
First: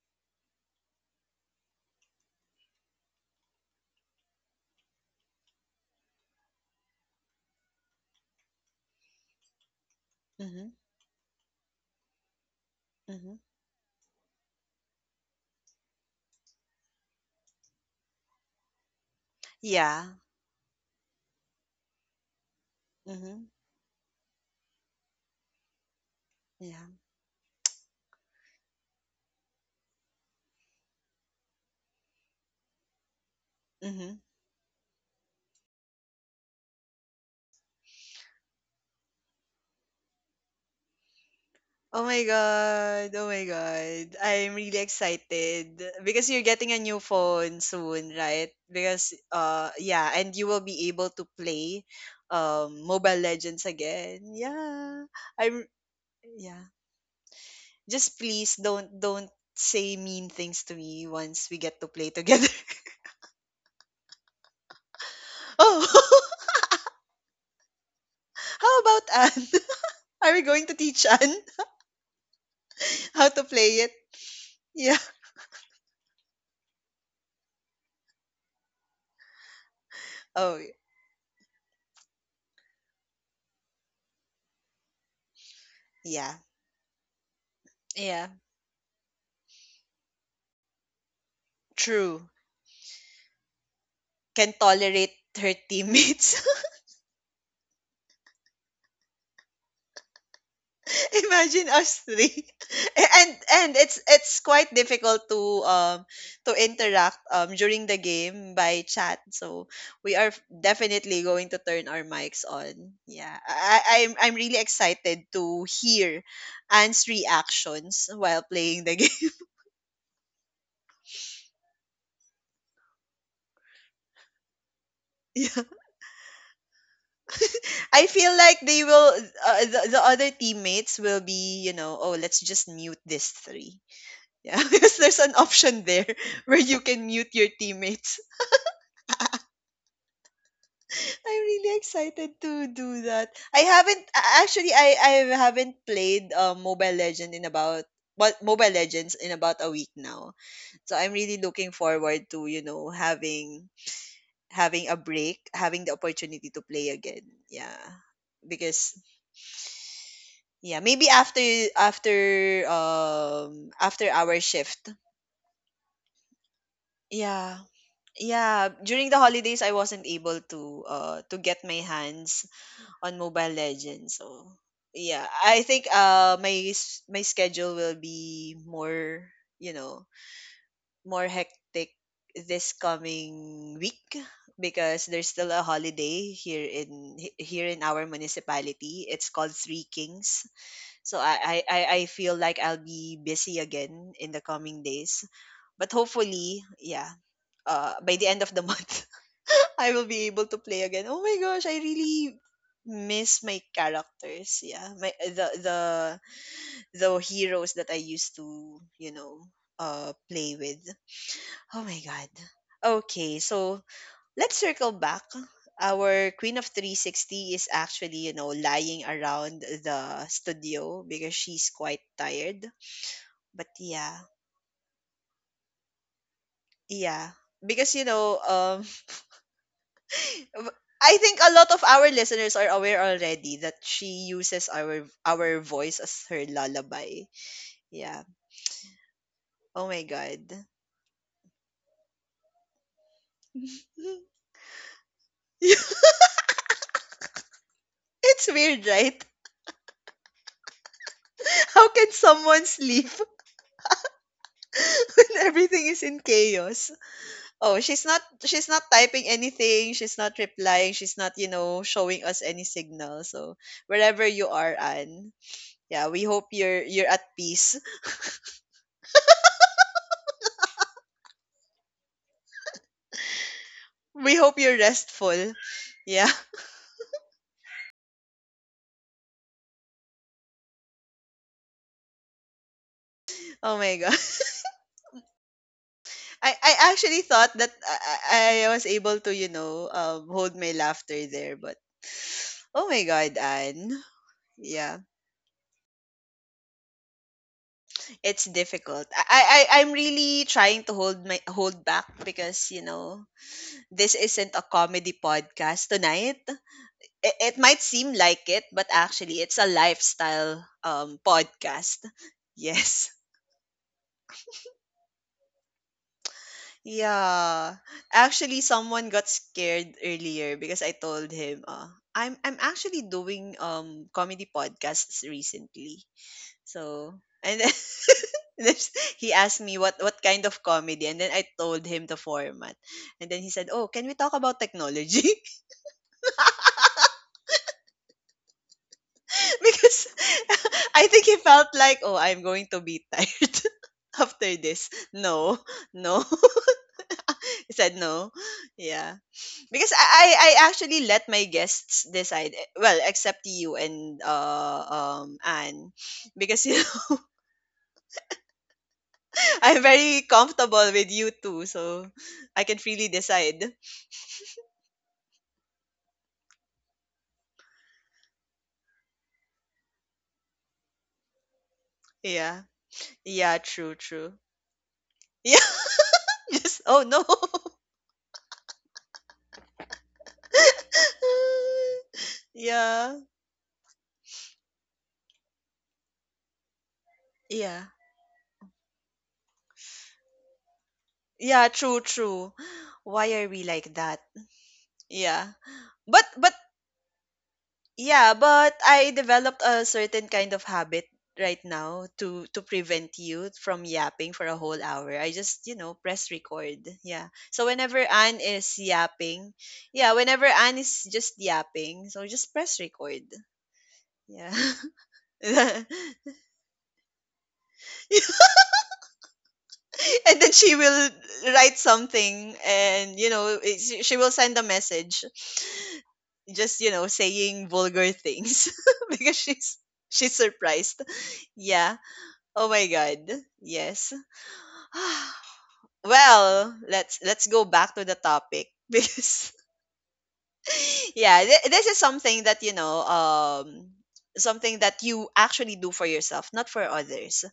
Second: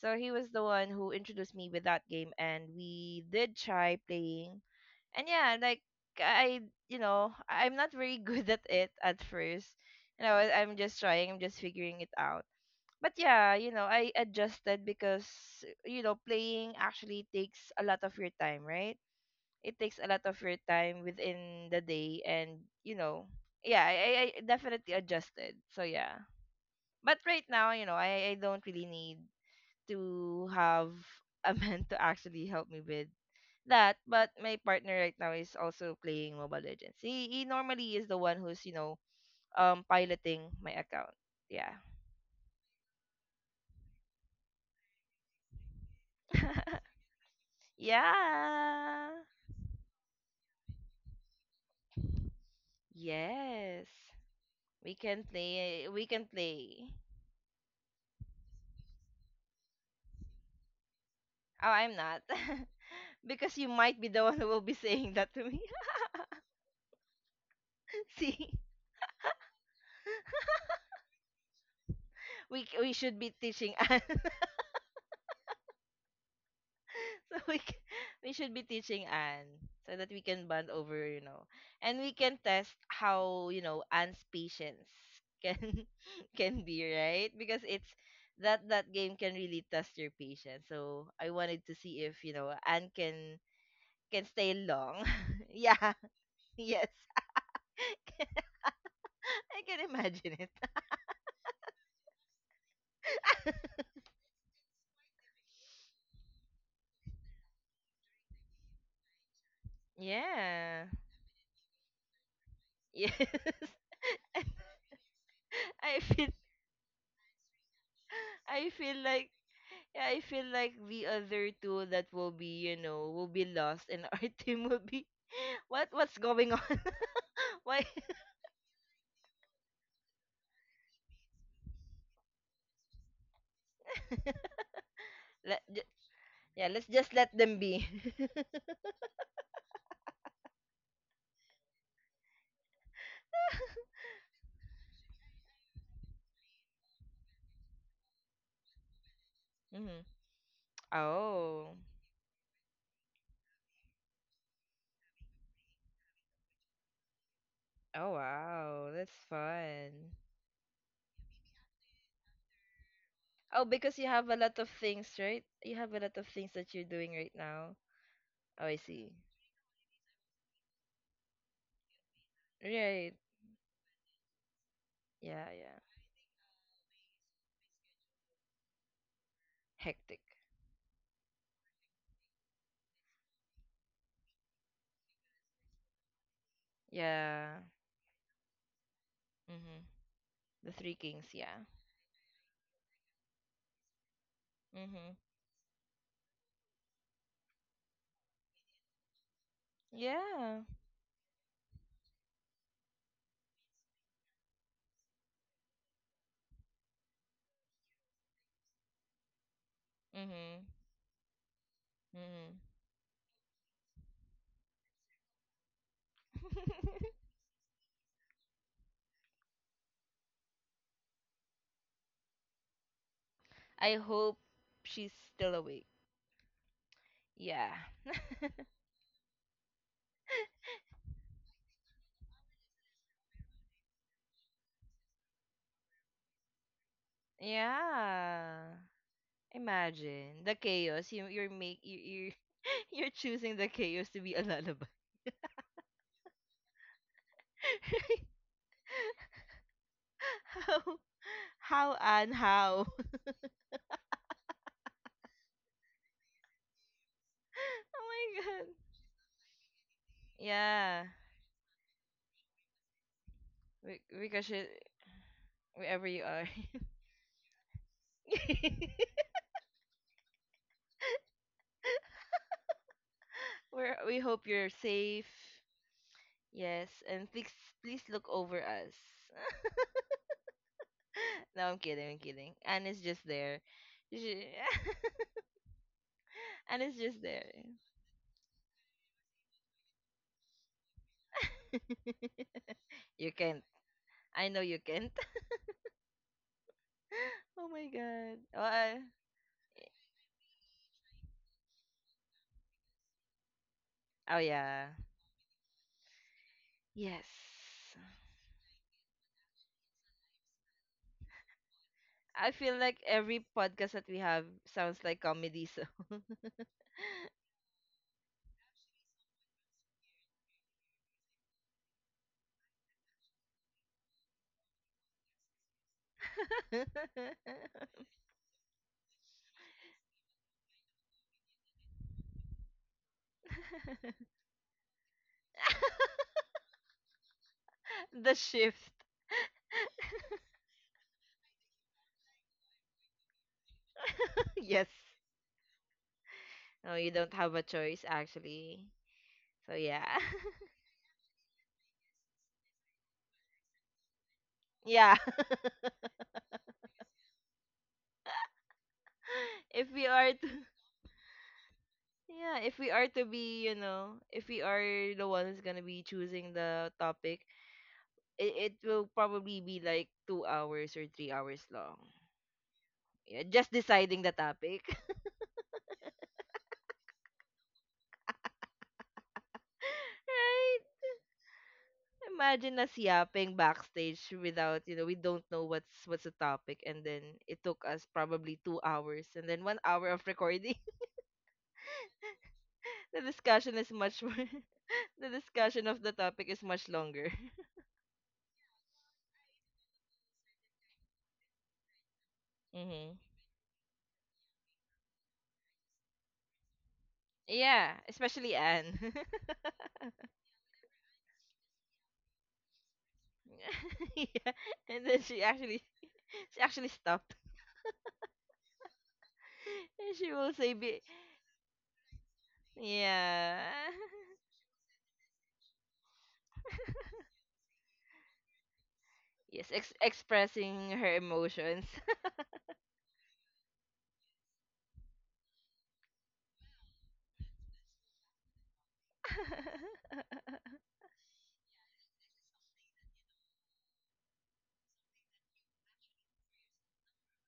[SPEAKER 2] So he was the one who introduced me with that game and we did try playing. And yeah, like I, you know, I'm not very (laughs) good at it at first. You know, I-
[SPEAKER 1] Mhm.
[SPEAKER 2] I'm just trying, I'm just figuring it out. But
[SPEAKER 1] Mhm.
[SPEAKER 2] yeah, you know, I adjusted because you know, playing actually takes a lot of your time, right? It takes a
[SPEAKER 1] Yeah.
[SPEAKER 2] lot of your time within the day, and you know,
[SPEAKER 1] Mhm.
[SPEAKER 2] yeah, I definitely adjusted, so yeah.
[SPEAKER 1] Yeah.
[SPEAKER 2] But right now, you know, I don't really need to have a (laughs) man to actually help me with that.
[SPEAKER 1] Mhm.
[SPEAKER 2] But my partner right now is also playing Mobile Legends. He normally is the one who's, you know, piloting my account. Yeah.
[SPEAKER 1] Oh my god. Oh my god. I'm really excited because you're getting a
[SPEAKER 2] (laughs)
[SPEAKER 1] new phone soon, right?
[SPEAKER 2] Yeah.
[SPEAKER 1] Because yeah, and you will be able to play Mobile Legends
[SPEAKER 2] Yes,
[SPEAKER 1] again.
[SPEAKER 2] we
[SPEAKER 1] Yeah.
[SPEAKER 2] can
[SPEAKER 1] I'm
[SPEAKER 2] play, we can
[SPEAKER 1] yeah.
[SPEAKER 2] play.
[SPEAKER 1] Just please don't say mean things to me once we
[SPEAKER 2] Oh,
[SPEAKER 1] get to
[SPEAKER 2] I'm
[SPEAKER 1] play
[SPEAKER 2] not.
[SPEAKER 1] together. (laughs)
[SPEAKER 2] (laughs) Because you might be the one who will be saying that to me.
[SPEAKER 1] Oh, (laughs)
[SPEAKER 2] (laughs) See,
[SPEAKER 1] how about Anne? (laughs) Are we going to teach Anne
[SPEAKER 2] we
[SPEAKER 1] (laughs)
[SPEAKER 2] should
[SPEAKER 1] how
[SPEAKER 2] be
[SPEAKER 1] to play
[SPEAKER 2] teaching
[SPEAKER 1] it?
[SPEAKER 2] Anne. (laughs)
[SPEAKER 1] Yeah.
[SPEAKER 2] so we c- we should be teaching Anne so that we can
[SPEAKER 1] Oh,
[SPEAKER 2] bond over, you know, and we can test how, you know, Anne's patience can (laughs)
[SPEAKER 1] yeah.
[SPEAKER 2] can be, right? Because it's,
[SPEAKER 1] Yeah.
[SPEAKER 2] that, that game can really test your patience. So I wanted to see
[SPEAKER 1] True.
[SPEAKER 2] if, you know, Anne can
[SPEAKER 1] Can
[SPEAKER 2] stay long.
[SPEAKER 1] tolerate her
[SPEAKER 2] (laughs) Yeah.
[SPEAKER 1] teammates. (laughs)
[SPEAKER 2] Yes. (laughs) I can imagine it.
[SPEAKER 1] (laughs) Imagine us three. (laughs) And it's quite difficult to interact during the game by chat. So we are
[SPEAKER 2] Yeah.
[SPEAKER 1] definitely going to turn our mics on.
[SPEAKER 2] Yes.
[SPEAKER 1] Yeah.
[SPEAKER 2] (laughs)
[SPEAKER 1] I'm really excited to
[SPEAKER 2] I
[SPEAKER 1] hear
[SPEAKER 2] feel
[SPEAKER 1] Anne's reactions while
[SPEAKER 2] I
[SPEAKER 1] playing the
[SPEAKER 2] feel
[SPEAKER 1] (laughs) game.
[SPEAKER 2] like yeah, I feel like the other two that will be, you know, will be lost and our (laughs) team will be,
[SPEAKER 1] Yeah.
[SPEAKER 2] what what's going on? (laughs) Why?
[SPEAKER 1] I feel like they will, the, other teammates will be, you know, oh, let's just mute this three. Yeah, (laughs) because there's an
[SPEAKER 2] let
[SPEAKER 1] option
[SPEAKER 2] ju-
[SPEAKER 1] there (laughs) where
[SPEAKER 2] yeah,
[SPEAKER 1] you
[SPEAKER 2] let's
[SPEAKER 1] can
[SPEAKER 2] just
[SPEAKER 1] mute
[SPEAKER 2] let
[SPEAKER 1] your
[SPEAKER 2] them be.
[SPEAKER 1] teammates. I'm really excited to do that. I haven't a- actually I haven't played, Mobile Legend in about, what Mobile Legends in about a
[SPEAKER 2] (laughs)
[SPEAKER 1] week
[SPEAKER 2] Hmm.
[SPEAKER 1] now. So I'm really looking
[SPEAKER 2] Oh.
[SPEAKER 1] forward to, you know, having a break, having the opportunity to play again. Yeah.
[SPEAKER 2] Oh
[SPEAKER 1] Because
[SPEAKER 2] wow, that's fun.
[SPEAKER 1] yeah, maybe after
[SPEAKER 2] Oh, because
[SPEAKER 1] after
[SPEAKER 2] you have
[SPEAKER 1] our
[SPEAKER 2] a lot of
[SPEAKER 1] shift.
[SPEAKER 2] things, right? You have a lot of things that you're doing right
[SPEAKER 1] Yeah.
[SPEAKER 2] now.
[SPEAKER 1] Yeah,
[SPEAKER 2] Oh, I
[SPEAKER 1] during the
[SPEAKER 2] see.
[SPEAKER 1] holidays I wasn't able to get my hands on
[SPEAKER 2] Right.
[SPEAKER 1] Mobile Legends. So yeah,
[SPEAKER 2] Yeah,
[SPEAKER 1] I
[SPEAKER 2] yeah.
[SPEAKER 1] think my schedule will be more, you know,
[SPEAKER 2] Hectic.
[SPEAKER 1] more hectic this coming week, because there's still a holiday here
[SPEAKER 2] Yeah.
[SPEAKER 1] here in our municipality. It's called Three
[SPEAKER 2] Mhm.
[SPEAKER 1] Kings.
[SPEAKER 2] The Three
[SPEAKER 1] So
[SPEAKER 2] Kings, yeah.
[SPEAKER 1] I feel like I'll be busy again in the coming days.
[SPEAKER 2] Mhm.
[SPEAKER 1] But hopefully, yeah, uh, by the end of the (laughs) month I will be able to
[SPEAKER 2] Yeah.
[SPEAKER 1] play again. Oh my gosh, I really miss my characters. Yeah, my the the heroes that I used to, you know, play
[SPEAKER 2] Mhm.
[SPEAKER 1] with. Oh my god.
[SPEAKER 2] Mhm.
[SPEAKER 1] Okay, so let's circle back. Our Queen of
[SPEAKER 2] (laughs)
[SPEAKER 1] 360 is actually, you know, lying around the studio because she's quite tired. But
[SPEAKER 2] I
[SPEAKER 1] yeah,
[SPEAKER 2] hope she's still awake.
[SPEAKER 1] yeah.
[SPEAKER 2] Yeah.
[SPEAKER 1] Because, you
[SPEAKER 2] (laughs)
[SPEAKER 1] know, I think a lot of our listeners are aware already that she uses our voice as her lullaby. Yeah.
[SPEAKER 2] Yeah.
[SPEAKER 1] Oh my
[SPEAKER 2] Imagine the
[SPEAKER 1] god.
[SPEAKER 2] chaos. You (laughs) you're choosing the chaos to
[SPEAKER 1] (laughs)
[SPEAKER 2] be a lullaby.
[SPEAKER 1] It's weird, right?
[SPEAKER 2] (laughs) how
[SPEAKER 1] (laughs) How
[SPEAKER 2] how
[SPEAKER 1] can
[SPEAKER 2] and
[SPEAKER 1] someone
[SPEAKER 2] how?
[SPEAKER 1] sleep (laughs) when everything is in chaos? Oh,
[SPEAKER 2] (laughs) Oh my
[SPEAKER 1] she's
[SPEAKER 2] god.
[SPEAKER 1] not typing anything, she's not replying,
[SPEAKER 2] Yeah.
[SPEAKER 1] she's not, you know, showing us any signal. So,
[SPEAKER 2] We,
[SPEAKER 1] wherever you
[SPEAKER 2] because you,
[SPEAKER 1] are, Anne, yeah,
[SPEAKER 2] wherever
[SPEAKER 1] we
[SPEAKER 2] you
[SPEAKER 1] hope
[SPEAKER 2] are,
[SPEAKER 1] you're at peace.
[SPEAKER 2] (laughs) we
[SPEAKER 1] (laughs)
[SPEAKER 2] we
[SPEAKER 1] We
[SPEAKER 2] hope
[SPEAKER 1] hope
[SPEAKER 2] you're
[SPEAKER 1] you're
[SPEAKER 2] safe.
[SPEAKER 1] restful. Yeah.
[SPEAKER 2] Yes, and please please look over us. (laughs) No, I'm kidding. I'm kidding. Anne's just
[SPEAKER 1] (laughs)
[SPEAKER 2] there.
[SPEAKER 1] Oh my god.
[SPEAKER 2] She,
[SPEAKER 1] I,
[SPEAKER 2] (laughs)
[SPEAKER 1] I
[SPEAKER 2] Anne's
[SPEAKER 1] actually
[SPEAKER 2] just
[SPEAKER 1] thought
[SPEAKER 2] there.
[SPEAKER 1] that I was able to, you know, hold my laughter there. But oh my God,
[SPEAKER 2] You can't.
[SPEAKER 1] Anne.
[SPEAKER 2] I know you
[SPEAKER 1] Yeah,
[SPEAKER 2] can't. (laughs) Oh my god.
[SPEAKER 1] it's
[SPEAKER 2] Oh,
[SPEAKER 1] difficult.
[SPEAKER 2] I-,
[SPEAKER 1] I'm really trying to hold my hold back because, you know, this
[SPEAKER 2] oh
[SPEAKER 1] isn't a
[SPEAKER 2] yeah.
[SPEAKER 1] comedy podcast tonight.
[SPEAKER 2] Yes.
[SPEAKER 1] It might seem like it, but actually it's a lifestyle podcast. (laughs)
[SPEAKER 2] I feel like
[SPEAKER 1] Yes.
[SPEAKER 2] every podcast that we have sounds like comedy. So
[SPEAKER 1] Yeah. Actually, someone got scared earlier because I told him, I'm actually doing comedy podcasts recently. So and then (laughs) there's- he asked me what kind of comedy, and then I told him the format, and then he said, "Oh, can we talk
[SPEAKER 2] (laughs)
[SPEAKER 1] about technology?" (laughs)
[SPEAKER 2] the shift.
[SPEAKER 1] Because (laughs) I think he felt like, "Oh, I'm going to be tired (laughs) after
[SPEAKER 2] (laughs)
[SPEAKER 1] this."
[SPEAKER 2] Yes.
[SPEAKER 1] No, no,
[SPEAKER 2] No, you don't have
[SPEAKER 1] (laughs)
[SPEAKER 2] a
[SPEAKER 1] he said
[SPEAKER 2] choice
[SPEAKER 1] no.
[SPEAKER 2] actually.
[SPEAKER 1] Yeah.
[SPEAKER 2] So
[SPEAKER 1] Because I,
[SPEAKER 2] yeah.
[SPEAKER 1] I I actually let my guests decide. Eh, well, except you and
[SPEAKER 2] (laughs) Yeah.
[SPEAKER 1] Anne, because you know, (laughs)
[SPEAKER 2] (laughs)
[SPEAKER 1] I'm
[SPEAKER 2] If we
[SPEAKER 1] very
[SPEAKER 2] are to,
[SPEAKER 1] comfortable with you two, so
[SPEAKER 2] yeah,
[SPEAKER 1] I can
[SPEAKER 2] if we
[SPEAKER 1] freely
[SPEAKER 2] are to be,
[SPEAKER 1] decide.
[SPEAKER 2] you know, if we are the one who's gonna be choosing the topic, it will probably be like 2 hours or 3 hours long.
[SPEAKER 1] Yeah,
[SPEAKER 2] Yeah,
[SPEAKER 1] yeah,
[SPEAKER 2] just
[SPEAKER 1] true,
[SPEAKER 2] deciding
[SPEAKER 1] true.
[SPEAKER 2] the topic. (laughs)
[SPEAKER 1] Yeah, (laughs) just oh no.
[SPEAKER 2] Right?
[SPEAKER 1] (laughs)
[SPEAKER 2] Imagine us
[SPEAKER 1] Yeah,
[SPEAKER 2] yapping backstage without, you know, we don't know what's the topic, and then it
[SPEAKER 1] yeah,
[SPEAKER 2] took us probably 2 hours and then 1 hour of recording. (laughs)
[SPEAKER 1] yeah, true, true.
[SPEAKER 2] The
[SPEAKER 1] Why are we
[SPEAKER 2] discussion
[SPEAKER 1] like
[SPEAKER 2] is
[SPEAKER 1] that?
[SPEAKER 2] much more, (laughs) the
[SPEAKER 1] Yeah,
[SPEAKER 2] discussion of the
[SPEAKER 1] but
[SPEAKER 2] topic is much longer. (laughs)
[SPEAKER 1] yeah, but I developed a certain kind of habit right now to prevent
[SPEAKER 2] Mhm.
[SPEAKER 1] you from yapping for a whole hour. I just, you know, press record. Yeah. So
[SPEAKER 2] Yeah,
[SPEAKER 1] whenever Anne
[SPEAKER 2] especially
[SPEAKER 1] is
[SPEAKER 2] Anne. (laughs)
[SPEAKER 1] yapping, yeah, whenever Anne is just yapping, so just press record. Yeah.
[SPEAKER 2] Yeah. And then
[SPEAKER 1] (laughs)
[SPEAKER 2] she
[SPEAKER 1] (laughs)
[SPEAKER 2] actually (laughs) she actually stopped.
[SPEAKER 1] And
[SPEAKER 2] (laughs) And she
[SPEAKER 1] then
[SPEAKER 2] will
[SPEAKER 1] she
[SPEAKER 2] say be,
[SPEAKER 1] will write something and you know,
[SPEAKER 2] yeah.
[SPEAKER 1] she will
[SPEAKER 2] (laughs)
[SPEAKER 1] send a message just, you know, saying vulgar things (laughs) because
[SPEAKER 2] Yes, ex-
[SPEAKER 1] she's
[SPEAKER 2] expressing
[SPEAKER 1] surprised.
[SPEAKER 2] her emotions.
[SPEAKER 1] Yeah. Oh my god. Yes. (sighs) Well, let's go back to the topic (laughs) because
[SPEAKER 2] (laughs)
[SPEAKER 1] yeah, this is something that you know, something that you actually do for yourself, not for others.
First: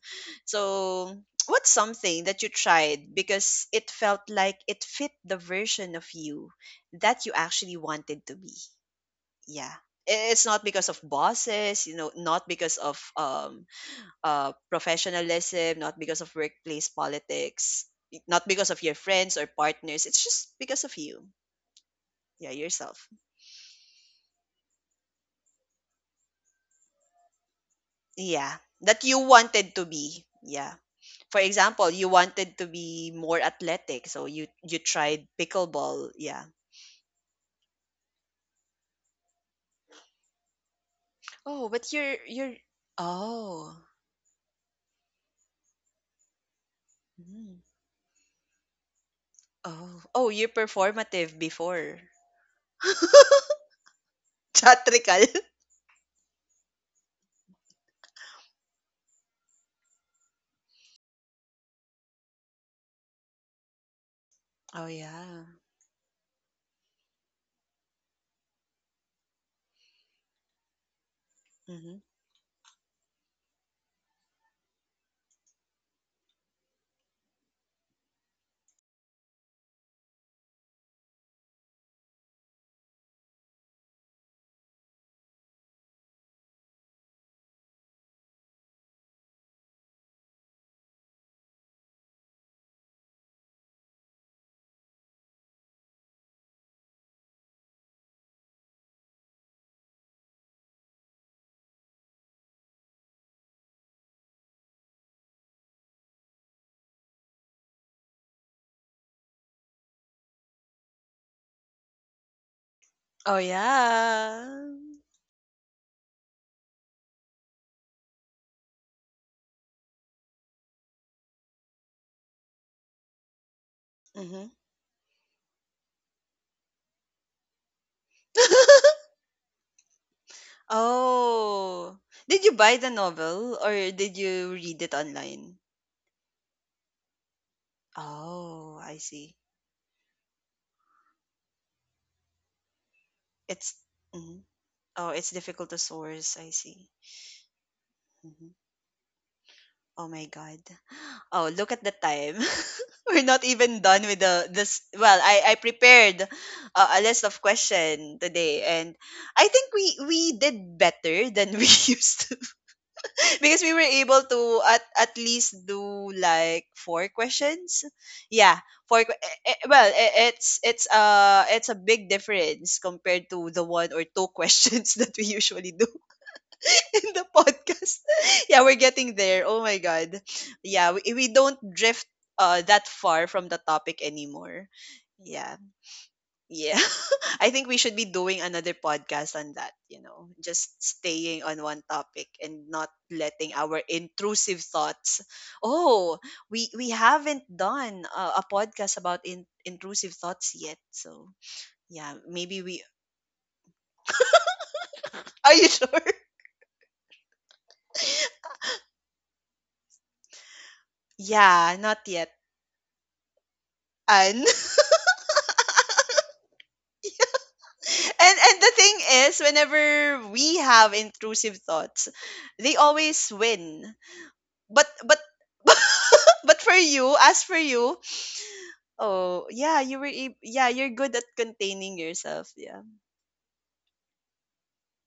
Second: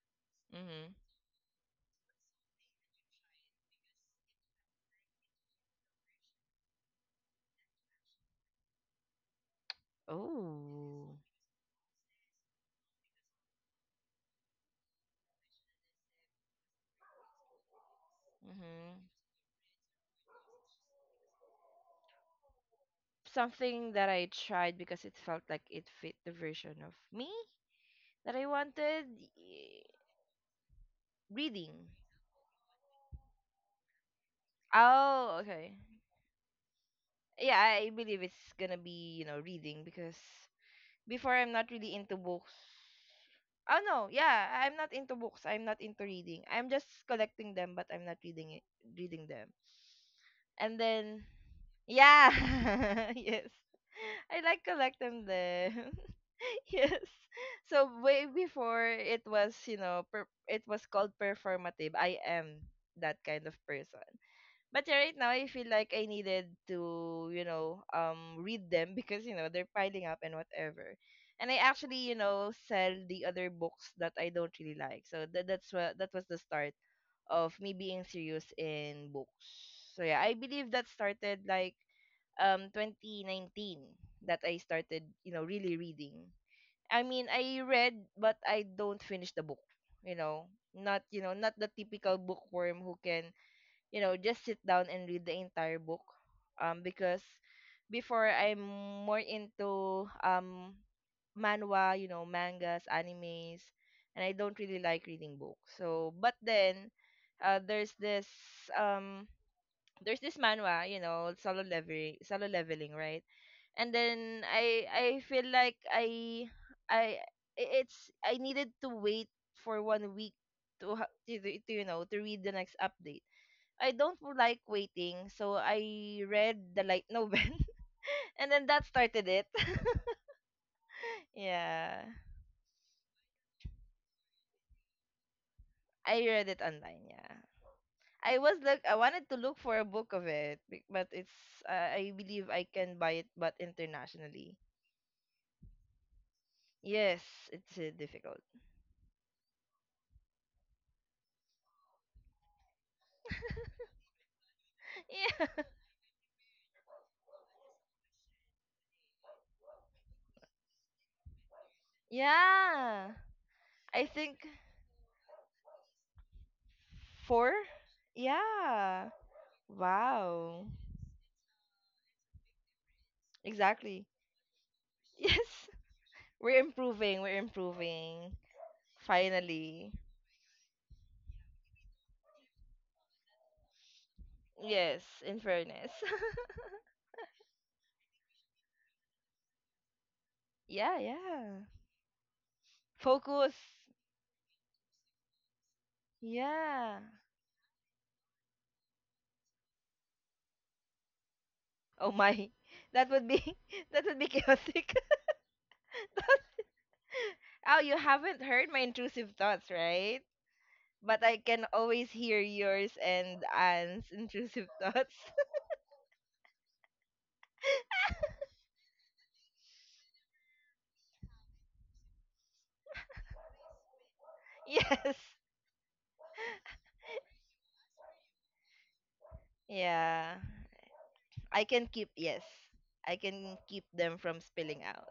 [SPEAKER 2] Mhm.
[SPEAKER 1] So, what's something that you tried because it felt like it fit the version of you that you actually wanted to be? Yeah. It's not because of
[SPEAKER 2] Oh.
[SPEAKER 1] bosses, you know, not because of professionalism, not because of workplace politics, not because of your
[SPEAKER 2] Mhm.
[SPEAKER 1] friends or partners. It's just because of you. Yeah, yourself.
[SPEAKER 2] Something that I tried because it felt like it fit the version of me that I
[SPEAKER 1] Yeah, that
[SPEAKER 2] wanted.
[SPEAKER 1] you wanted
[SPEAKER 2] y-
[SPEAKER 1] to be. Yeah. For
[SPEAKER 2] Reading.
[SPEAKER 1] example, you wanted to be more athletic, so you tried
[SPEAKER 2] Oh, okay.
[SPEAKER 1] pickleball. Yeah.
[SPEAKER 2] Yeah, I believe it's gonna be, you know, reading because before I'm not
[SPEAKER 1] Oh,
[SPEAKER 2] really
[SPEAKER 1] but
[SPEAKER 2] into books.
[SPEAKER 1] you're
[SPEAKER 2] Oh
[SPEAKER 1] oh.
[SPEAKER 2] no, yeah, I'm not into books. I'm not into reading. I'm just collecting
[SPEAKER 1] Mm.
[SPEAKER 2] them, but I'm not reading it, reading them.
[SPEAKER 1] Oh, oh, you're
[SPEAKER 2] And then,
[SPEAKER 1] performative before.
[SPEAKER 2] yeah,
[SPEAKER 1] (laughs)
[SPEAKER 2] (laughs) yes, I like collecting
[SPEAKER 1] Theatrical.
[SPEAKER 2] them. (laughs) (laughs) Yes. So way before it was, you know, per- it was called performative. I am that kind of person. But
[SPEAKER 1] Oh
[SPEAKER 2] yeah, right now
[SPEAKER 1] yeah.
[SPEAKER 2] I feel like I needed to, you know, read them because, you know, they're piling up and whatever. And I
[SPEAKER 1] Hmm.
[SPEAKER 2] actually, you know, sell the other books that I don't really like. So that, that's what, that was the start of me being serious in books. So yeah, I believe that started like 2019, that I started, you know, really reading. I mean, I read, but I don't finish the book. You know, not, you know, not the typical bookworm who can, you know, just sit down and read the entire book. Because before I'm more into manhwa, you know, mangas, animes, and I don't really like reading books. So, but then, there's this, um, there's this manhwa, you know, Solo Leveling, Solo Leveling, right?
[SPEAKER 1] Oh
[SPEAKER 2] And then
[SPEAKER 1] yeah.
[SPEAKER 2] I feel like I it's I needed to wait for 1 week to to, you know, to read the next update. I don't
[SPEAKER 1] Hmm.
[SPEAKER 2] like waiting, so I read the light novel, (laughs) and then that
[SPEAKER 1] (laughs)
[SPEAKER 2] started it. (laughs)
[SPEAKER 1] Oh.
[SPEAKER 2] Yeah,
[SPEAKER 1] Did you buy the novel or did you read it online?
[SPEAKER 2] I read it online. Yeah, I was look,
[SPEAKER 1] Oh,
[SPEAKER 2] I
[SPEAKER 1] I
[SPEAKER 2] wanted to
[SPEAKER 1] see.
[SPEAKER 2] look for a book of it, but it's, I believe I can buy it, but
[SPEAKER 1] It's, mhm.
[SPEAKER 2] internationally.
[SPEAKER 1] Oh, it's difficult to source. I see.
[SPEAKER 2] Yes, it's difficult.
[SPEAKER 1] Mhm.
[SPEAKER 2] (laughs)
[SPEAKER 1] Oh my God. (gasps) Oh, look at the time. (laughs) We're not even done with the this. Well, I
[SPEAKER 2] Yeah.
[SPEAKER 1] prepared, a list of question today, and I think we did better than we (laughs) used,
[SPEAKER 2] Yeah.
[SPEAKER 1] because we were
[SPEAKER 2] I
[SPEAKER 1] able
[SPEAKER 2] think,
[SPEAKER 1] to, at least do like four
[SPEAKER 2] four?
[SPEAKER 1] questions. Yeah, four
[SPEAKER 2] Yeah.
[SPEAKER 1] que- eh, eh, well eh, it's
[SPEAKER 2] Wow.
[SPEAKER 1] it's uh it's a big difference compared to the one
[SPEAKER 2] Exactly.
[SPEAKER 1] or
[SPEAKER 2] (laughs)
[SPEAKER 1] two (laughs) questions that we
[SPEAKER 2] Yes.
[SPEAKER 1] usually do
[SPEAKER 2] We're
[SPEAKER 1] (laughs) in
[SPEAKER 2] improving.
[SPEAKER 1] the
[SPEAKER 2] We're
[SPEAKER 1] podcast.
[SPEAKER 2] improving.
[SPEAKER 1] (laughs) Yeah, we're getting there, oh my
[SPEAKER 2] Finally.
[SPEAKER 1] god. Yeah, we don't drift, that far from the topic anymore.
[SPEAKER 2] Yes, in
[SPEAKER 1] Yeah.
[SPEAKER 2] fairness.
[SPEAKER 1] Yeah. (laughs) I think we should be doing another podcast on that, you know,
[SPEAKER 2] (laughs)
[SPEAKER 1] just
[SPEAKER 2] Yeah, yeah.
[SPEAKER 1] staying on one topic and not
[SPEAKER 2] Focus.
[SPEAKER 1] letting our intrusive thoughts. Oh, we
[SPEAKER 2] Yeah.
[SPEAKER 1] haven't done a podcast about, intrusive thoughts yet. So,
[SPEAKER 2] Oh
[SPEAKER 1] yeah,
[SPEAKER 2] my. (laughs)
[SPEAKER 1] maybe we
[SPEAKER 2] That would be (laughs) that would be chaotic.
[SPEAKER 1] (laughs) Are you sure?
[SPEAKER 2] (laughs) Oh, you haven't heard my intrusive thoughts, right? But I can
[SPEAKER 1] Yeah, not
[SPEAKER 2] always
[SPEAKER 1] yet.
[SPEAKER 2] hear yours and Anne's
[SPEAKER 1] And
[SPEAKER 2] intrusive thoughts.
[SPEAKER 1] (laughs) and the thing is whenever we have intrusive thoughts, they always win.
[SPEAKER 2] (laughs)
[SPEAKER 1] But
[SPEAKER 2] Yes.
[SPEAKER 1] (laughs) but for you, as for you, oh, yeah,
[SPEAKER 2] Yeah.
[SPEAKER 1] yeah, you're good at
[SPEAKER 2] I can
[SPEAKER 1] containing
[SPEAKER 2] keep, yes.
[SPEAKER 1] yourself. Yeah.
[SPEAKER 2] I can keep them from spilling out.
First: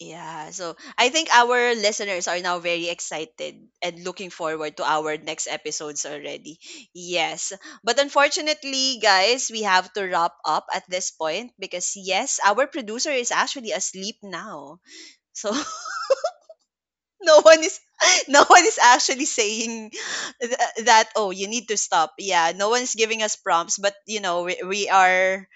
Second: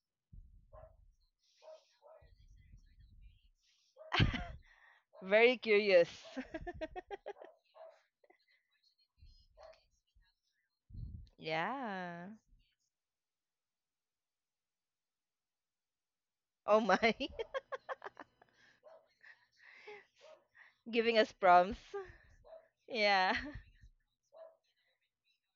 [SPEAKER 1] Yeah. So, I think our listeners are now very excited and looking forward to our next
[SPEAKER 2] Very
[SPEAKER 1] episodes
[SPEAKER 2] curious.
[SPEAKER 1] already.
[SPEAKER 2] (laughs)
[SPEAKER 1] Yes. But unfortunately, guys, we have to wrap up at this point because
[SPEAKER 2] Yeah.
[SPEAKER 1] yes, our producer is actually asleep now. So, (laughs)
[SPEAKER 2] Oh my.
[SPEAKER 1] no
[SPEAKER 2] (laughs)
[SPEAKER 1] one is (laughs) no one is actually saying th- that
[SPEAKER 2] Giving
[SPEAKER 1] oh,
[SPEAKER 2] us
[SPEAKER 1] you need to
[SPEAKER 2] prompts.
[SPEAKER 1] stop. Yeah, no one's giving
[SPEAKER 2] Yeah.
[SPEAKER 1] us
[SPEAKER 2] (laughs)
[SPEAKER 1] prompts, but you know, we are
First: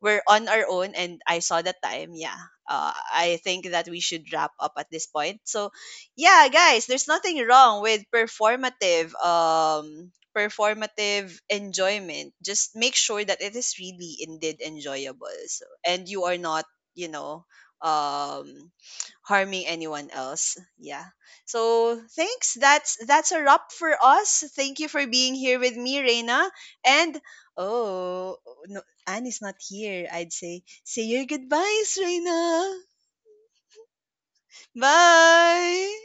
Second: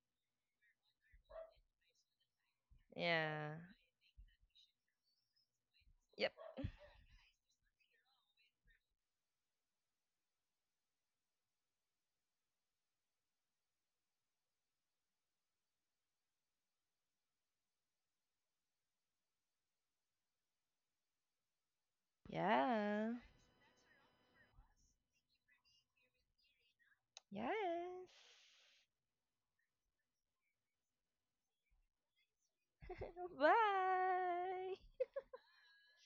[SPEAKER 1] we're on our own, and I saw the time, yeah. I
[SPEAKER 2] Yeah.
[SPEAKER 1] think that we should wrap up at this point. So,
[SPEAKER 2] Yep.
[SPEAKER 1] yeah, guys, there's nothing wrong with performative enjoyment. Just make sure that it is really indeed enjoyable. So, and you are not, you know, um, harming anyone else. Yeah. So, thanks.
[SPEAKER 2] Yeah.
[SPEAKER 1] That's a wrap for us. Thank you for being here with me, Reina. And
[SPEAKER 2] Yes.
[SPEAKER 1] oh, no, Anne is not here, I'd say, say your goodbyes, Reyna.
[SPEAKER 2] Bye.
[SPEAKER 1] Bye!